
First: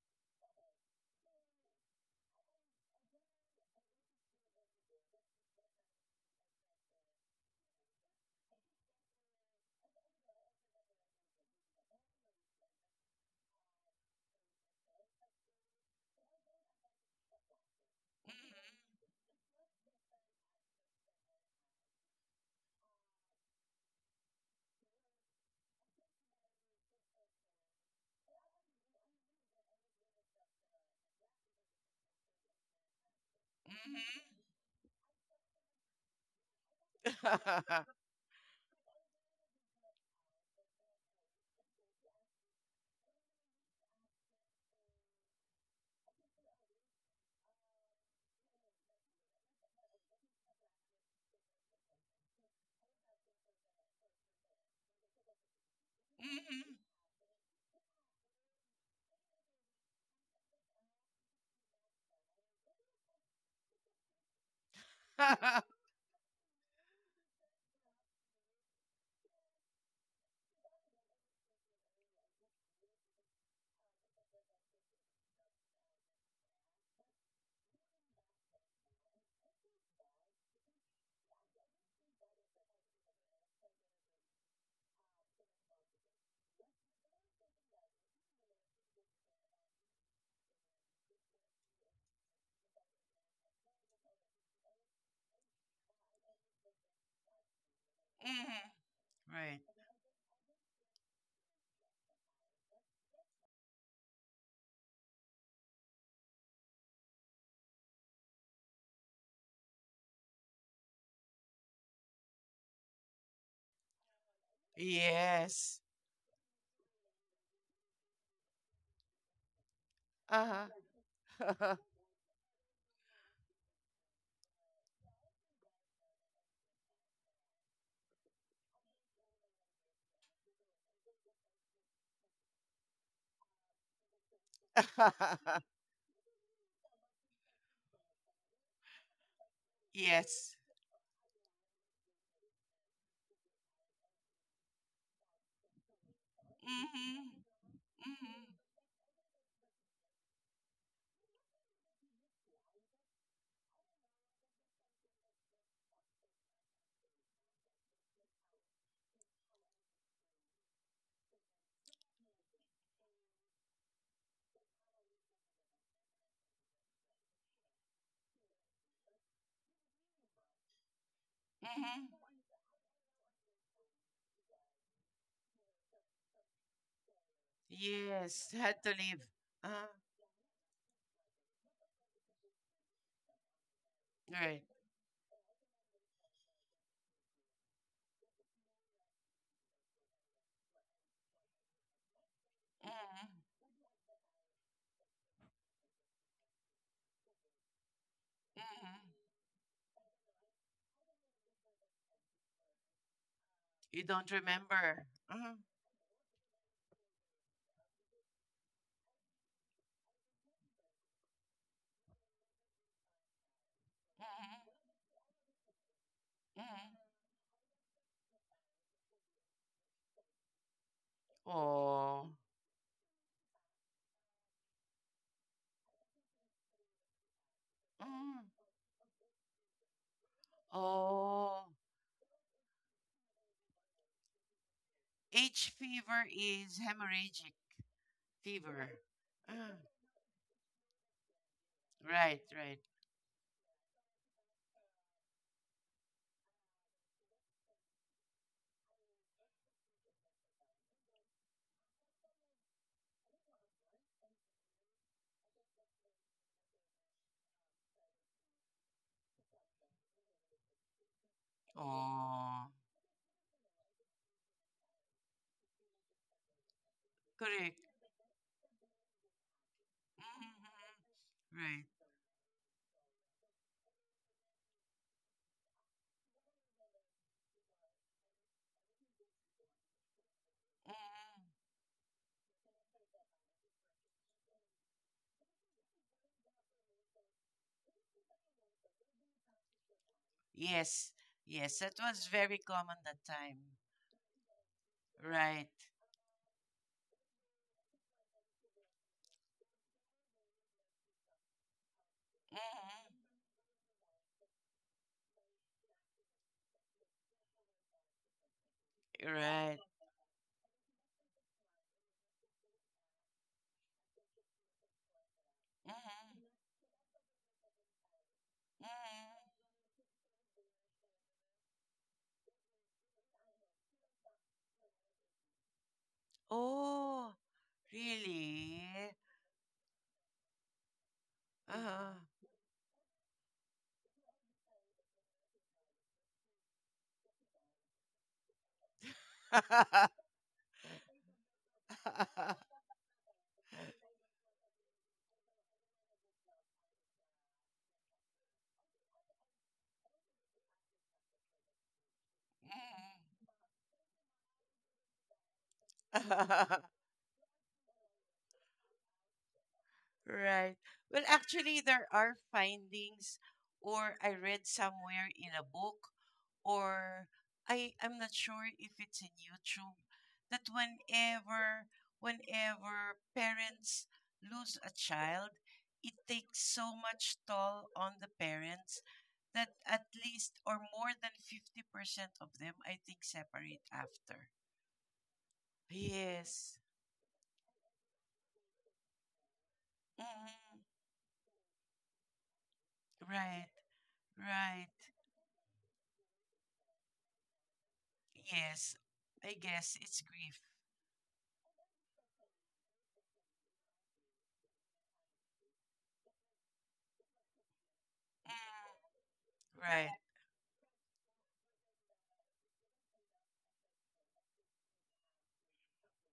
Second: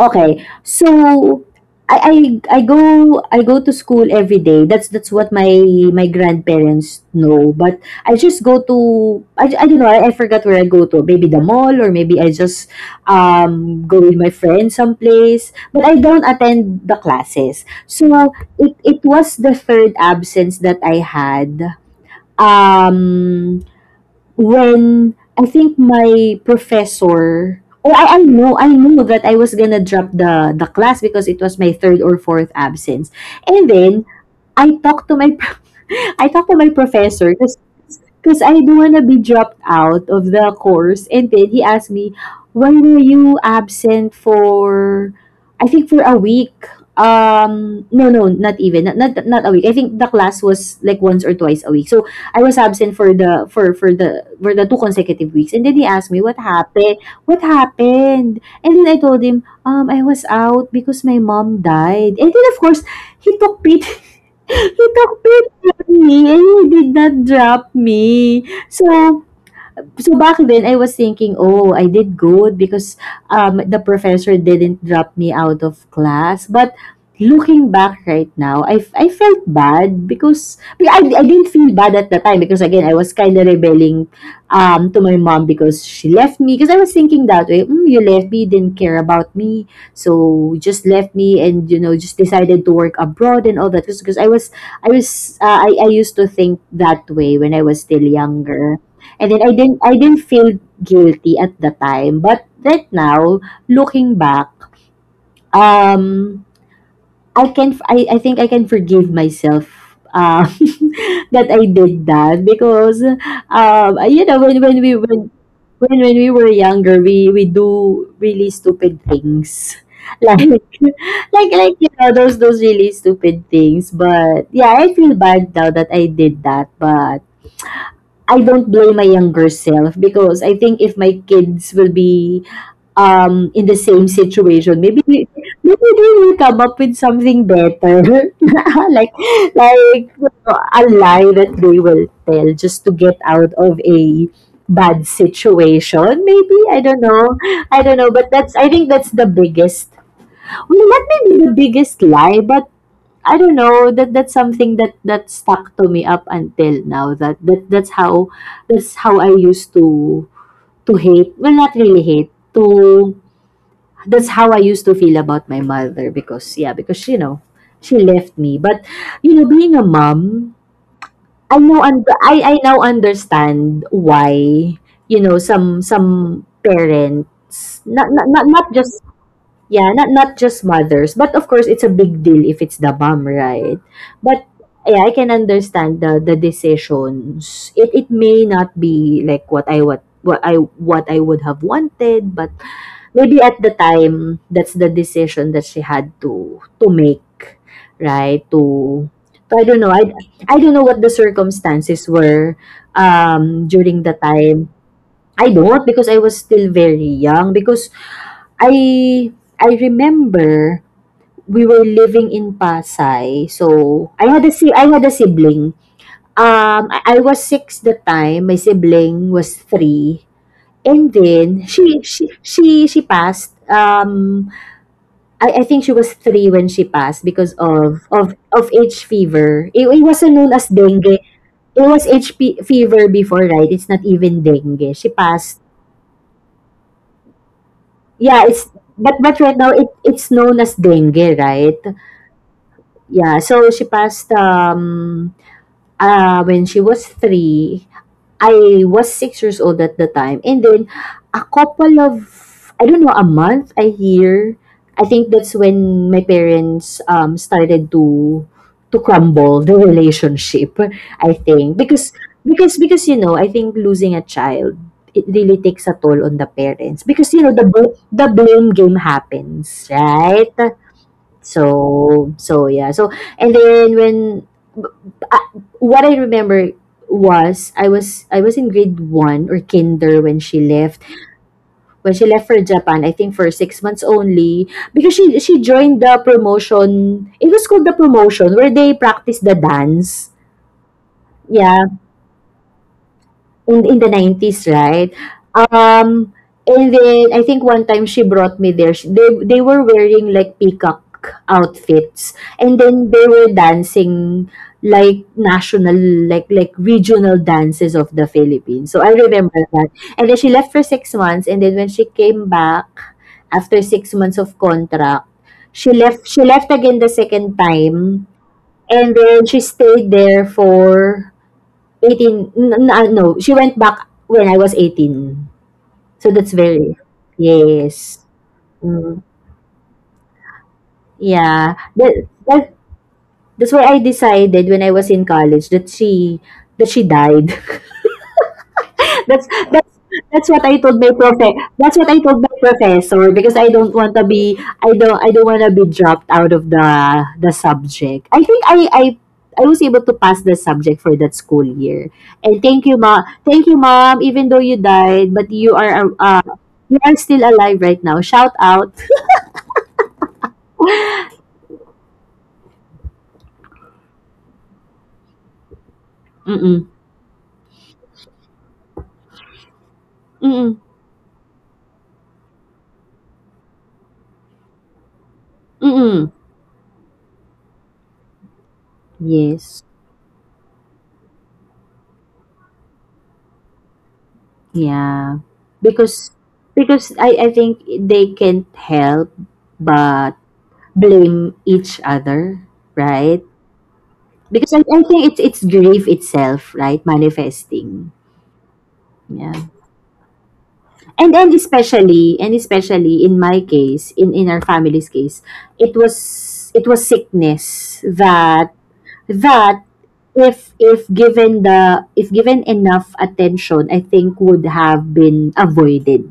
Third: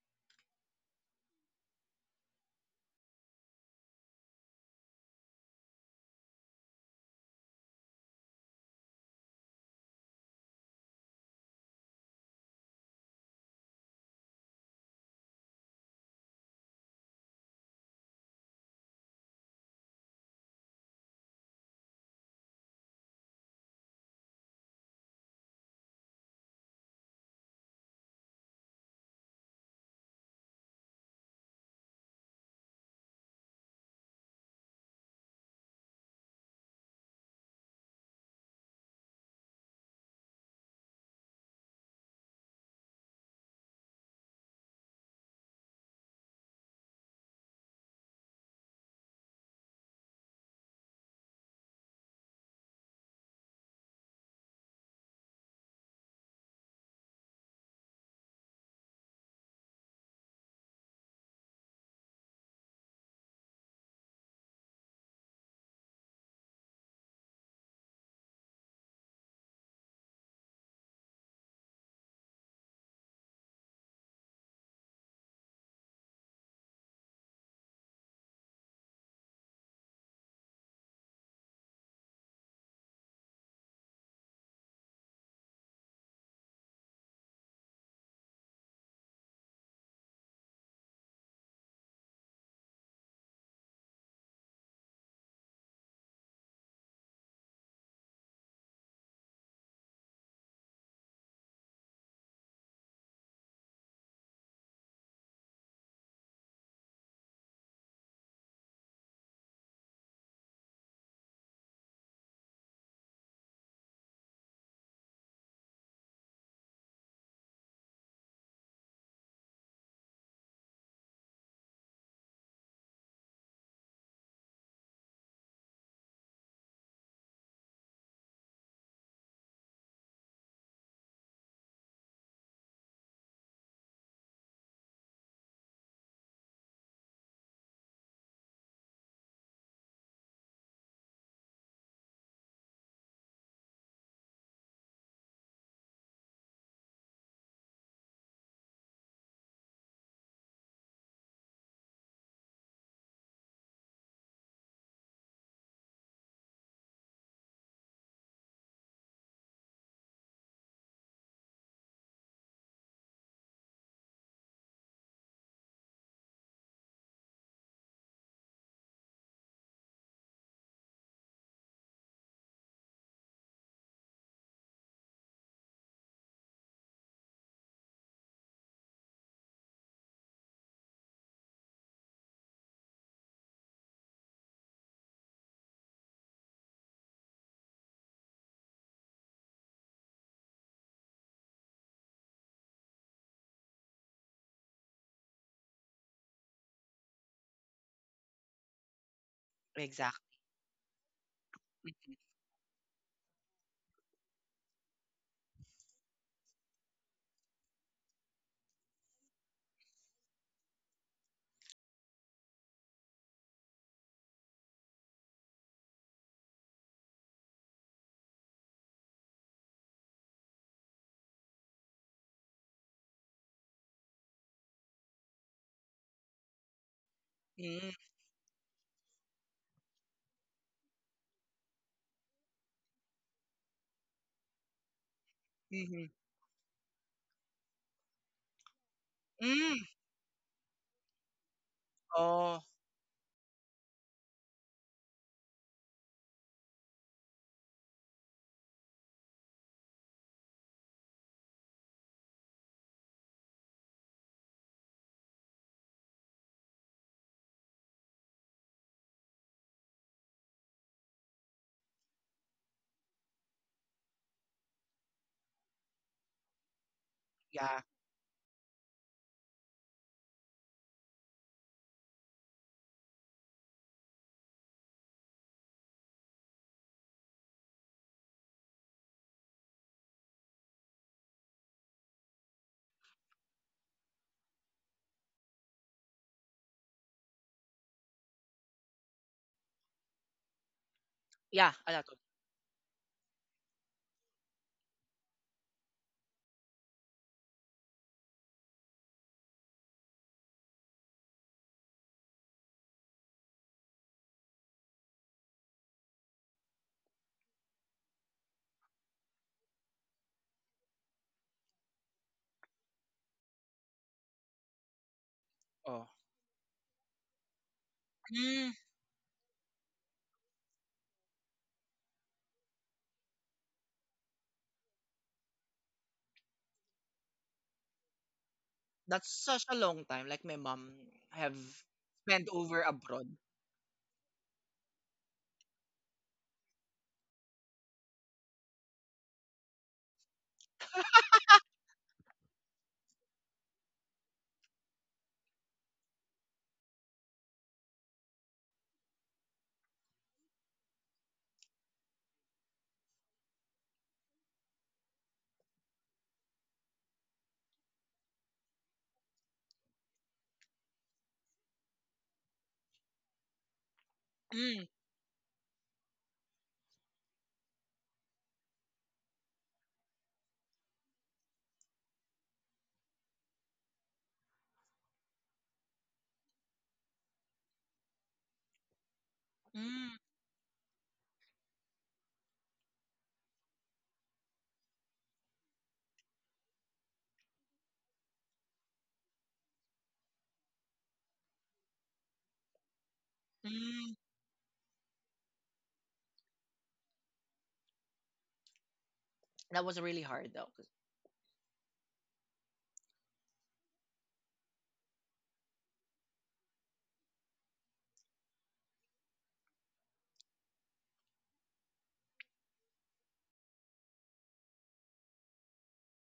S3: Okay. So I I I go to school every day. That's what my grandparents know. But I just go to I don't know. I forgot where I go to. Maybe the mall, or maybe I just go with my friends someplace. But I don't attend the classes. So it was the third absence that I had. Um when I think my professor oh I know I knew that I was gonna drop the class because it was my third or fourth absence. And
S2: Mhm.
S3: then I talked to my I talked to my professor because I don't wanna be dropped out of the course. And then he asked me, why were you absent for, I think, for a week? No Not even not, not not a week. I think the class was like once or twice a week. So I was absent for the 2 consecutive weeks. And then he asked me, what
S2: Mhm.
S3: happened? What happened? And then I told him, I was out because my mom died. And then, of course, he took pity he took pity on me, and he did not drop me. So, back then, I was thinking, oh, I did good because the professor didn't drop me out of class. But looking back right now, I felt bad because I didn't feel bad at the time because, again, I was kind of rebelling to my mom because she left me. Because I was thinking that way, you left me, didn't care about me. So you just left me and, just decided to work abroad and all that. Because I used to think that way when I was still
S2: Mhm.
S3: younger. And then I
S2: Right.
S3: didn't I didn't feel guilty at the time, but right now, looking back, um I think I can forgive myself that I did that because you know, when when we when
S2: Yes.
S3: when, when we were younger, we do really stupid things like
S2: Uh-huh.
S3: you know, those really stupid things. But yeah, I feel bad now that I did that, but I don't blame my younger self because I think if my kids will be in the same situation, maybe they will come up with something better, like like
S2: Yes.
S3: a lie that they will tell just to get out of a bad situation. Maybe, I don't
S2: Mhm.
S3: know, but
S2: Mhm.
S3: that's I think that's the biggest. Well, not maybe the biggest lie, but I don't know, that that's something that stuck to me up until now, that, that's how I used to— hate— well, not really hate— to— that's how I used to feel about my mother. Because, yeah, because, you know, she left me. But you know, being a mom, I know, and
S2: Mhm.
S3: I now understand why, you know, some parents— not not not,
S2: Yes.
S3: not
S2: Had to
S3: just—
S2: leave. Uh-huh.
S3: yeah, not just mothers. But of course it's a big deal if it's the mom, right? But
S2: Right.
S3: yeah, I can understand the decisions. It may not be like what I would have wanted. But
S2: Mhm.
S3: maybe at the time, that's the decision that she had to make, right?
S2: Mhm.
S3: To I don't know.
S1: Exact.
S3: I don't know what the circumstances were during
S2: You
S3: the
S2: don't
S3: time.
S2: remember.
S3: I
S2: Uh-huh.
S3: don't, because I was still very young. Because I I remember we were living in Pasay. So I had
S2: Mhm.
S3: I had a sibling. Um
S2: Mhm.
S3: I, I was six the time, my sibling was three. And then she she
S2: Oh.
S3: she she passed. I think she was three when she passed because
S1: Mm.
S2: Mhm.
S3: of H fever. It wasn't known as dengue.
S2: Oh.
S3: It was HP fever before, right? It's not even dengue. She passed.
S2: H
S1: Mhm.
S2: fever is hemorrhagic
S3: Yeah, it's.
S2: fever.
S3: But right now
S2: Mm,
S1: Mm.
S3: it's known as dengue, right?
S2: right,
S1: Oh,
S2: right.
S3: Yeah, so she passed, when she was three, I was 6 years old at the time. And then, a couple of— I don't know, a month, a year— I think that's when my parents started to crumble the relationship, I think. Because,
S2: Oh,
S3: you know, I think losing a child, it really takes a toll on the parents. Because, you know,
S2: correct.
S1: yeah.
S3: the blame game happens, right?
S2: Mhm, right.
S3: So, yeah. So, and then when— b- b- ah, what I remember was, I was in grade one or kinder when she left.
S2: Mm.
S3: When she left for Japan, I think for 6 months only, because she joined the promotion. It was called the promotion where they practice the dance.
S2: Yes,
S1: Yeah,
S3: Yeah.
S2: yes,
S1: a
S2: that
S1: lot of.
S2: was very common that time.
S3: In the 90s, right?
S2: Right.
S3: Um, and then I think one time she brought me there. They were wearing like peacock outfits, and
S2: Mhm,
S3: then they were dancing like national, regional dances of the Philippines. So I remember
S2: right.
S3: that. And then she left for 6 months, and then when she came back after 6 months of contract, she
S1: Oh.
S3: left. She
S2: Mhm,
S3: left again the second time,
S1: Mm.
S3: and then she
S2: mhm.
S3: stayed there for no, she went back when I was 18. So that's very—
S2: Oh,
S3: yes.
S2: really?
S3: Mm,
S1: That's such a long time. Like my mom have
S3: yeah.
S2: Uh-huh.
S1: spent over abroad.
S3: That's why I decided when I was in college that she died. That's that's that's what I told my profe. That's what I told my professor because I don't want to be dropped out of the subject. I think I was able to pass the subject for that school year. And thank you, mom. Thank you, mom. Even though you died, but
S2: Mhm.
S3: you are still alive right now. Shout out.
S2: Right. Well, actually, there are findings, or I read
S1: Mm.
S2: somewhere in a book,
S3: Mm-mm.
S2: or I'm not sure if it's in YouTube, that
S3: Mm-mm.
S2: whenever parents lose a child, it
S3: Mm-mm.
S2: takes so much toll on the parents that
S3: Yes.
S2: at
S1: Mm.
S2: least, or more than 50% of them, I think, separate after.
S3: Yeah. Because
S2: Yes.
S3: because I think they can't help but
S2: Mm,
S3: blame each other, right?
S2: right.
S1: Mm.
S3: Because I,
S2: Right.
S3: I think it's grief itself, right? Manifesting.
S2: Yes, I
S3: Yeah.
S1: That
S2: guess
S1: was
S2: it's
S1: really hard
S2: grief.
S1: though. 'Cause.
S3: And especially in my case, in our family's case, it was sickness that—
S2: Mm,
S3: that,
S2: right,
S3: if given enough attention, I think, would have been avoided.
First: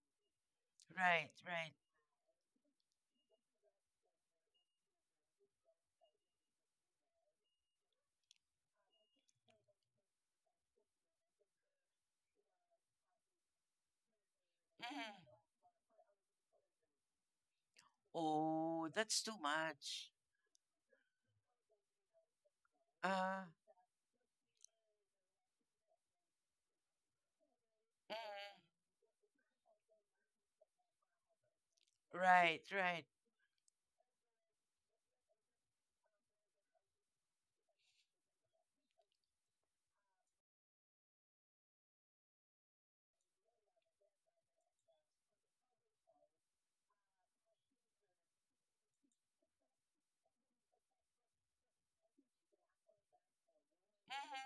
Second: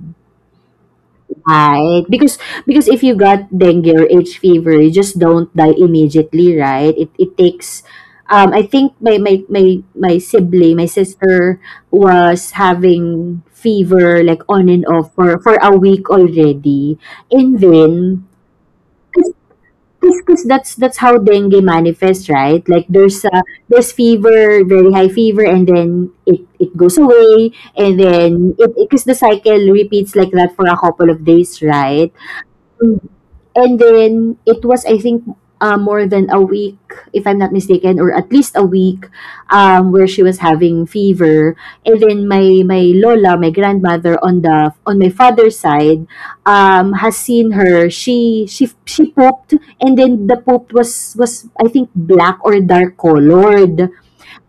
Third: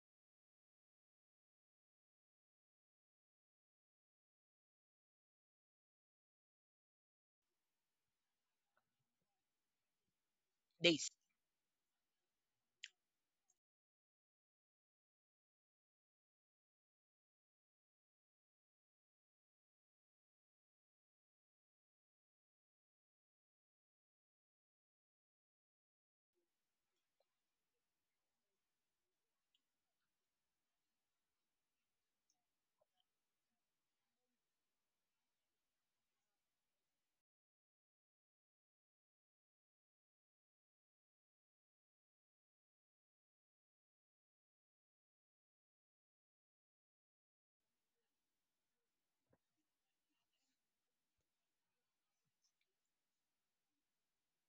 S2: right, right.
S3: Right. Because if you got dengue or H fever, you just don't die immediately, right? It takes— I think my sibling, my
S1: Days.
S3: sister was having fever like on and off
S2: Mm.
S3: for a week already. And then,
S2: Oh, that's too much.
S3: because that's how dengue manifests, right?
S2: Uh,
S3: There's fever, very high fever, and then it goes away, and then
S2: mm,
S3: it, because, the cycle repeats like that for a couple of days, right?
S2: right,
S3: Mm,
S2: right.
S3: and then it was, I think, more than a week, if I'm not mistaken, or at least a week, where she was having fever. And then my lola, my grandmother on the on my father's side, has seen her. She pooped, and then the poop was, I think, black or dark colored.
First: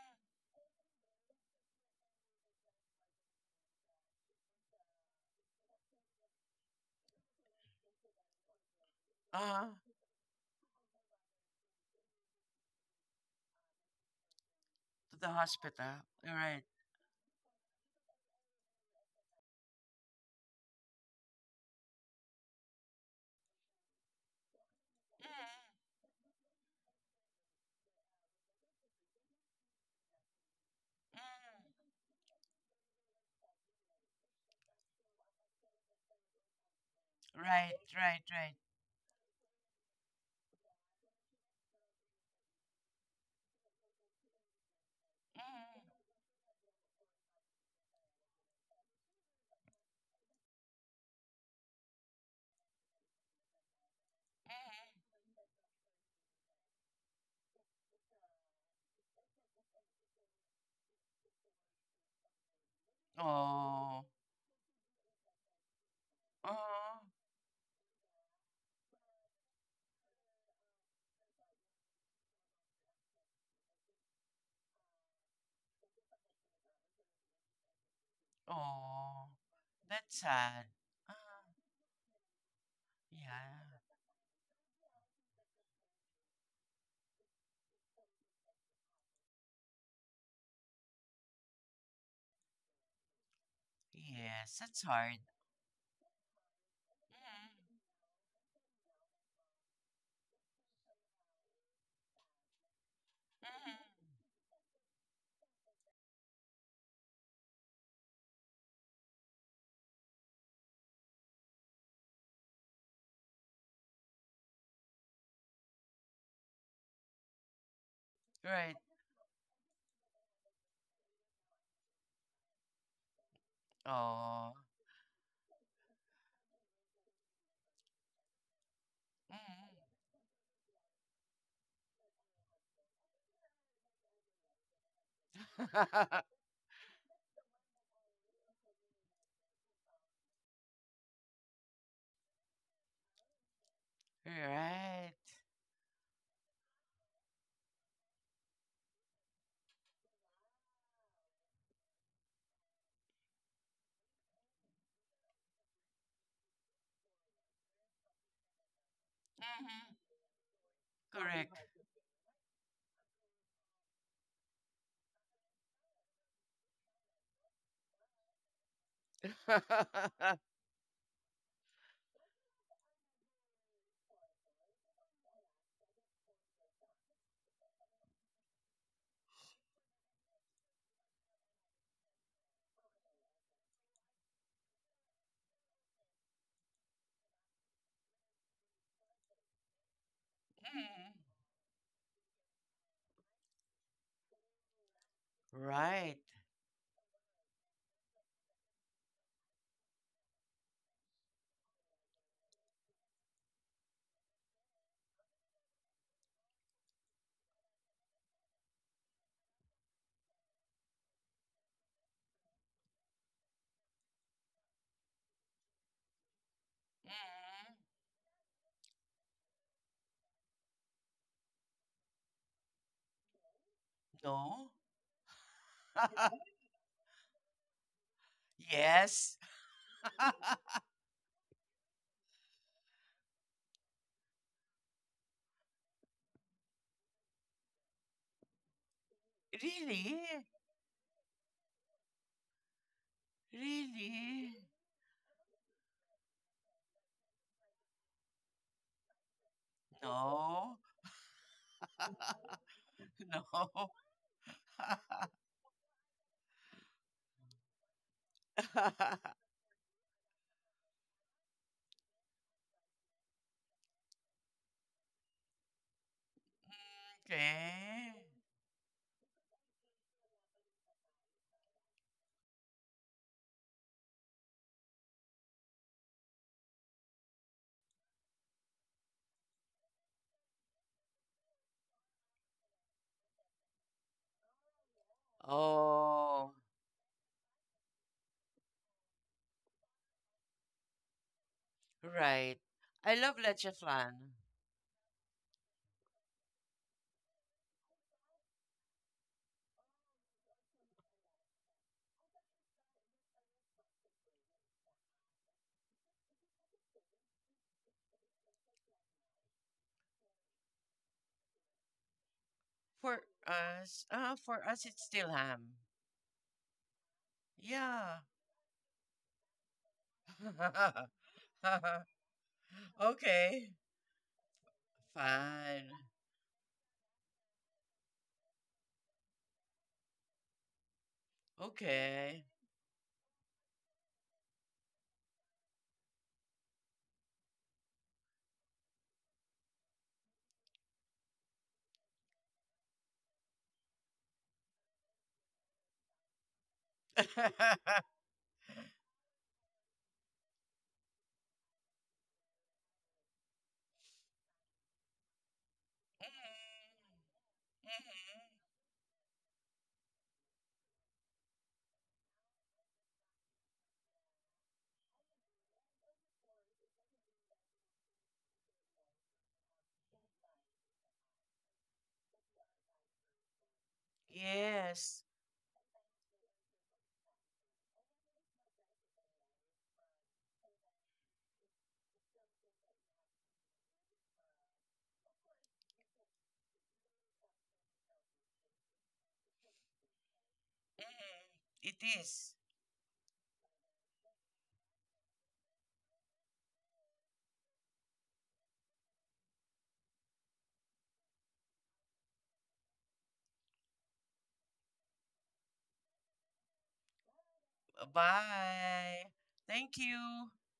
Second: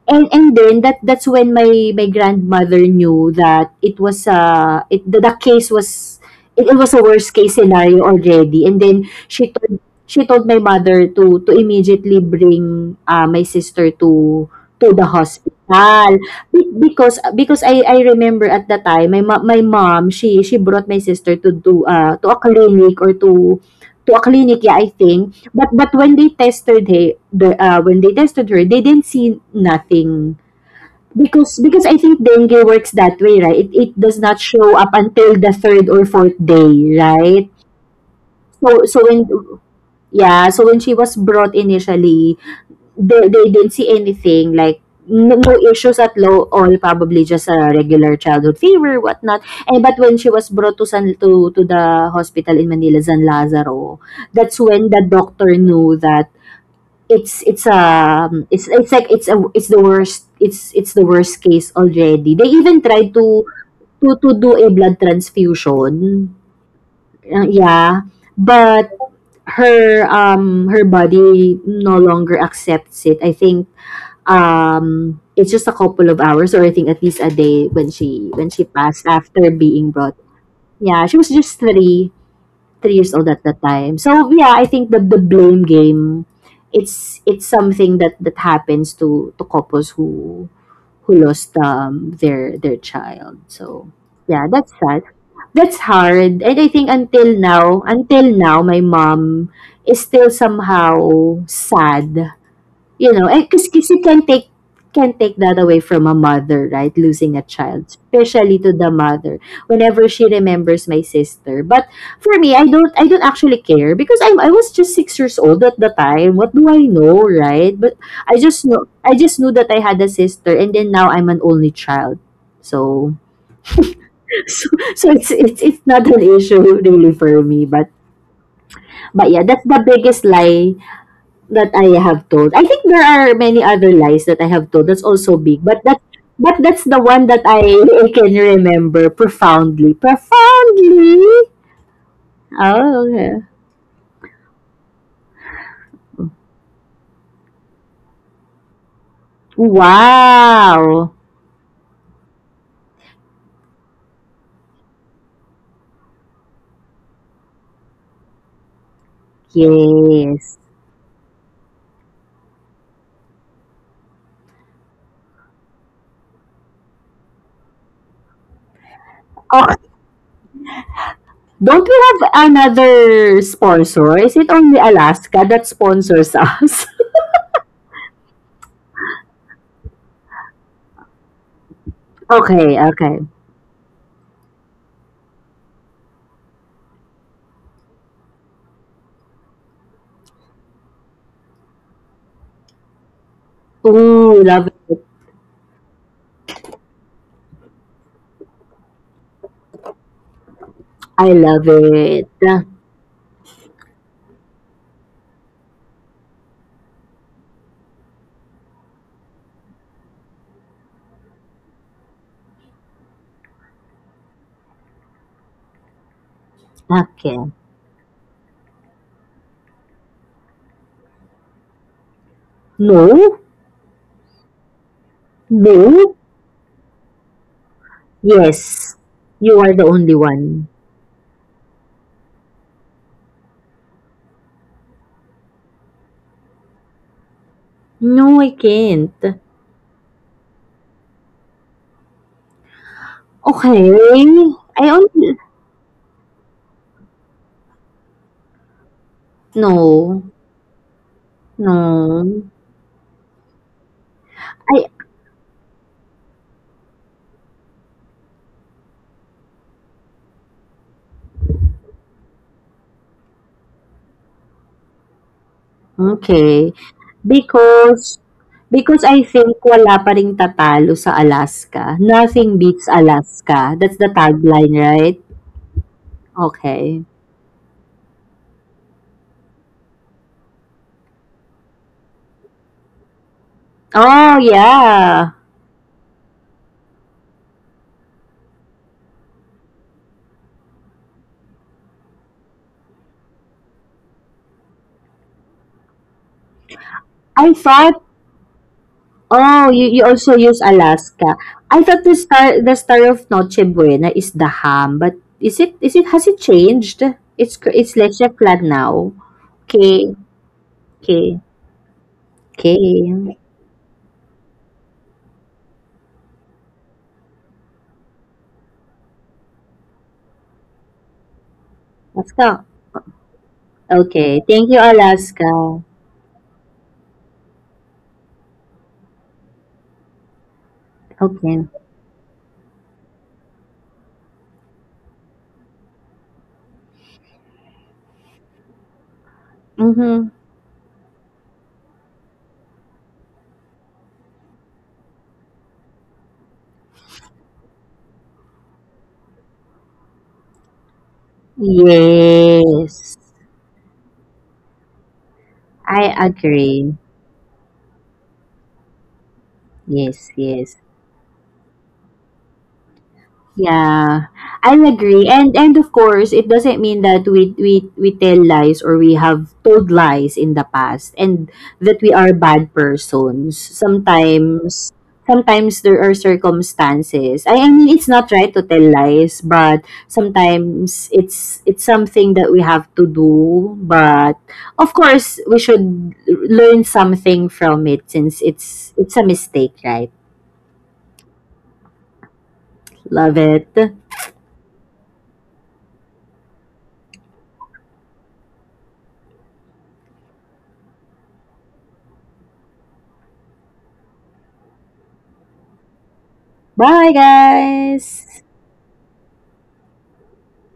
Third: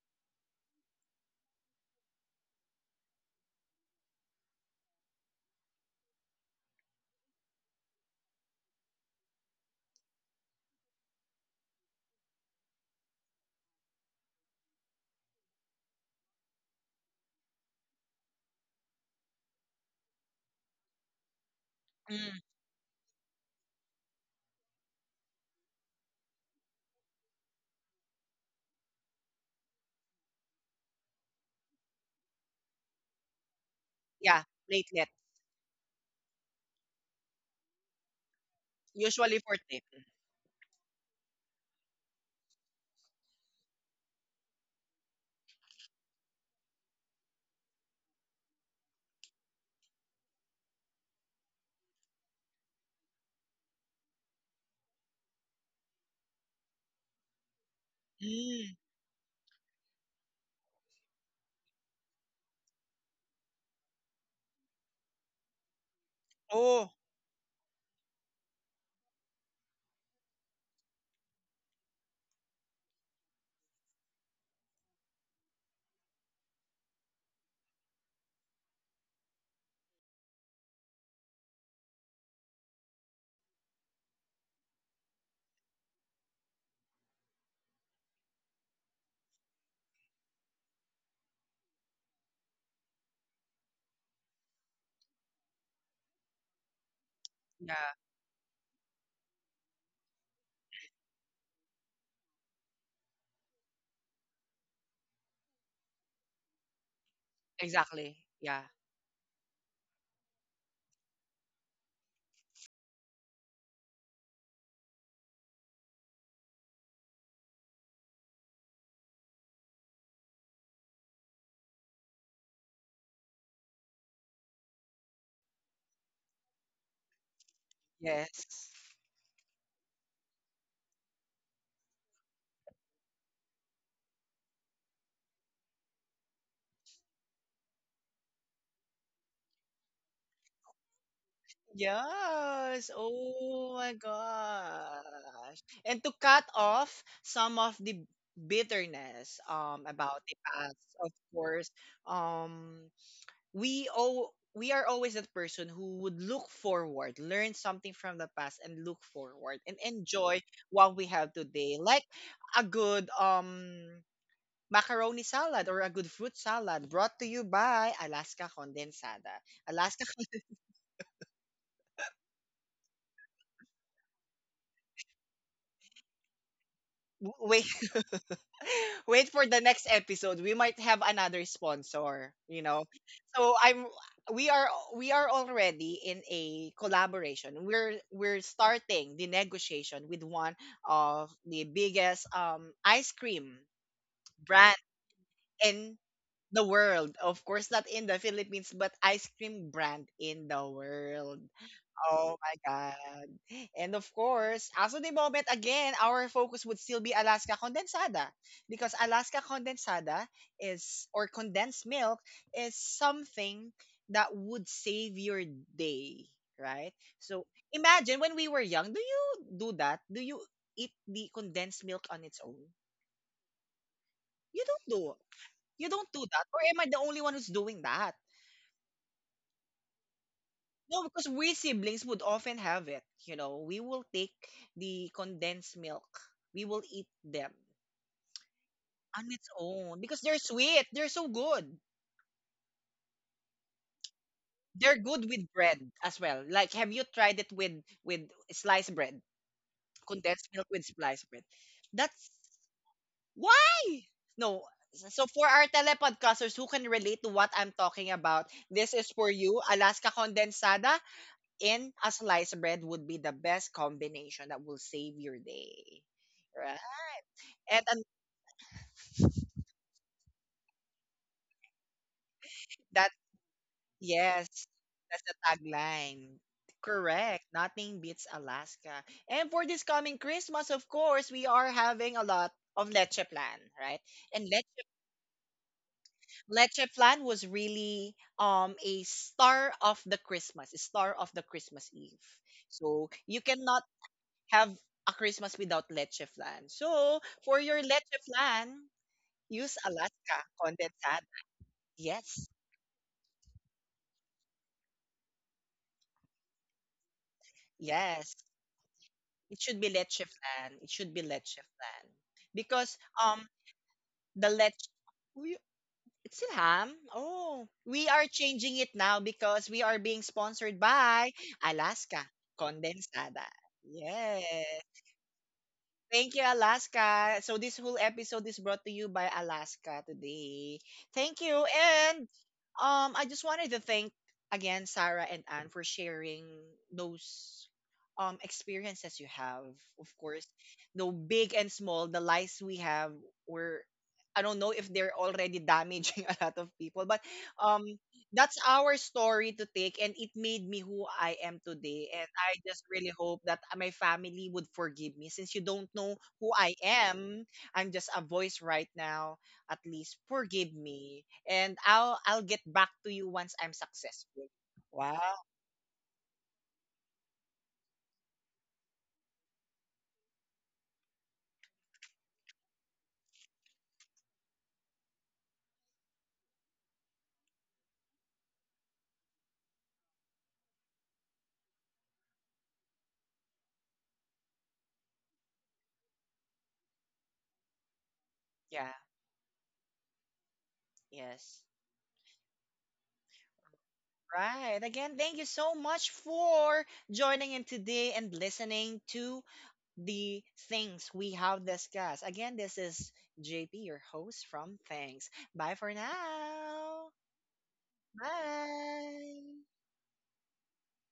S3: And then that's when my grandmother knew that it was— the case was— it was a worst case scenario already. And then
S2: Mm, to
S3: she told my mother to immediately bring my sister to the
S2: the
S3: hospital.
S2: hospital. Right.
S3: Be- because I remember at the time, my mom she brought my sister to a
S1: Mm.
S3: clinic, or to a clinic, yeah, I think.
S2: Mm,
S3: But when they tested her, they didn't see nothing, because
S2: mm,
S3: I think dengue works that way, right? It does not
S1: Yeah,
S3: show up
S1: platelet.
S3: until the third or fourth day, right?
S2: right, right, right.
S3: So so when
S1: Usually 14.
S3: Yeah, so when she was brought initially, they didn't see anything, like, no, no
S2: Mm,
S3: issues at low all, probably just a regular childhood fever whatnot. And but when she was brought to San to the hospital in Manila, San Lazaro, that's when the doctor knew that
S1: Mm.
S3: it's the worst— it's the worst case already. They even tried
S2: mm. Oh,
S3: to do a blood transfusion.
S1: Oh.
S2: oh,
S3: Yeah, but her body no longer accepts it, I think. It's just a couple of hours, or, I think, at least a day when she passed
S2: oh.
S3: after being
S2: That's
S3: brought.
S2: sad.
S3: Yeah,
S2: Uh,
S3: she was just three years old at that
S2: yeah,
S3: time. So yeah, I think the blame game, it's something that happens to couples who lost their child. So yeah,
S2: yes,
S3: that's
S2: that's
S3: sad.
S2: hard.
S3: That's hard. And I think, until
S2: Mm,
S3: now,
S1: Yeah,
S3: my mom is still somehow sad, you know, because
S2: mm.
S3: you can take— that away from a mother, right? Losing a child,
S1: exactly. Yeah.
S3: especially to the mother, whenever she remembers my sister. But for me, I don't actually care, because I was just 6 years old at the time. What do I know, right? But
S2: Right.
S3: I just knew that I had a sister, and then now I'm an only child. So
S2: Oh.
S3: so, it's not an issue really for me, but
S1: Yes.
S3: yeah, that's
S2: Mm.
S3: the biggest lie that I have told. I think there are many other lies that I have told that's also big, but that's the one that I can remember profoundly. Profoundly.
S1: Yes.
S3: Oh, okay.
S1: Oh my
S2: Right.
S1: gosh. And to cut off some of the bitterness, about the past, of
S3: Wow.
S1: course, um we are always that person who would look forward, learn something from the past and look forward and
S2: Mhm.
S1: enjoy
S3: Yes.
S1: what we have
S2: Correct.
S1: today. Like a good, macaroni salad or a good fruit salad brought to you by Alaska Condensada.
S3: Oh,
S1: Alaska
S3: don't we have another sponsor? Is it only Alaska that sponsors us?
S1: we Wait for the next episode. We might have another sponsor, you
S3: Okay,
S1: know.
S3: okay.
S1: So I'm we are we are already in a collaboration. We're starting the negotiation with one
S2: Mm.
S1: of the biggest, ice cream
S3: Ooh, love
S1: brand
S3: it.
S1: in
S2: Right.
S1: the world. Of course not in the Philippines, but ice cream brand in the world.
S3: I love it.
S1: Oh my God. And of course, as of the moment, again, our focus would still be Alaska Condensada because Alaska Condensada is, or condensed milk, is something that would save your day, right?
S3: Okay.
S1: So
S2: Mm.
S1: imagine when we were young, do you do that? Do you eat the condensed milk on its own?
S3: No,
S1: You
S2: No.
S1: don't do You don't do
S3: no.
S1: that. Or am I the only one who's doing that?
S3: Yes,
S2: Yes.
S3: you are the only one.
S1: No, because we siblings would often have it. We will take the condensed milk. We will eat them
S3: No, I can't.
S1: on its own because
S2: Really?
S1: they're sweet. They're so good.
S3: Okay,
S2: Really?
S3: I
S1: They're good
S3: only—
S1: with bread as well. Like, have you tried it with with sliced bread?
S3: no,
S1: Condensed milk
S2: No.
S1: with sliced bread. That's
S3: no.
S1: why.
S2: No.
S1: No.
S3: I—
S1: So for our telepodcasters who can relate to what I'm talking about, this is for you, Alaska Condensada. In a slice bread would be the best combination that will save your day.
S3: okay,
S1: Right? And,
S2: Okay.
S3: because I think wala pa ring tatalo sa Alaska. Nothing beats
S1: that
S3: Alaska. That's the
S1: yes,
S3: tagline, right?
S1: that's the tagline.
S3: Okay.
S1: Correct. Nothing beats Alaska. And for this coming Christmas, of course, we are having a lot of leche plan, right?
S3: Oh
S1: And leche
S3: yeah.
S2: Oh,
S1: leche plan was really, a star of the Christmas, a star of the Christmas Eve.
S2: right.
S1: So
S2: I
S1: you
S2: love leche
S1: cannot
S2: flan.
S1: have a Christmas without leche plan. So
S3: I
S1: for your
S3: thought
S1: leche plan.
S3: Oh,
S1: Use
S3: you
S1: Alaska
S3: also use
S1: condensada.
S3: Alaska. I thought
S1: Yes,
S3: the star of Noche Buena is the ham, but is it— has it changed? It's
S1: yes.
S3: Leche flag now.
S1: It should be
S3: Okay,
S1: leche flan. It should be
S3: okay,
S1: leche flan. Because,
S2: For
S3: okay.
S1: um
S2: us, uh,
S1: the
S2: for
S1: leche
S2: us, it's still
S1: we,
S2: ham.
S1: it's still ham. Oh, we
S2: Yeah.
S1: are changing it now because we are being sponsored by Alaska
S3: Let's go.
S1: condensada.
S2: Okay.
S3: Okay, thank
S1: Yes.
S3: you, Alaska.
S2: Fine.
S1: Thank you, Alaska. So this whole episode is brought to you by Alaska today. Thank you.
S3: Okay.
S1: And,
S2: Okay.
S1: I just wanted to thank again Sarah and Anne for sharing those, experiences you have. Of
S3: Mm-hmm.
S1: course, the big and small, the lies we have were, I don't know if they're already damaging a lot of people, but, um that's our story to take, and it made me who I am today, and I just really
S3: Yes,
S1: hope that my family would forgive me. Since you don't know
S3: I
S1: who I
S3: agree.
S1: am, I'm just a voice
S2: Mm-hmm.
S1: right now. At least
S3: Yes,
S1: forgive
S3: yes.
S1: me, and I'll get back to you once I'm
S3: Yeah,
S1: successful.
S3: I'll
S1: Wow.
S3: agree. And of course, it doesn't mean that we tell lies, or we have told lies in the past, and that we are bad persons.
S2: Yes.
S3: Sometimes there are circumstances. I mean, it's not right to tell lies, but sometimes it's something that we have to do. But of course, we should learn something from it since
S1: Yeah.
S3: it's a mistake, right?
S2: Mm-hmm.
S1: Yes.
S2: It is.
S3: Love it.
S1: Right, again thank you so much for joining in today and listening to the things we have discussed. Again, this is JP, your host from Thanks. Bye for now.
S3: Bye, guys.
S2: Bye.
S1: Bye.
S2: Thank you.